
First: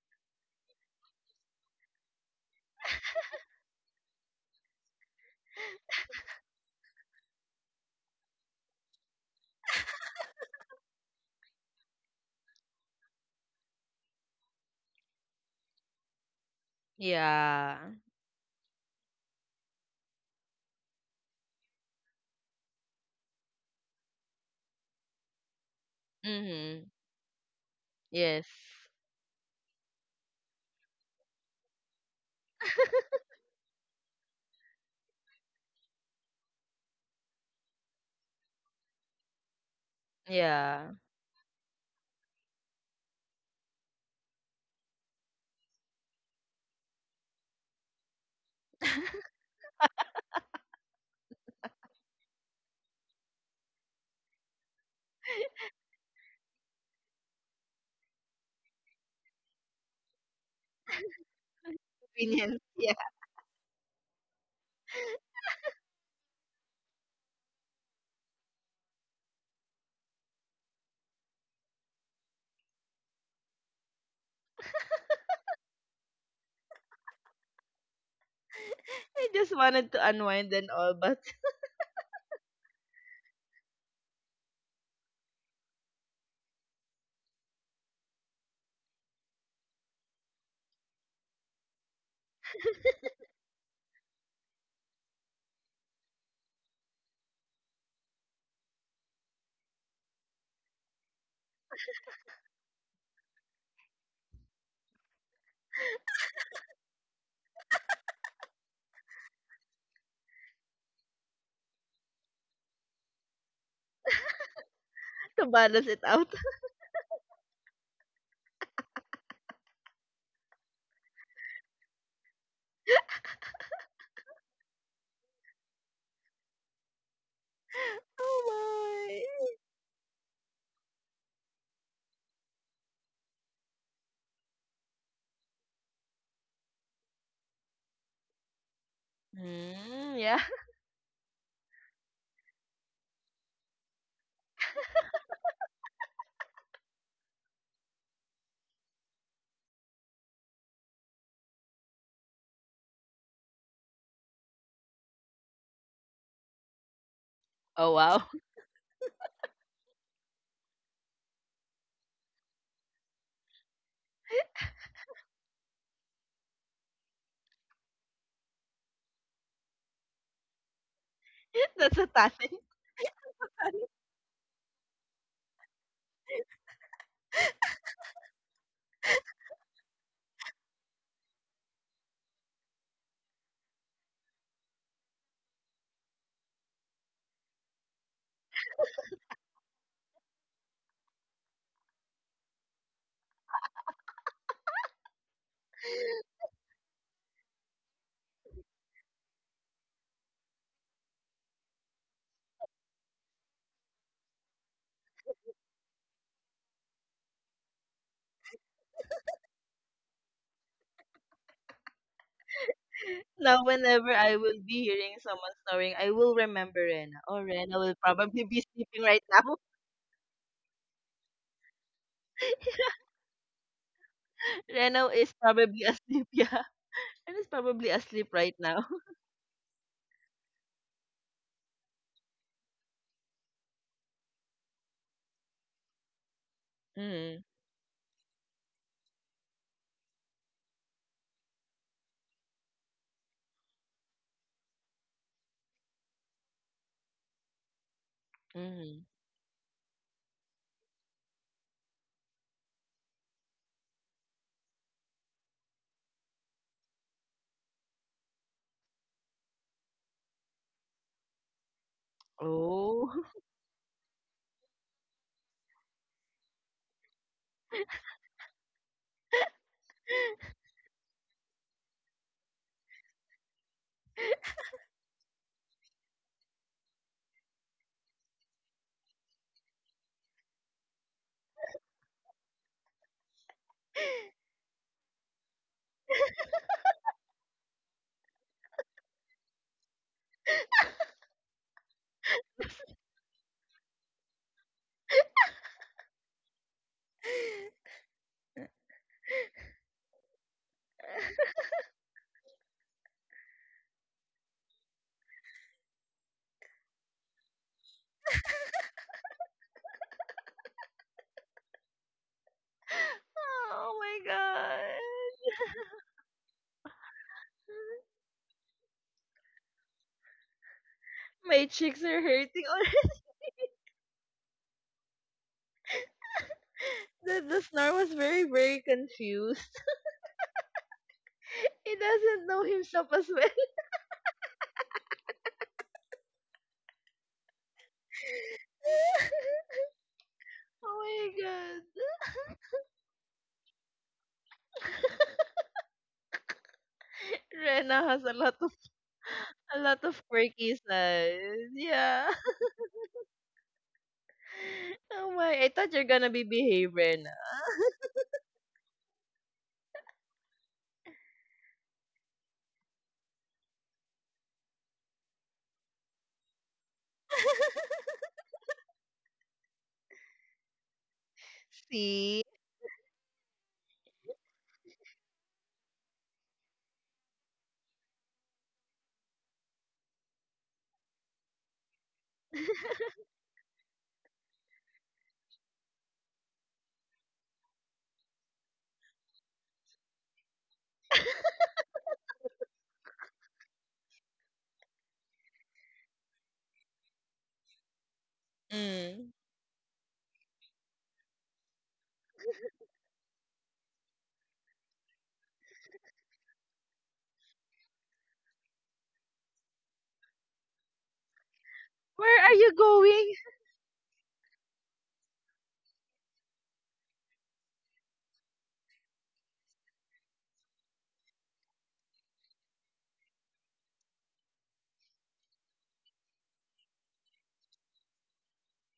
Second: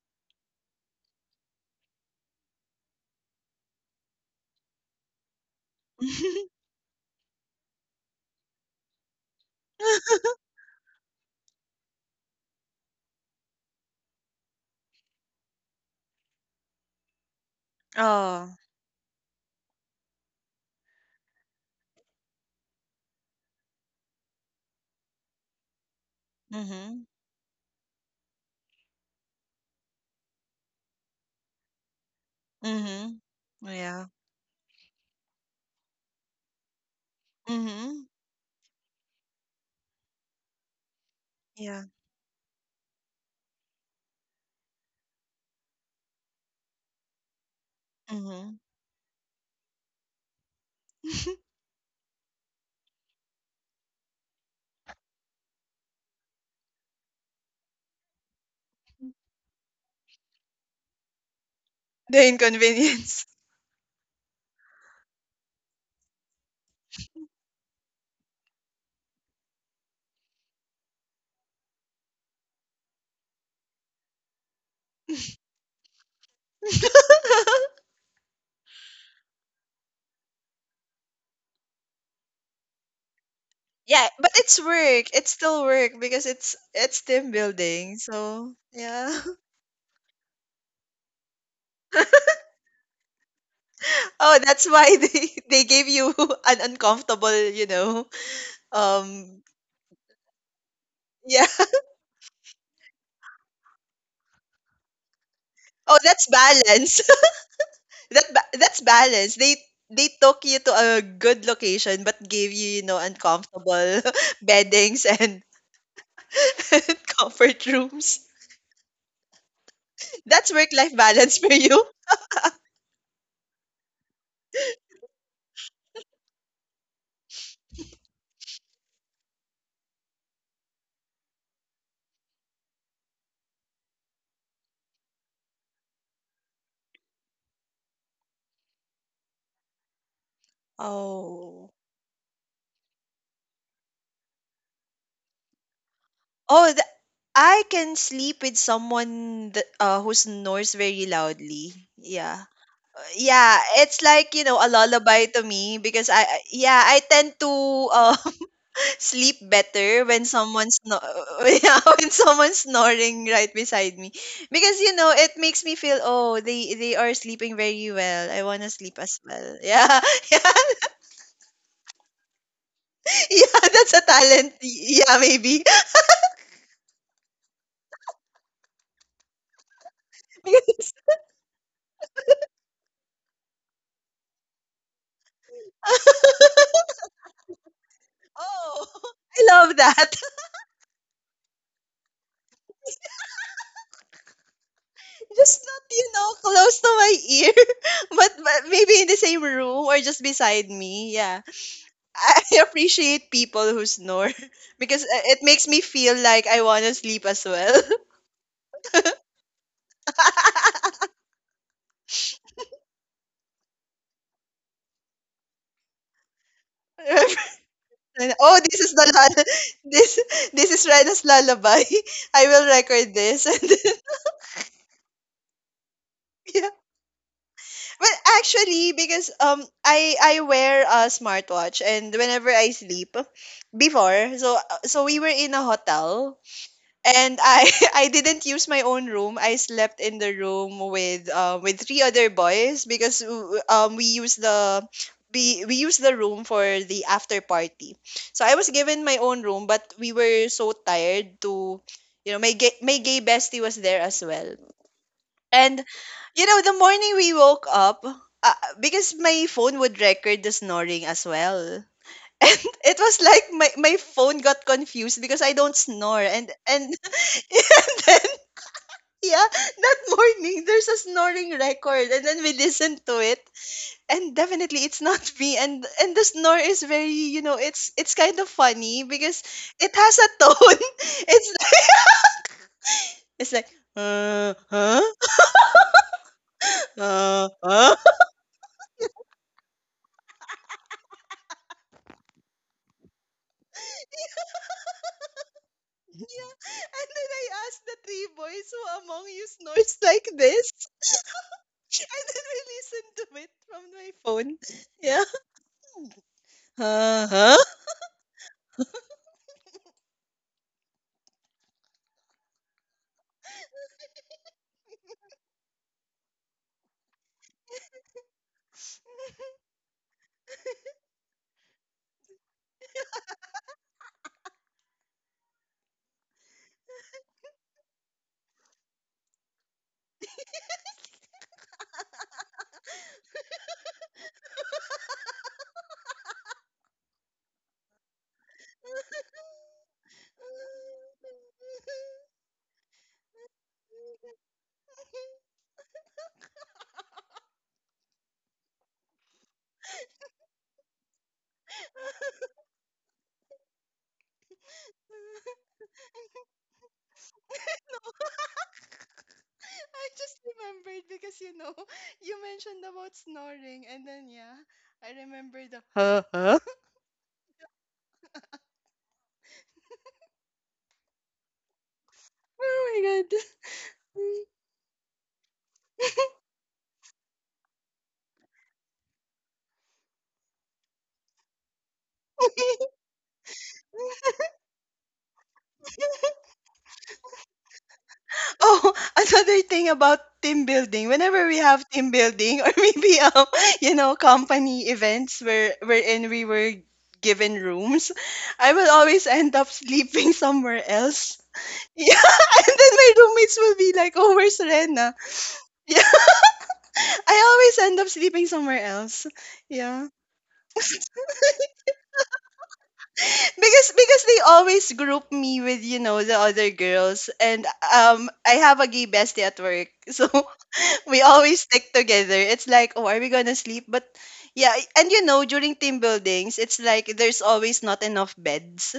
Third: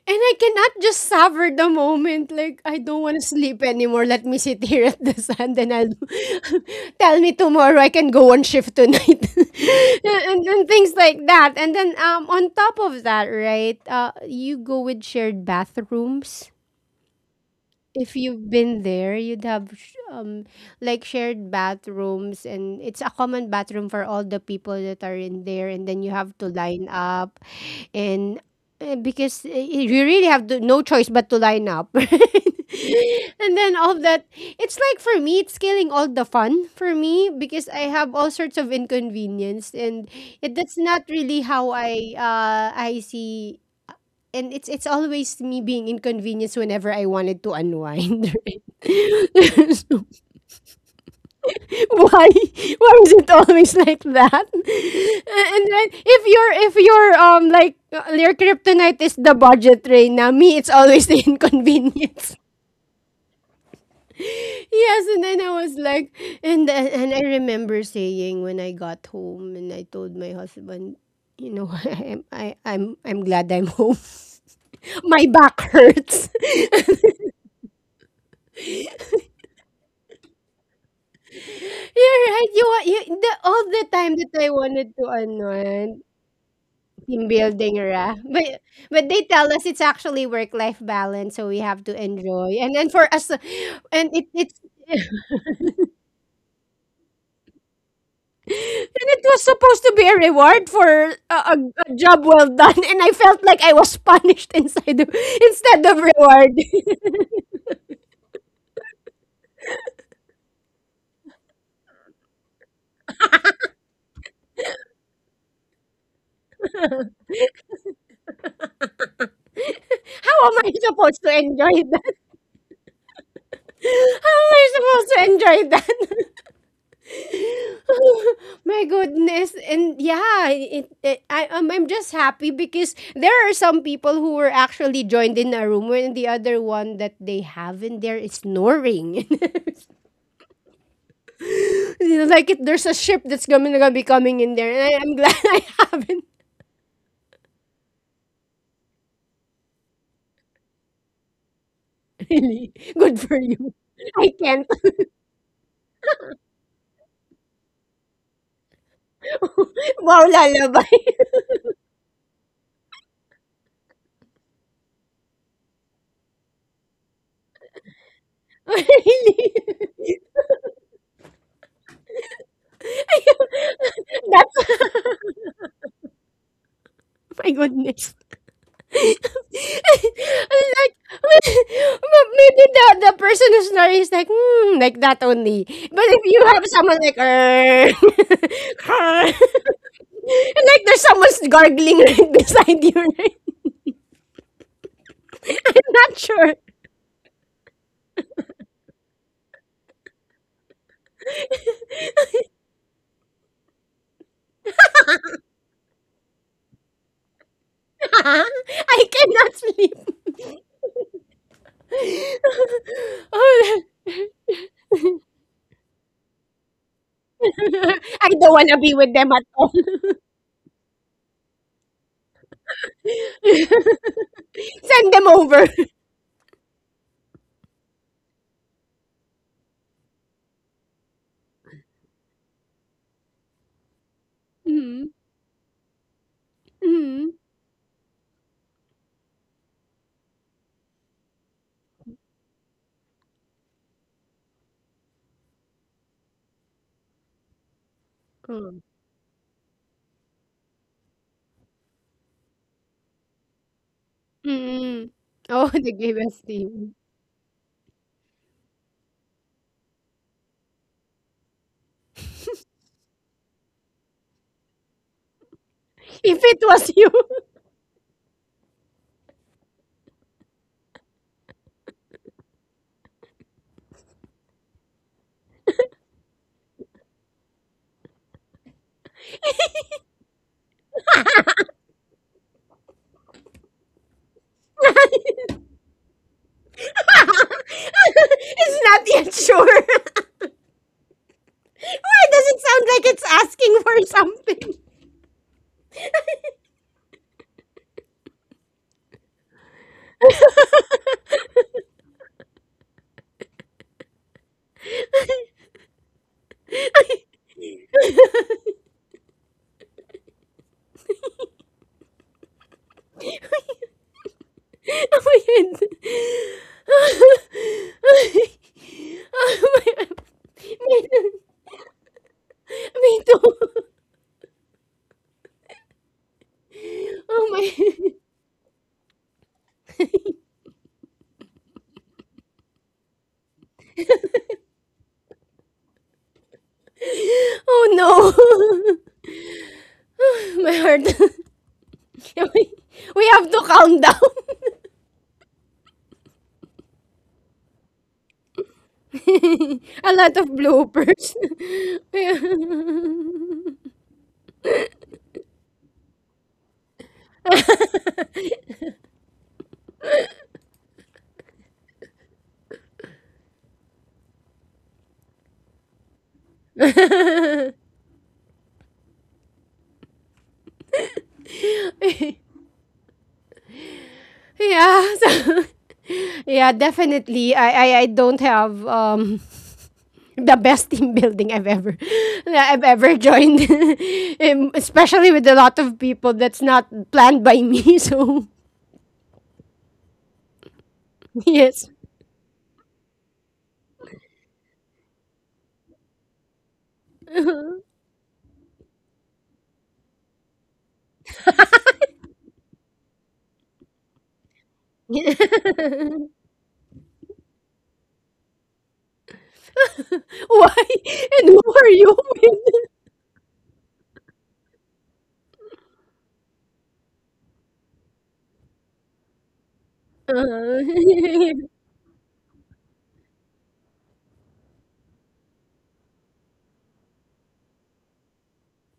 Speaker 1: and I cannot just savor the moment. Like, I don't want to sleep anymore. Let me sit here at the sun. Then I'll tell me tomorrow I can go on shift tonight. and, and things like that. And then um, on top of that, right, uh, you go with shared bathrooms
Speaker 2: Yeah.
Speaker 1: if you've
Speaker 3: Oh.
Speaker 1: been there, you'd have sh- um like shared bathrooms and it's a common bathroom for all the people that are in there and then you have to line
Speaker 2: Mm-hmm.
Speaker 3: Mm-hmm.
Speaker 1: up and
Speaker 2: Yes.
Speaker 1: uh, because eh, y- you really have to, no choice but to line up.
Speaker 3: Mm-hmm.
Speaker 1: And then all
Speaker 3: Yeah.
Speaker 1: that it's like for me it's killing all the fun for me because I
Speaker 3: Mm-hmm.
Speaker 1: have all sorts of inconvenience and it, that's
Speaker 2: Yeah.
Speaker 1: not really how
Speaker 3: Yeah.
Speaker 1: I uh I see and it's it's always me being inconvenienced whenever I wanted to unwind.
Speaker 3: Mm-hmm.
Speaker 1: Right? So, why why is it always like that? And then if your if your um like uh, your kryptonite is the budget train, now me it's always the
Speaker 3: The
Speaker 1: inconvenience.
Speaker 2: Convenience, yeah.
Speaker 3: inconvenience.
Speaker 1: Yes, and then I was like, and then, and I remember saying when I got home and I told my husband, you know, I'm I, I'm I'm glad I'm home. My back hurts.
Speaker 2: I just wanted to unwind and all, but
Speaker 1: You're right, you want you the all the
Speaker 3: Yeah,
Speaker 1: time that
Speaker 3: but
Speaker 1: I
Speaker 3: it's
Speaker 1: wanted to
Speaker 3: work. It's
Speaker 1: ano,
Speaker 3: still work because it's it's
Speaker 1: team
Speaker 3: team
Speaker 1: building
Speaker 3: building.
Speaker 1: ra,
Speaker 3: So
Speaker 1: but but
Speaker 3: yeah.
Speaker 1: they tell us it's actually work-life balance, so we have to enjoy, and then for us and it
Speaker 3: Oh,
Speaker 1: it's
Speaker 3: that's why they they gave you an uncomfortable, you know.
Speaker 1: and it
Speaker 3: Um,
Speaker 1: was supposed to be a reward for a
Speaker 3: yeah.
Speaker 1: a a job well done, and I felt like I was punished inside of instead
Speaker 3: Oh,
Speaker 1: of
Speaker 3: that's
Speaker 1: reward.
Speaker 3: balance. That ba- that's balance. They they took you to a good location but gave you, you know, uncomfortable beddings and
Speaker 2: to balance it out.
Speaker 3: comfort rooms.
Speaker 1: How
Speaker 3: That's
Speaker 1: am I
Speaker 3: work-life
Speaker 1: supposed
Speaker 3: balance
Speaker 1: to
Speaker 3: for you.
Speaker 1: enjoy that? How am I supposed to enjoy that? My
Speaker 2: Oh
Speaker 1: goodness.
Speaker 2: my.
Speaker 1: And yeah, it, it, I, um, I'm just happy because there are some people who were actually joined in a room when the other one that they have in there is snoring.
Speaker 2: Mm, yeah.
Speaker 3: Oh.
Speaker 1: You know, like it, there's a ship that's coming, gonna be coming in there. And I, I'm glad I haven't
Speaker 3: Oh, th- I can sleep with someone that, uh, who snores very loudly. Yeah.
Speaker 1: really. Good for
Speaker 3: Yeah,
Speaker 1: you.
Speaker 3: it's
Speaker 1: I
Speaker 3: like, you know, a
Speaker 1: can't.
Speaker 3: lullaby to me because I I- yeah, I tend to
Speaker 2: Oh
Speaker 3: um
Speaker 2: wow.
Speaker 3: sleep better
Speaker 1: Wow,
Speaker 3: when someone's
Speaker 1: lullaby.
Speaker 3: no yeah, when someone's snoring right beside me. Because you know, it makes me feel, oh, they they are sleeping very well. I want to sleep as well. Yeah.
Speaker 1: Really?
Speaker 3: Yeah.
Speaker 2: That's a talent.
Speaker 3: Yeah, that's a talent. Y-
Speaker 1: That's,
Speaker 3: Yeah, maybe.
Speaker 1: my goodness. like
Speaker 3: Because
Speaker 1: ma- maybe the the person who's snoring is like hmm, like that only. But if you have someone like "Arr,"
Speaker 3: oh, I love that.
Speaker 1: and like there's someone's gargling right beside you, right?
Speaker 3: Just not,
Speaker 1: I'm
Speaker 3: you
Speaker 1: not
Speaker 3: know,
Speaker 1: sure.
Speaker 3: close to my ear, but, but maybe in the same room or just beside me. Yeah. I appreciate people who snore because i- it makes me feel like I want to sleep as well.
Speaker 1: I cannot sleep.
Speaker 2: Now,
Speaker 1: Oh,
Speaker 2: whenever I will be hearing someone snoring, I will remember Rena. Oh, Rena will
Speaker 1: I
Speaker 2: probably
Speaker 1: don't
Speaker 3: Oh,
Speaker 2: be
Speaker 3: this
Speaker 1: wanna
Speaker 3: is
Speaker 1: be
Speaker 3: the
Speaker 2: sleeping
Speaker 1: with
Speaker 2: right
Speaker 1: them
Speaker 3: lul-
Speaker 1: at
Speaker 2: now.
Speaker 1: all.
Speaker 3: this this is Rena's lullaby. I will record this.
Speaker 1: Send
Speaker 2: Rena
Speaker 1: them
Speaker 2: is
Speaker 1: over.
Speaker 2: probably asleep.
Speaker 3: And
Speaker 2: Yeah,
Speaker 3: yeah.
Speaker 2: Rena is probably
Speaker 3: Well,
Speaker 2: asleep right now.
Speaker 3: actually, because um, I I wear a smartwatch, and whenever I sleep, before so uh, so
Speaker 1: Mm-hmm.
Speaker 3: we were in a hotel
Speaker 1: Mm-hmm.
Speaker 3: and
Speaker 2: Mm,
Speaker 3: I I didn't use my own room. I slept in the room with uh, with three other boys because w- um we use the we we use the room for the after party. So I was
Speaker 1: Oh,
Speaker 3: given
Speaker 2: mm.
Speaker 3: my own room, but we were so tired to you know my gay, my gay bestie was there as well.
Speaker 1: Mm-mm. Oh,
Speaker 3: And
Speaker 1: the game is
Speaker 3: you know the morning we woke up uh, because my phone would record the snoring as well. And it
Speaker 2: Oh.
Speaker 3: was like my, my phone got confused because I don't snore
Speaker 1: If
Speaker 3: and
Speaker 1: it was
Speaker 3: and
Speaker 1: you.
Speaker 3: Yeah, that morning there's a snoring record, and then we listen to it, and definitely it's not me, and and the snore is very, you know, it's it's kind of funny because it has a tone. It's like, it's like uh, huh? Uh, huh?
Speaker 1: It's not yet sure. Why does it sound like it's asking for something?
Speaker 3: Yeah. And then I asked the three boys, who among you snores like this? And then we listen to it from my phone. Yeah.
Speaker 1: Oh
Speaker 3: Uh,
Speaker 1: my
Speaker 3: huh?
Speaker 1: god.
Speaker 2: Oh my god.
Speaker 1: Oh my god. Me too.
Speaker 2: My cheeks are hurting.
Speaker 1: Me too.
Speaker 2: the,
Speaker 1: Oh
Speaker 2: the snore
Speaker 1: my.
Speaker 2: was very, very confused. He doesn't know himself as well.
Speaker 1: Oh no. My heart.
Speaker 2: Oh my god.
Speaker 1: We have to count
Speaker 2: Rena has a lot of a
Speaker 1: down.
Speaker 2: lot
Speaker 1: A
Speaker 2: of
Speaker 1: lot of
Speaker 2: quirky
Speaker 1: bloopers.
Speaker 2: sides. Yeah. Oh my, I thought you're gonna be behave, Rena.
Speaker 3: No. I just remembered because you know you mentioned about snoring, and then yeah, I remember the huh huh.
Speaker 2: See?
Speaker 3: Oh my god.
Speaker 1: yeah, so, yeah, definitely. I, I I don't have um the best team building I've ever that I've ever joined, Em- especially with a lot of people that's not planned by me. So
Speaker 3: Oh, another thing about team building. Whenever we have
Speaker 1: yes.
Speaker 3: team building or maybe um, you know, company events where wherein we were given rooms, I will always
Speaker 2: Mm.
Speaker 3: end up sleeping somewhere else. Yeah, and then my roommates will be like, "Oh, where's Rena?" Yeah, I always end up sleeping somewhere else.
Speaker 1: Why
Speaker 3: Yeah.
Speaker 1: and who are you
Speaker 2: Where are you
Speaker 1: with?
Speaker 2: going?
Speaker 3: because because they always group me with, you know, the other girls and um I have a gay bestie at work. So
Speaker 1: Uh,
Speaker 3: we always stick together. It's like, oh, are we going to sleep? But yeah, and you know, during team buildings, it's like there's always not enough beds.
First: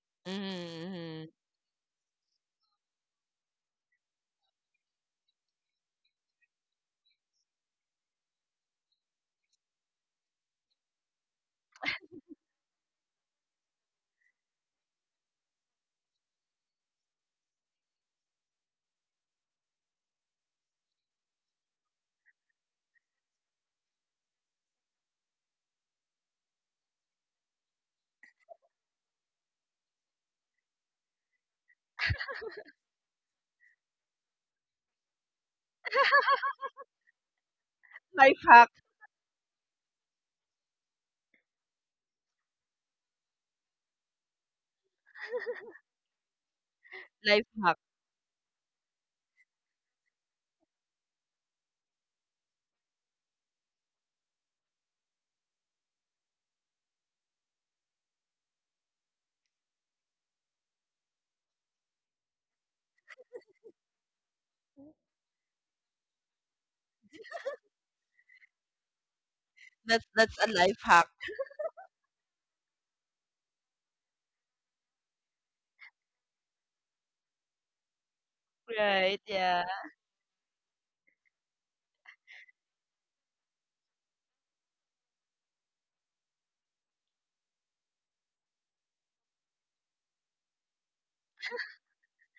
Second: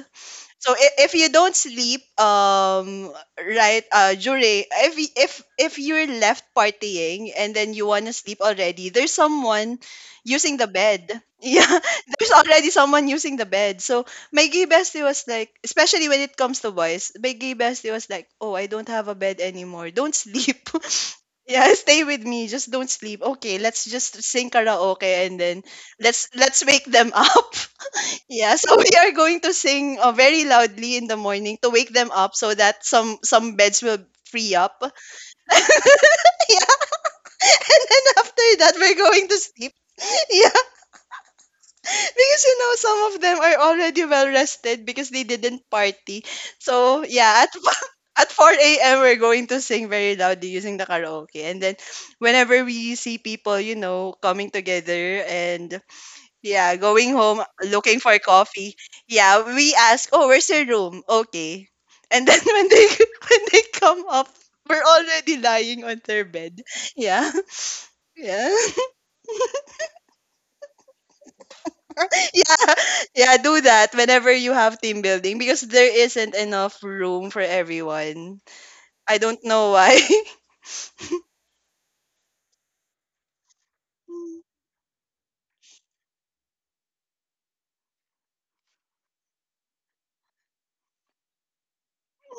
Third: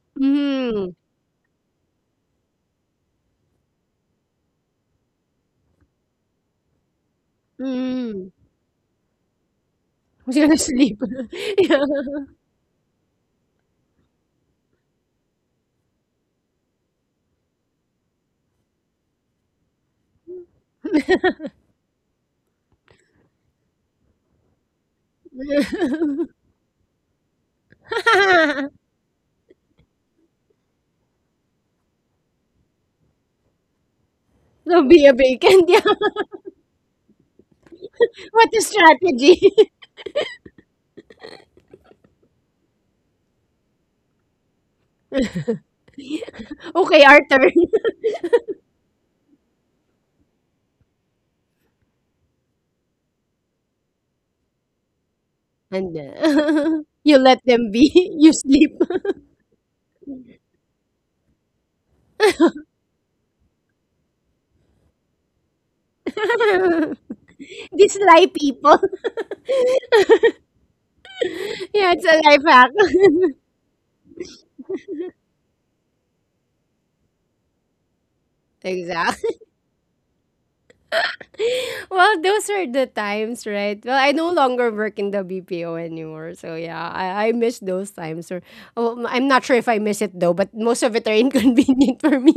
Speaker 3: So
Speaker 1: mm,
Speaker 3: i- if
Speaker 2: Mm.
Speaker 3: you don't sleep, um, right, uh, during if y- if if you're left partying and then you wanna
Speaker 1: mm.
Speaker 3: sleep already, there's someone
Speaker 1: I was
Speaker 3: using
Speaker 1: gonna
Speaker 3: the
Speaker 1: sleep.
Speaker 3: bed. Yeah,
Speaker 1: Yeah.
Speaker 3: there's already someone using the bed. So my gay bestie was like, especially when it comes to boys, my gay bestie was like, oh, I don't have a bed anymore. Don't sleep. Yeah, stay with me. Just don't sleep. Okay, let's just sing karaoke and then let's let's wake them up. Yeah, so we are going to sing uh, very loudly in the morning to wake them up so that some some beds will free up.
Speaker 1: So be a bacon. Yeah.
Speaker 3: Yeah, and then
Speaker 2: Life
Speaker 3: after
Speaker 1: What a
Speaker 2: hack.
Speaker 3: that we're going to
Speaker 1: strategy.
Speaker 3: sleep. Yeah, because you know some of them are already well rested because they didn't party.
Speaker 1: Okay,
Speaker 3: So
Speaker 1: our
Speaker 3: yeah,
Speaker 2: Life
Speaker 3: at
Speaker 1: turn.
Speaker 2: hack.
Speaker 3: at four a m we're going to sing very loudly using the karaoke, and then whenever we see people, you know, coming together and
Speaker 1: And
Speaker 3: yeah,
Speaker 1: uh,
Speaker 3: going
Speaker 1: you
Speaker 3: home
Speaker 1: let them be.
Speaker 3: looking for
Speaker 1: You
Speaker 3: coffee.
Speaker 1: sleep.
Speaker 3: Yeah, we ask, "Oh, where's your room?" Okay. And then when they when they come up, we're already lying on their bed. Yeah.
Speaker 1: These lie
Speaker 3: Yeah.
Speaker 1: people.
Speaker 2: That's that's a life hack.
Speaker 1: Yeah, it's a life hack.
Speaker 3: Yeah. Yeah, do that whenever you have team building because there isn't enough room for everyone. I
Speaker 2: Right,
Speaker 1: Exactly.
Speaker 3: don't
Speaker 2: yeah.
Speaker 3: know why.
Speaker 1: Well, those were the times, right? Well, I no longer work in the B P O anymore. So yeah, I, I miss those times. Or oh, I'm not sure if I miss it though, but most of it are inconvenient for me.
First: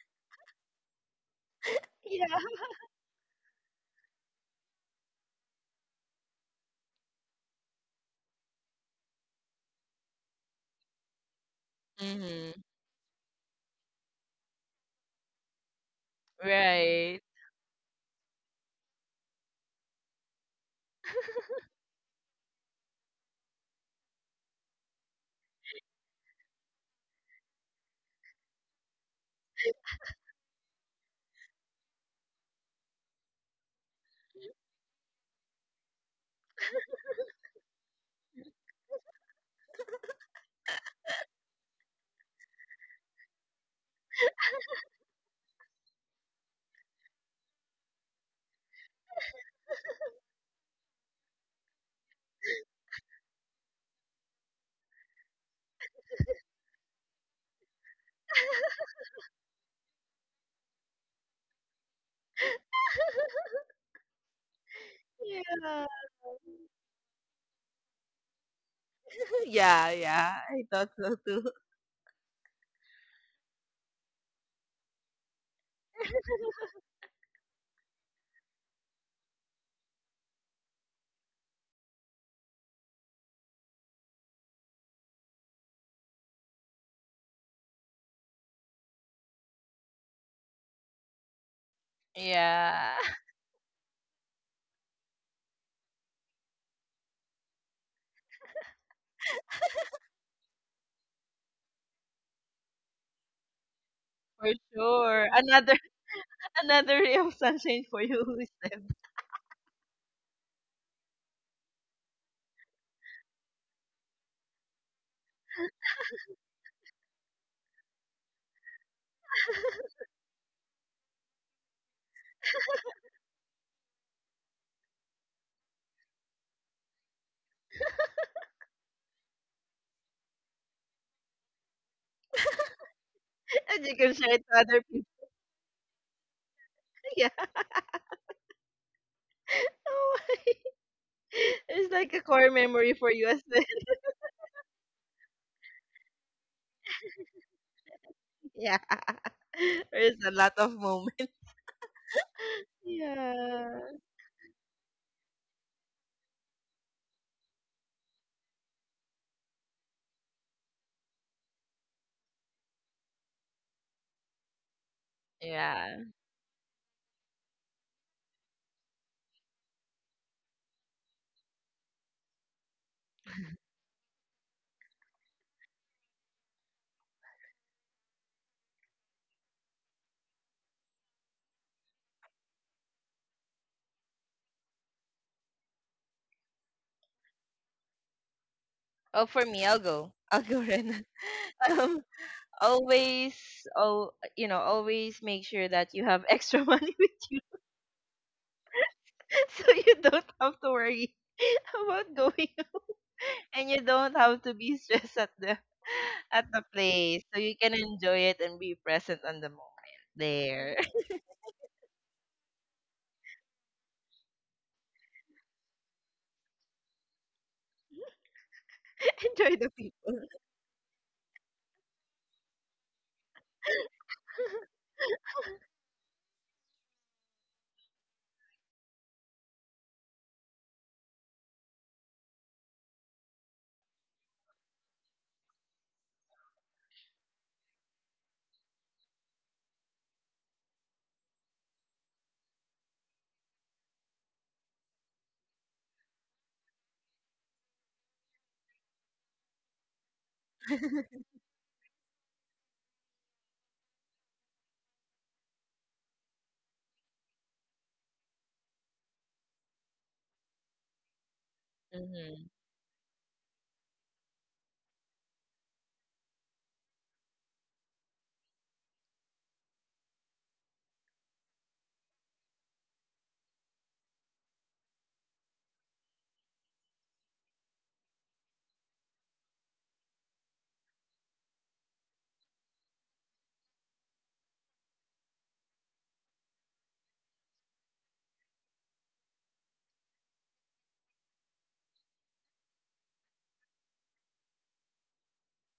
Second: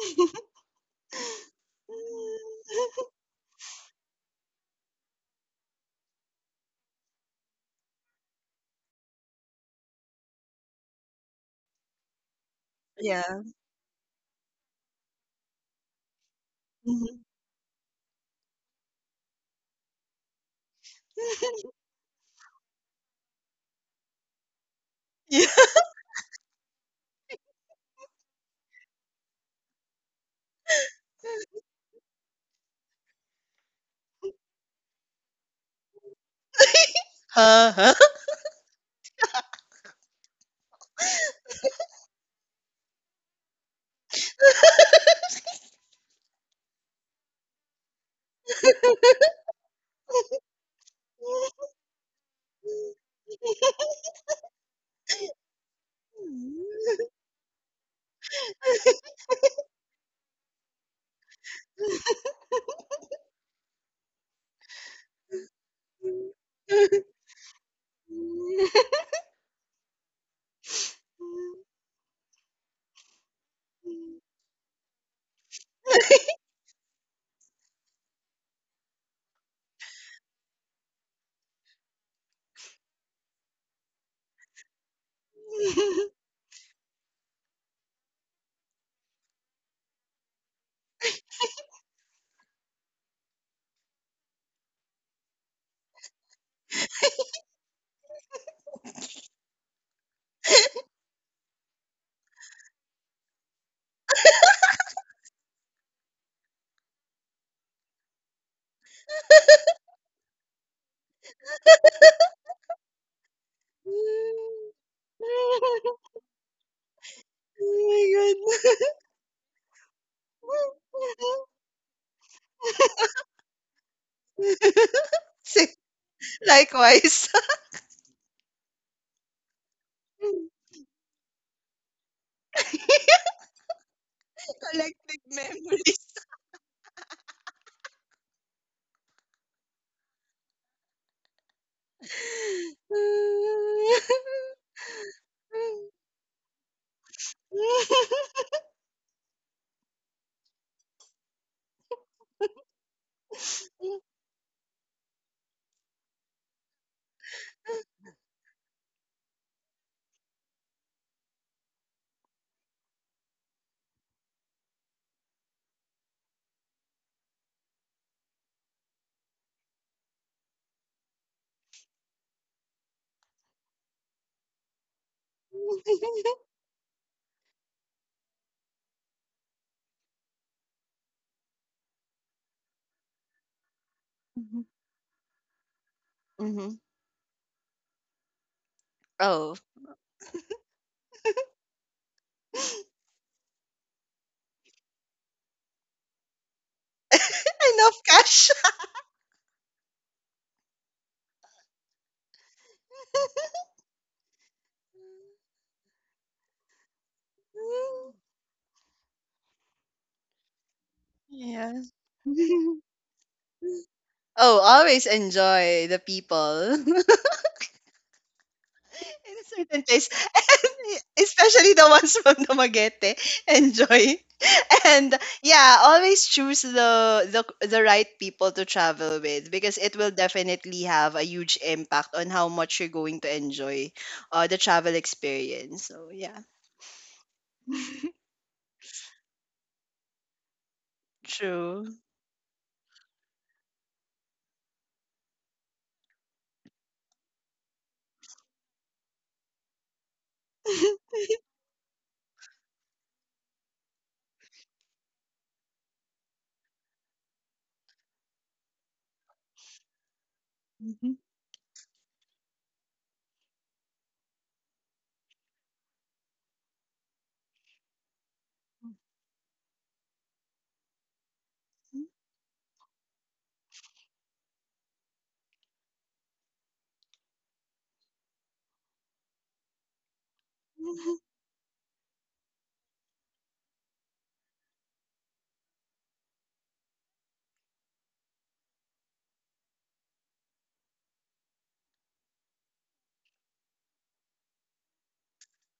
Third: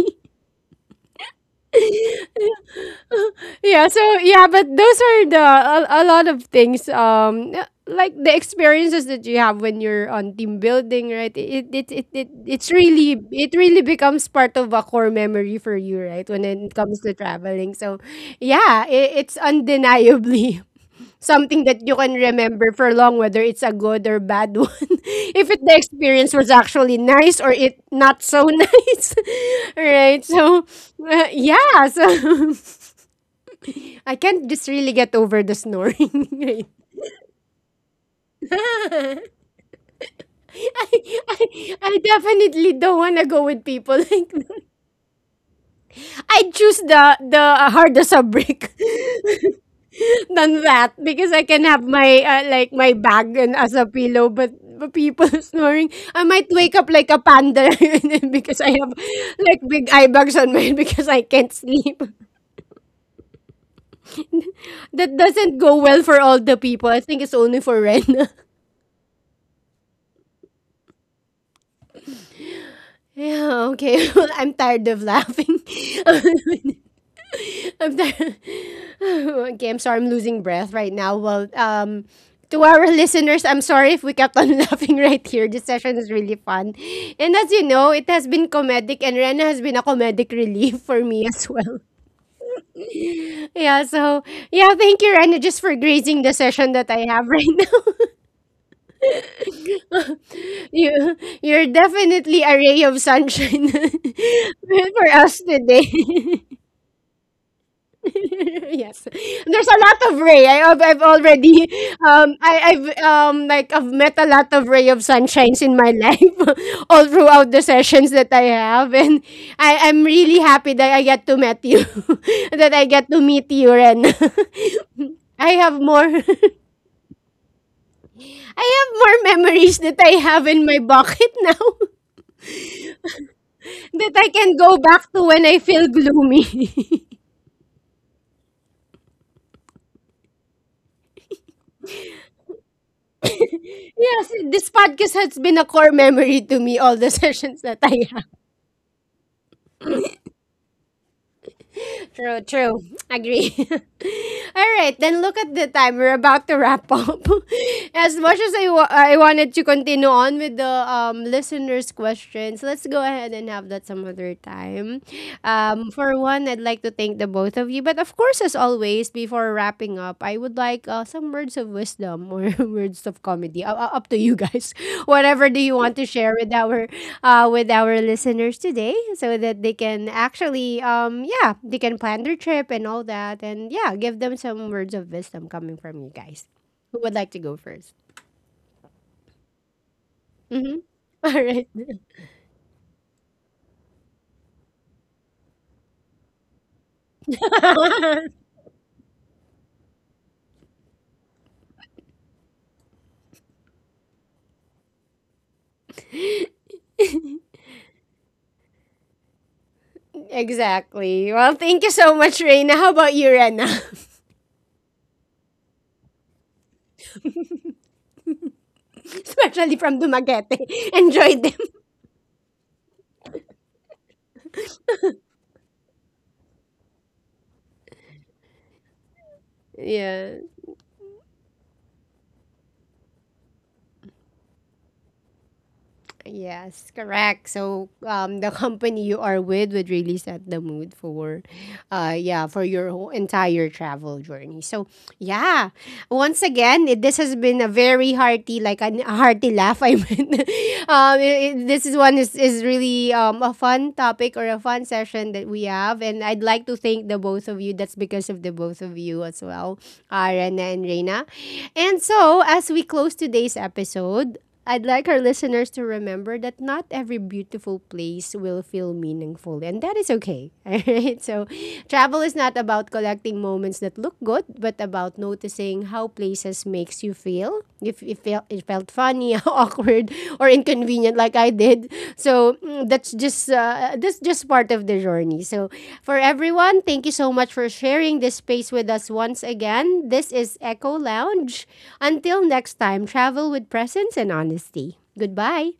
Speaker 2: Yeah.
Speaker 1: Yeah, so yeah, but those are the a, a lot of things um uh, like the experiences that you have when you're on team building, right? It it it, it
Speaker 2: Hmm.
Speaker 1: it's really
Speaker 3: Yeah.
Speaker 1: it really becomes part of a core memory for you, right? When it comes to
Speaker 2: Right.
Speaker 3: Mhm.
Speaker 1: traveling. So, yeah, it, it's undeniably something that you can remember for long whether it's a good or bad one.
Speaker 3: Yeah.
Speaker 1: if it, The experience was actually nice or it not so nice, right? So, uh, yeah, so I can't just really get over the snoring. Right?
Speaker 3: Huh? Huh?
Speaker 1: I, I, I definitely don't want to go with people like that. I choose the the harder subject than that because I can have my uh, like my bag and as a pillow, but but people snoring, I might wake up like a panda because I have like big eye bags on mine because I can't sleep. That doesn't go
Speaker 2: Yeah.
Speaker 1: well for all the people. I think it's only for Ren.
Speaker 2: Yeah, yeah. I thought so too.
Speaker 1: Yeah, okay.
Speaker 3: Oh
Speaker 1: I'm tired of laughing. I'm tired. Okay, I'm sorry. I'm losing breath right now. Well, um, to our listeners, I'm sorry if we kept on laughing right here. This
Speaker 3: my
Speaker 1: session is
Speaker 3: god.
Speaker 1: really fun. And as you know, it has been comedic, and Rena has been a comedic relief for me as well.
Speaker 2: Yeah,
Speaker 1: Yeah, so, yeah, thank you, Rena, just for gracing the session that I have right now. You, you're definitely a ray of sunshine
Speaker 2: for
Speaker 1: for
Speaker 2: sure.
Speaker 1: us
Speaker 2: Another
Speaker 1: today.
Speaker 2: another ray of sunshine for you, Steph.
Speaker 1: Yes, there's a lot of ray I, i've, I've already um I, I've um like I've met a lot of ray of sunshines in my life all throughout the sessions that I have, and i i'm really happy that I get to met you that I get to meet you, Ren. I
Speaker 3: Same.
Speaker 1: have more
Speaker 3: Likewise.
Speaker 1: I have more memories that I have in my bucket now
Speaker 2: And you
Speaker 1: that
Speaker 2: can
Speaker 1: I
Speaker 2: share it
Speaker 1: can
Speaker 2: to
Speaker 1: go
Speaker 2: other people.
Speaker 1: back
Speaker 3: Collective
Speaker 1: to when I feel
Speaker 3: memories.
Speaker 1: gloomy.
Speaker 2: Yeah. Oh my. It's like a core memory for you as well.
Speaker 1: Yes, this podcast has been a core memory to me, all the sessions that I have.
Speaker 2: Yeah. There's a lot of moments.
Speaker 1: True, true. Agree.
Speaker 2: Yeah.
Speaker 1: All right, then look at the time. We're about to wrap up. As much as I, wa- I wanted to continue on with the um, listeners' questions, let's go ahead and have that some other time. Um,
Speaker 2: Yeah.
Speaker 1: for one, I'd like to thank the both of you. But of course, as always, for wrapping up, I would like uh, some words of wisdom or words of comedy. Uh, uh, up to you guys. Whatever do you want to share
Speaker 3: Mhm,
Speaker 1: with our uh, with our listeners today so that they can actually um yeah, they can plan their trip and all that, and yeah, give them some words of wisdom coming from you guys.
Speaker 3: mhm.
Speaker 1: Who would like to go first?
Speaker 2: Oh, for
Speaker 3: Oh,
Speaker 2: me, I'll go. I'll go,
Speaker 1: Mhm.
Speaker 2: Renan.
Speaker 1: All right.
Speaker 2: Um, always, oh, you know, always make sure that you have extra money with you.
Speaker 3: enough cash.
Speaker 2: So you don't have to worry about going and you don't have to be stressed at the at the place, so you can enjoy it and be present on the moment there.
Speaker 1: Exactly. Well,
Speaker 3: Yeah.
Speaker 1: thank you so much, Reina. How about you, Rena?
Speaker 3: Oh, always enjoy the people. In a
Speaker 2: Enjoy the
Speaker 1: Especially
Speaker 3: certain
Speaker 1: from
Speaker 3: place.
Speaker 2: people.
Speaker 1: Dumaguete.
Speaker 3: And
Speaker 1: Enjoyed them.
Speaker 3: especially the ones from Dumaguete. Enjoy. And yeah, always choose the, the the right people to travel with because it will
Speaker 1: Yeah.
Speaker 3: definitely have a huge impact on how much you're going to enjoy uh, the travel experience. So yeah,
Speaker 1: Yes, correct. So, um, the company you are with would really set the mood for,
Speaker 3: true.
Speaker 1: uh, yeah, for your whole entire travel journey. So, yeah, once again, it, this has been a very hearty, like a hearty laugh. I mean, um, it, it- this is one is, is really um, a fun topic or a fun session that we have, and I'd like to thank the both of you. That's because of the both of you as well, uh, Rena and Reina. And so, as we close today's episode, I'd like our listeners to remember that not every beautiful place will feel meaningful, and that is okay. All right. So, travel is not about collecting moments that look good, but about noticing how places makes you feel. If it felt, it felt funny, awkward, stupid or inconvenient like I did. So mm, that's just uh, that's just part of the journey. So for everyone, thank you so much for sharing this space with us once again. This is Echo Lounge. Until next time, travel with presence and honesty. Goodbye.